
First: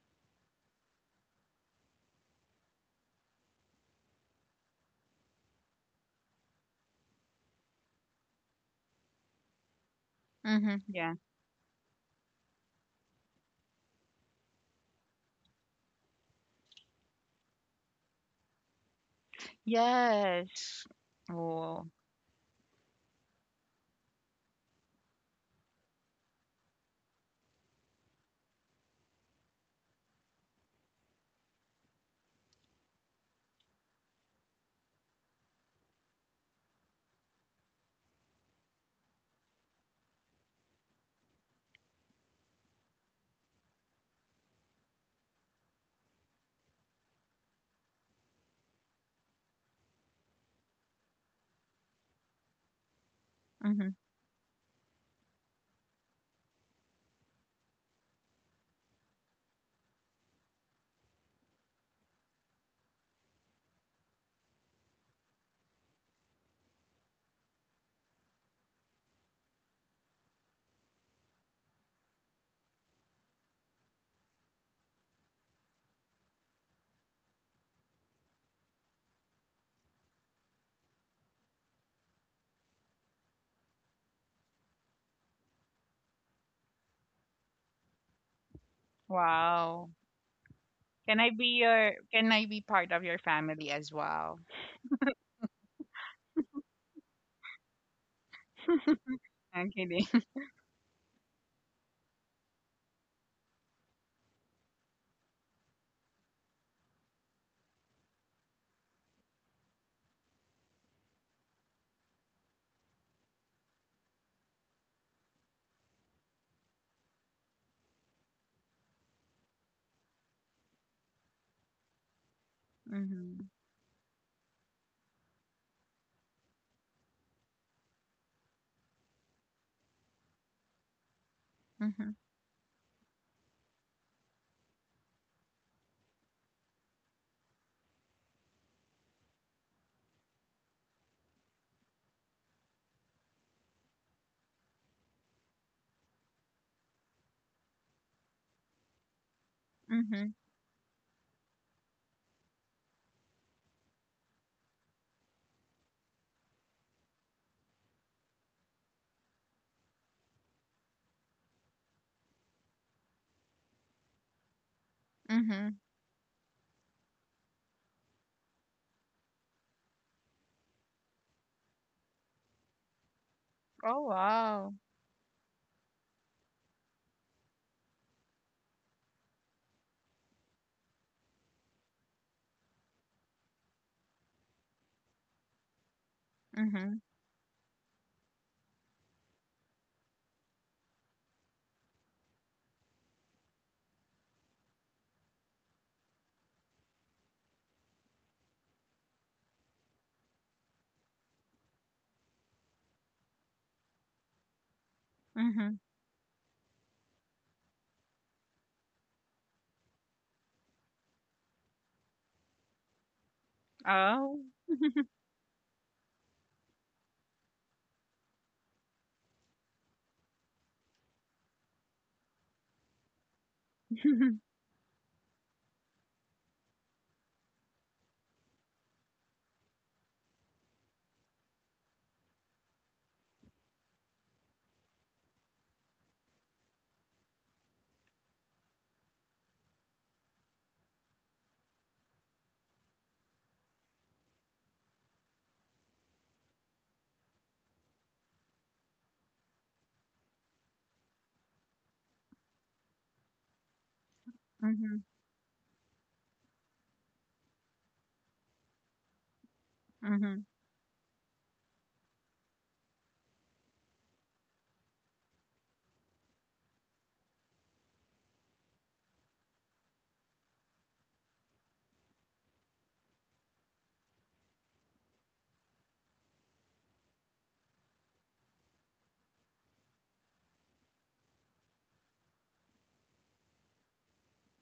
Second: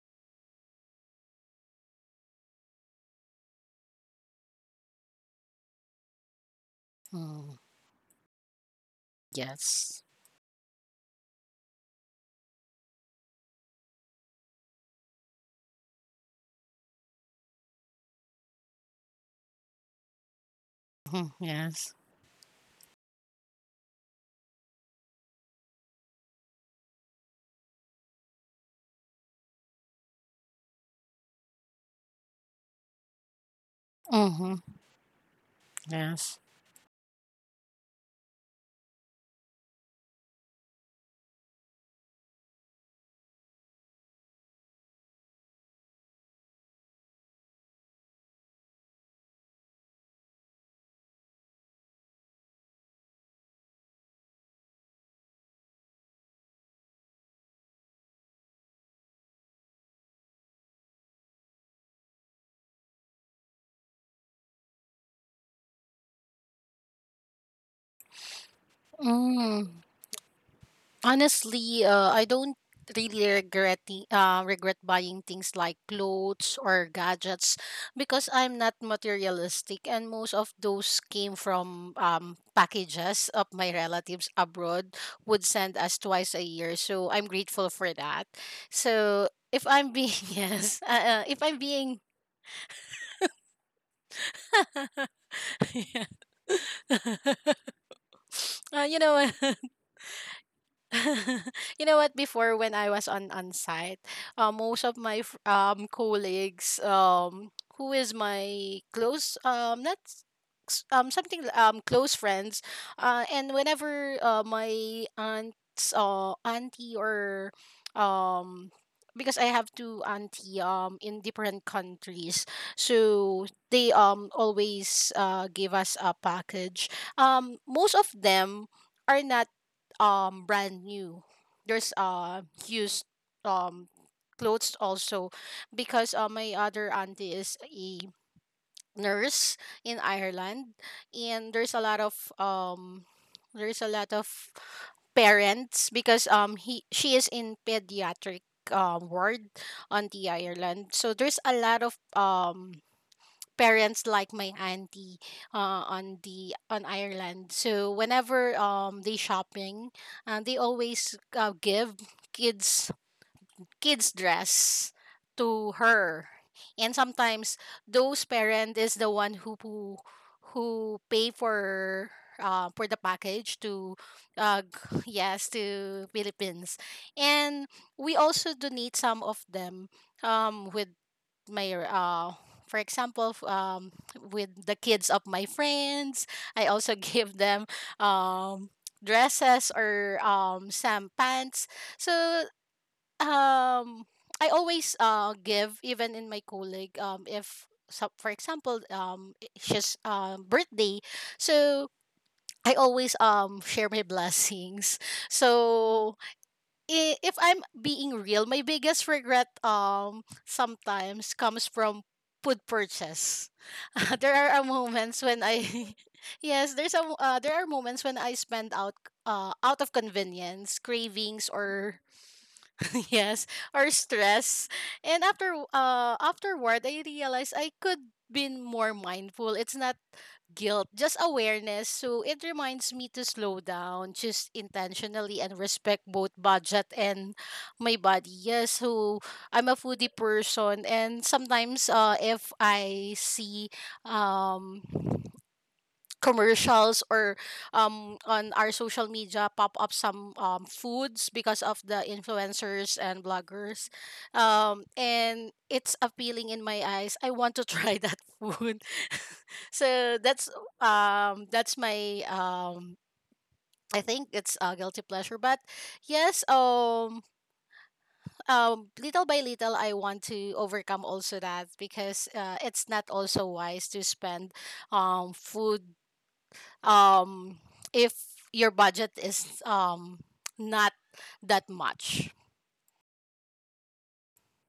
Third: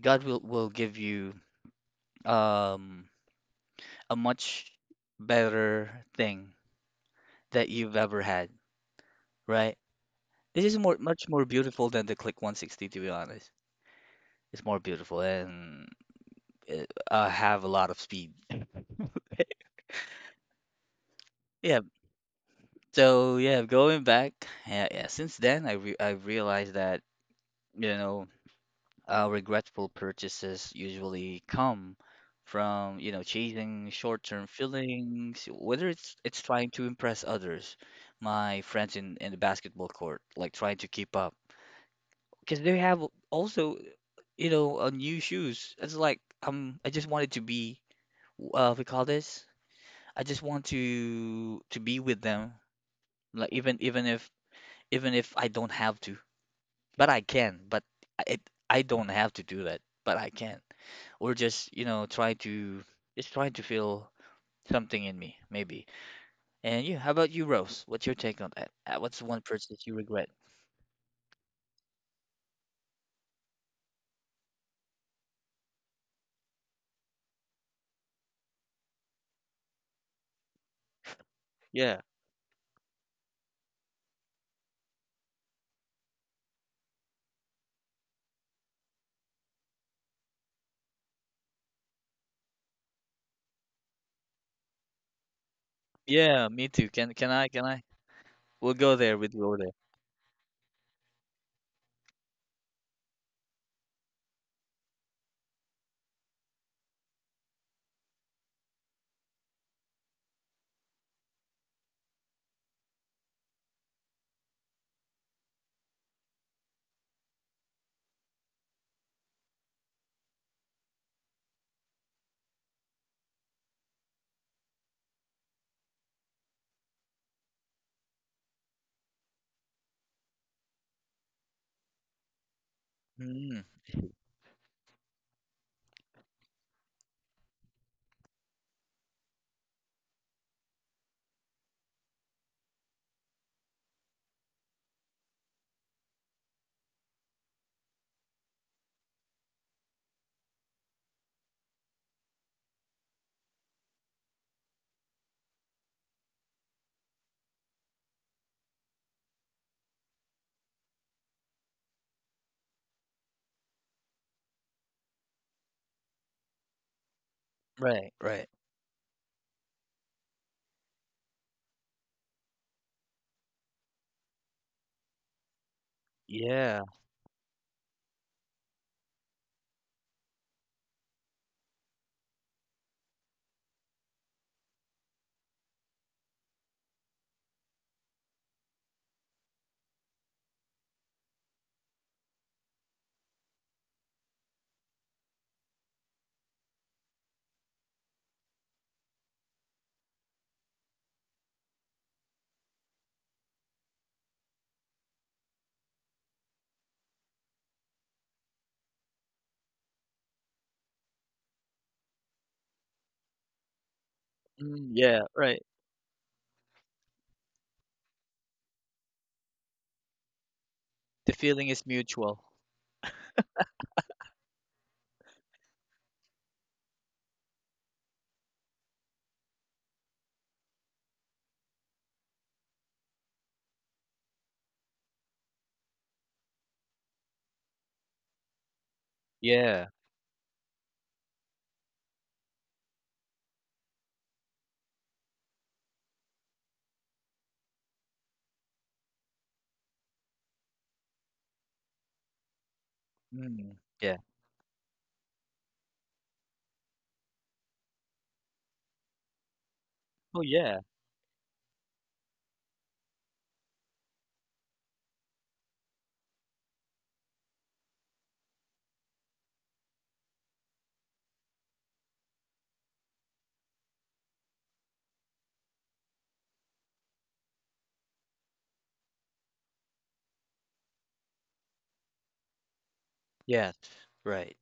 God will will give you um a much better thing
Mm-hmm.
that you've ever had, right?
Yes.
This
Hmm.
is more
Yeah.
much more beautiful than the Click one sixty, to be honest. It's more beautiful and it, uh, have a lot of speed.
Yes.
Mhm.
Yeah.
Oh.
Yes.
So yeah, going back, yeah, yeah. Since then, I re I realized that you know Uh, regretful purchases usually come from, you know, chasing short-term
Mm-hmm.
feelings, whether it's
Yes.
it's trying to impress others, my friends in in the basketball court, like trying to keep up, because they have also, you know, uh, new shoes. It's like um, I just wanted to be, uh, we call this. I just want to to be with them, like even
Hmm.
even if even if I don't have to. But I can. But I- it, I don't have to do that, but I can. Or just, you know, try to just try to feel something in me, maybe. And yeah, how about you, Rose? What's your take on that? Uh, What's one
Mm.
purchase you regret?
Honestly, uh, I don't really regret the- uh, regret buying things like clothes or gadgets because I'm not materialistic, and most of those came from um, packages of my relatives abroad would send us twice a year. So I'm grateful for that. So if I'm
Wow.
being <laughs> yes, uh, uh, if
Can I
I'm
be
being
your can I be part of your family as well?
<laughs> yeah.
Yeah, me too. Can can I? Can I?
<laughs>
We'll
uh, you
go there.
know.
We'll
<laughs>
go there.
I'm kidding.
<laughs> you know what? Before when I was on on site, uh, most of my fr- um colleagues um who is my close um not s- um something li- um close friends, uh and whenever uh my aunts uh auntie, or um because I have two auntie um in different countries,
<laughs>
so
Hmm.
they um always uh give us a package. Um, most of them are not um brand new. There's
Hmm.
uh used
Mm,
um clothes also because uh, my other auntie is a nurse in Ireland, and there's a lot of um there's a lot of parents because um he she is in pediatric um ward on the
Hmm.
Ireland. So there's a lot of um parents like my auntie uh, on the on Ireland. So whenever um they shopping, uh, they always uh, give kids kids dress to
Hmm.
her. And sometimes
right,
those
right.
parent is the one who who, who pay for uh, for the package to
Oh
uh,
wow.
g- yes to Philippines.
Yeah.
And we also donate some of them um with my uh for example f- um with the kids of my friends. I also <laughs>
Hmm.
give them um dresses or um some pants, so um I always uh give even in my colleague. Um if, so, for example, um i- she's um birthday, so I always um share my <laughs> blessings.
Hmm.
So I- if I'm being real, my biggest regret um sometimes comes from food purchase. <laughs> there
Oh.
are uh,
Mm,
moments
yeah,
when
right.
I, <laughs> yes, there's a mo- uh, there are moments when I spend out uh out of convenience,
The
cravings,
feeling is
or
mutual.
<laughs> yes, or
<laughs>
stress. And after uh afterward I realized I could been more mindful. It's not guilt, just awareness. So it reminds me to slow down, just intentionally, and respect both budget and my body. Yes, so I'm a
Yeah.
foodie person, and sometimes uh, if I see um commercials or um, on our social media pop up some um, foods because of the influencers and
Mm,
bloggers,
yeah.
um,
Mm-hmm.
and it's appealing in my eyes, I want to <laughs> try that food. <laughs> so that's
Oh
Hmm.
yeah.
um, that's my um, I think it's a guilty pleasure, but yes, um, um, little by little I want to overcome also that, because uh, it's not also wise to spend um, food um, if your budget is um, not that much.
Yes. Right.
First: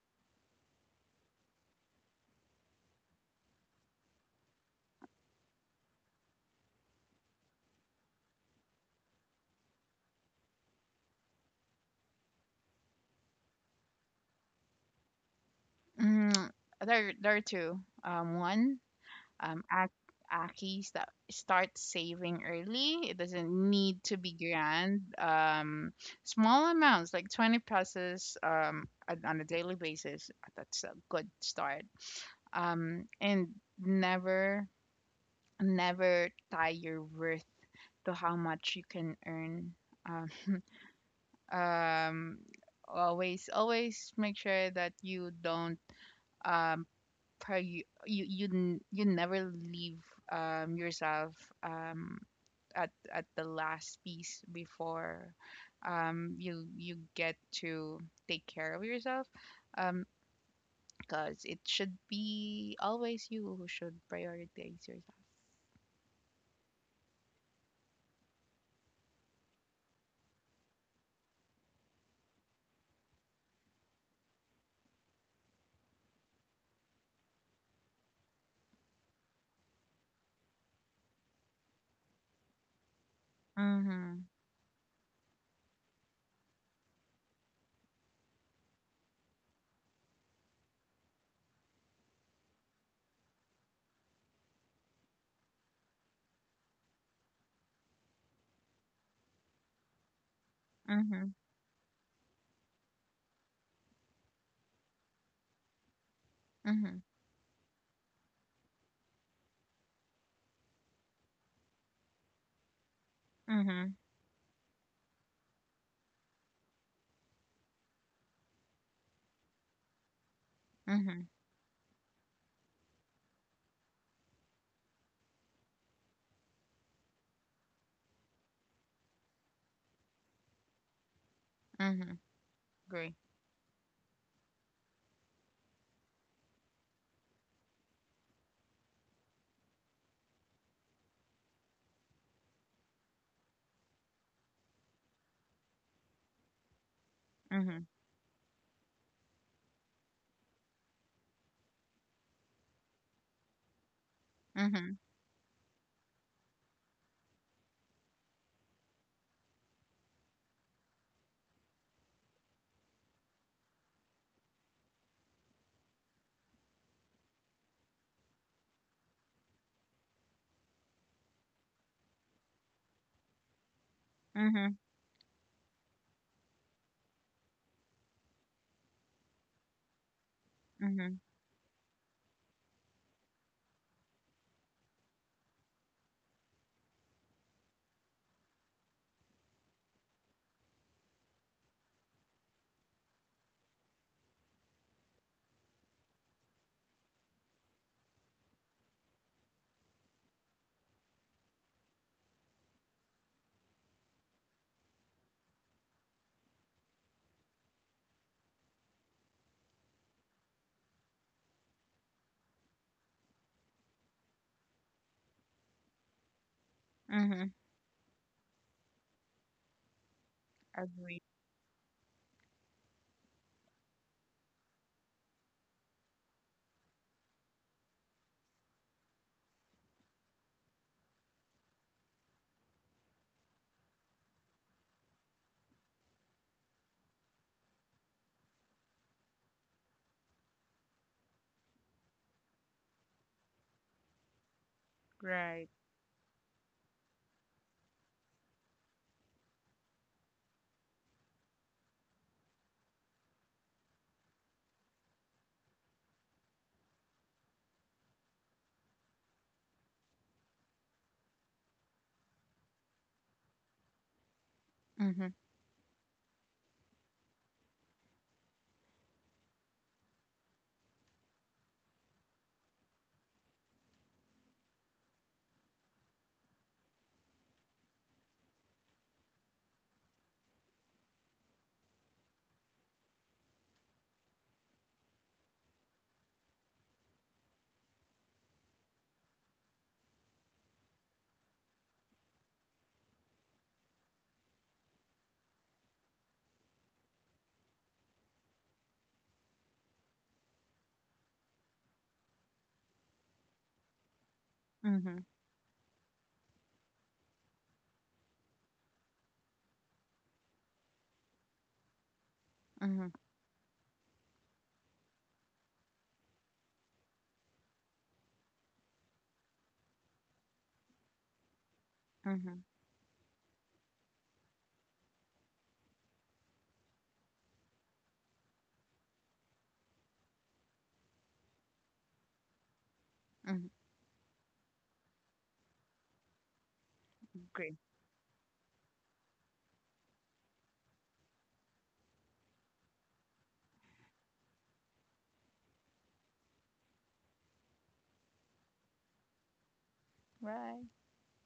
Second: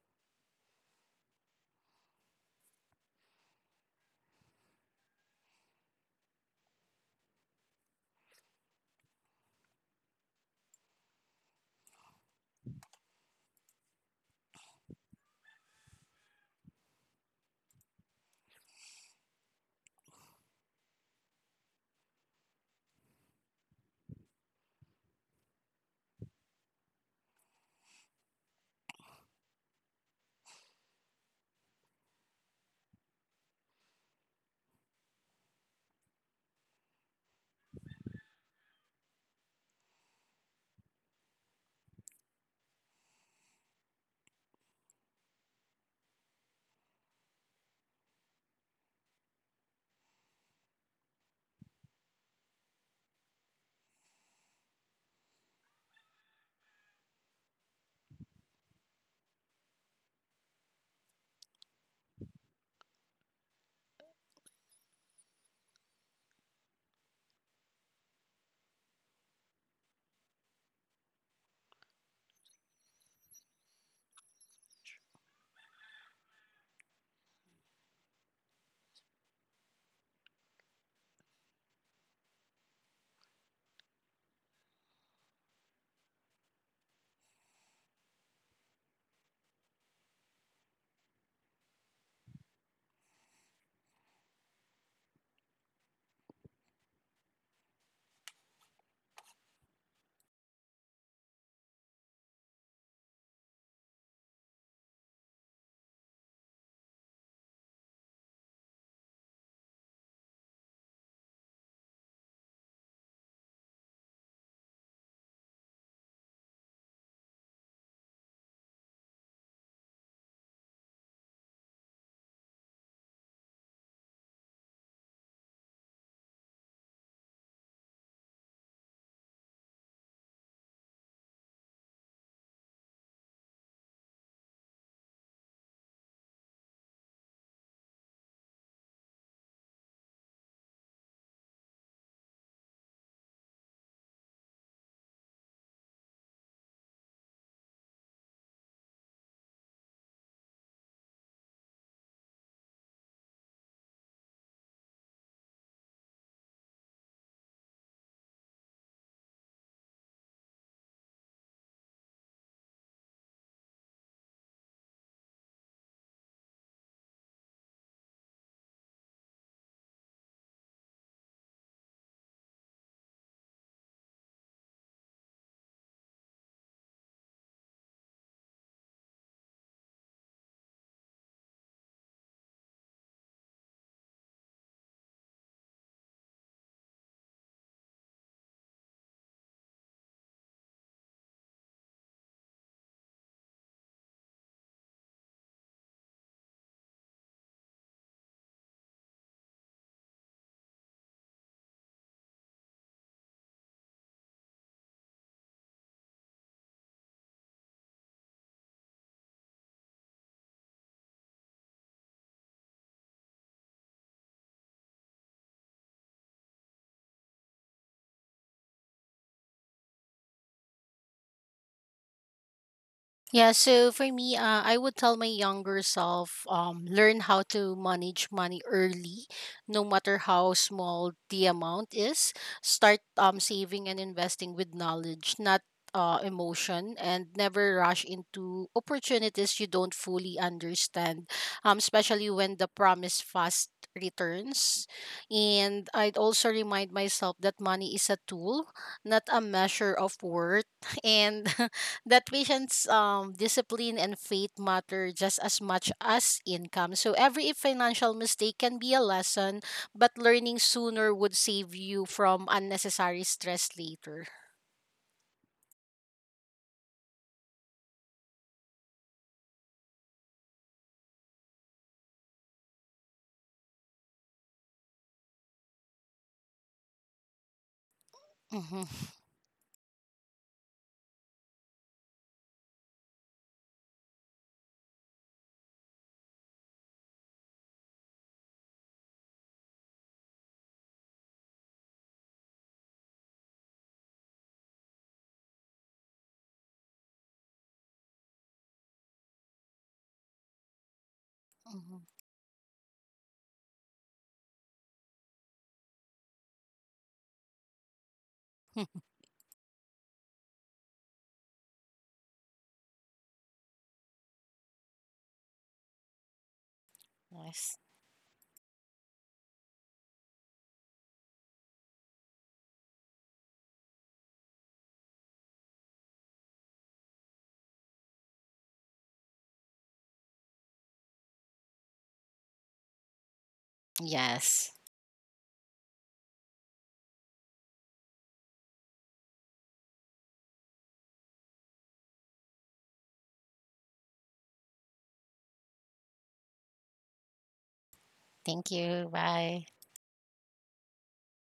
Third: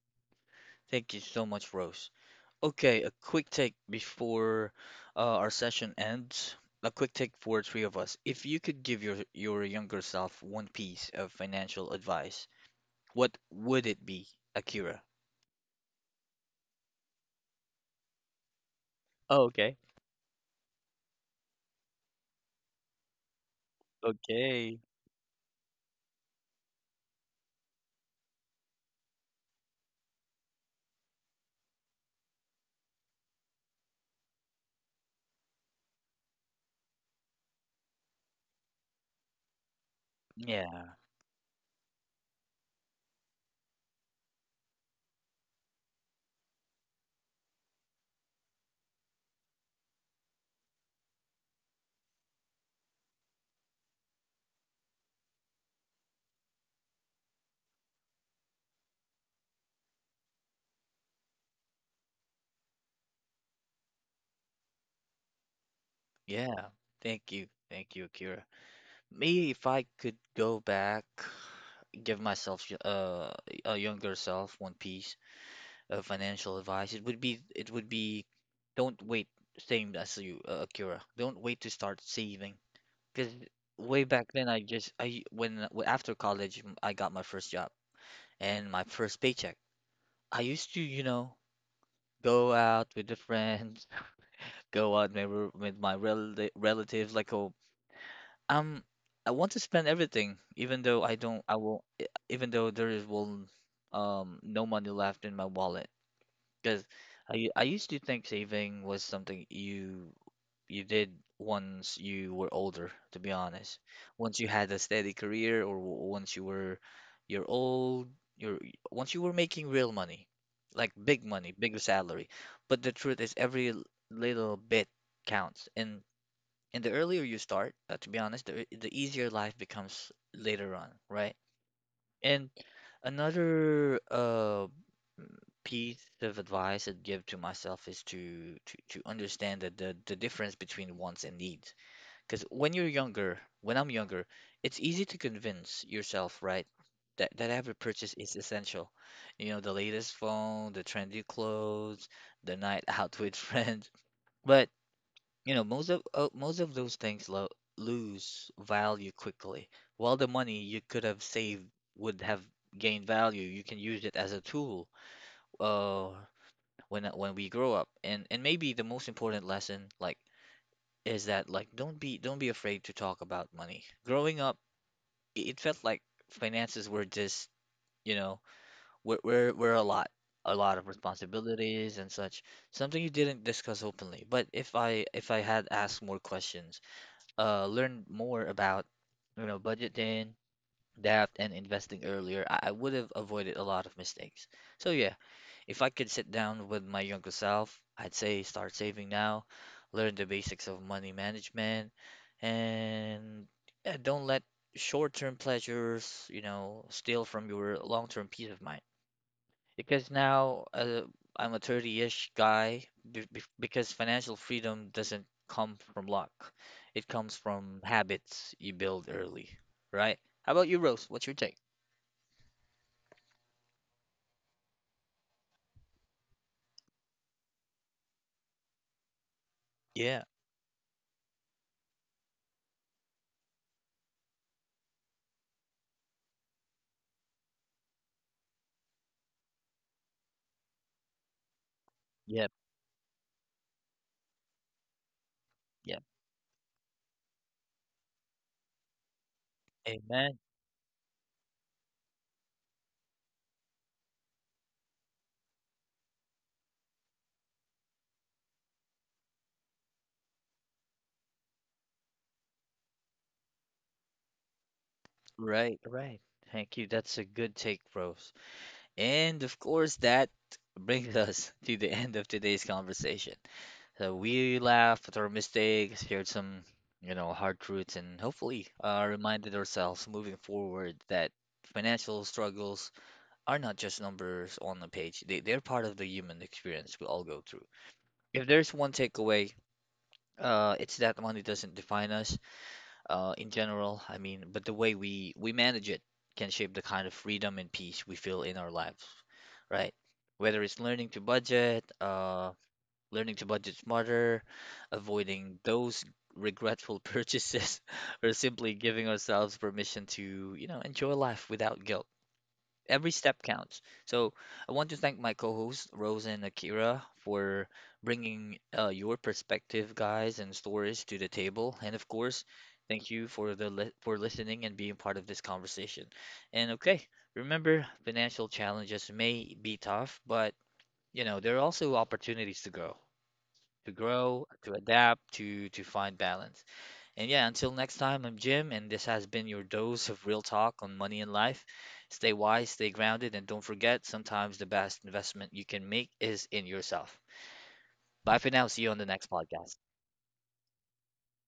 Thank you so much, Rose. Okay, a quick take before uh, our session ends. A quick take for three of us. If you could give your your younger self one piece of financial advice, what would it be, Akira?
Mm-hmm. There there are two. Um one,
Oh,
um,
okay.
Ak- Aki, sta- start saving early. It doesn't need to be
Okay.
grand. Um, small amounts, like twenty pesos um, on on a daily basis, that's a good start. Um, and never, never tie your worth to how much you can earn. Um,
Yeah,
um, always, always make sure that you don't um, prior you you n- you never leave um yourself um at at the last piece before um you you get to take care of yourself, um because it should be always you who should prioritize yourself.
yeah. Thank you. Thank you, Akira. Me, if I could go back, give myself y- uh, a younger self one piece, uh, financial advice, it would be it would be don't wait, same as you, uh, Akira. Don't wait to start saving. Because way
Mhm.
back then, I just I when w- after college, m- I got my first job and my first paycheck. I used to, you know, go out with the friends, <laughs> go out maybe with my relati relatives. Like, oh, um, I want to spend everything, even though I
Mhm.
don't, I will, even though there is will, um, no money left in my wallet. Because
Mhm.
I u- I used to think saving was something you you did once you were older, to be honest.
Mhm.
Once you had a steady career, or w- once you were you're old, you're once you were making real money, like
Mhm.
big money, bigger salary. But the truth is, every l- little bit counts. And and the earlier you start, uh, to be honest, the the easier life becomes later on, right?
Mhm.
And
Agree.
another uh piece of advice I'd give to myself is to to, to understand that the, the difference between wants and needs. Because when you're younger, when I'm younger, it's easy to convince yourself, right, that, that every
Mhm.
purchase is essential. You know, the latest phone, the trendy clothes, the night <laughs> out with friends. But,
Mhm.
you know, most of uh, most of those things lo lose value quickly. While the money you could have saved would have gained value, you can use it as a tool. Uh, when when we grow up and and maybe the most important lesson like is that like don't be don't be afraid to talk about money growing up.
Mhm.
it it felt like finances were just, you know, we're, we're, we're a lot a lot of
Mhm.
responsibilities and such, something you didn't discuss openly. But if i if I had asked more questions, uh learned more about, you know, budgeting, debt and investing earlier, i, I would have avoided a lot of mistakes. So yeah, if I could sit down with my younger self, I'd say start saving now, learn the basics of money management, and yeah, don't let short-term pleasures, you know, steal from your long-term peace of mind. Because now uh, I'm a thirty-ish guy, be be- because financial freedom doesn't come from luck. It comes
Mhm.
from habits you build early, right? How about you, Rose?
Agree.
What's your take?
Yeah, so for me, uh, I would tell my younger self, um, learn how to manage money early, no matter
Yeah,
how small the amount is. Start um, saving and investing with knowledge, not uh, emotion, and never rush into opportunities you don't fully understand, um, especially
yep,
when the promise fast returns.
Right.
And
yep.
I'd also remind myself that money is a tool, not a measure of
Amen.
worth. <laughs> And <laughs> that patients um discipline and faith matter just as much as income. So every financial mistake can be a lesson, but learning sooner would save you from unnecessary stress later.
Mhm.
Right, right. Thank you. That's a good take, Rose. And of course, that brings us <laughs> to the end of today's conversation. So we laughed at our mistakes, shared some, you know, hard truths, and hopefully uh,
Mm-hmm.
reminded ourselves moving forward that financial struggles are not just numbers on a page. They, they're part of the human experience we all go through. If there's one takeaway, uh, it's that money doesn't define us, uh, in general. I mean, but the way we we manage it can shape the kind of freedom and peace we feel in our lives, right? Whether it's learning to budget,
Mm-hmm.
uh, learning to budget smarter,
Mhm.
avoiding those regretful <laughs> purchases, or simply giving ourselves permission to, you know, enjoy life without guilt,
Mhm.
every step counts. So I want to thank my co-hosts Rose and Akira
<laughs>
for
yes,
bringing uh, your perspective, guys, and stories to the table. And of course,
Mhm.
thank you for the li- for listening and being part of this conversation. And okay, remember, financial challenges may be tough, but you know there are also opportunities to grow,
Mhm.
to grow,
yes,
to adapt, to to find balance. And yeah,
Agree.
until next time, I'm Jim, and this has been your dose of real talk on money and life. Stay wise, stay grounded, and don't forget sometimes the best investment you can make is in yourself. Bye for now.
thank
See you on the
you,
next
bye.
podcast.
Right.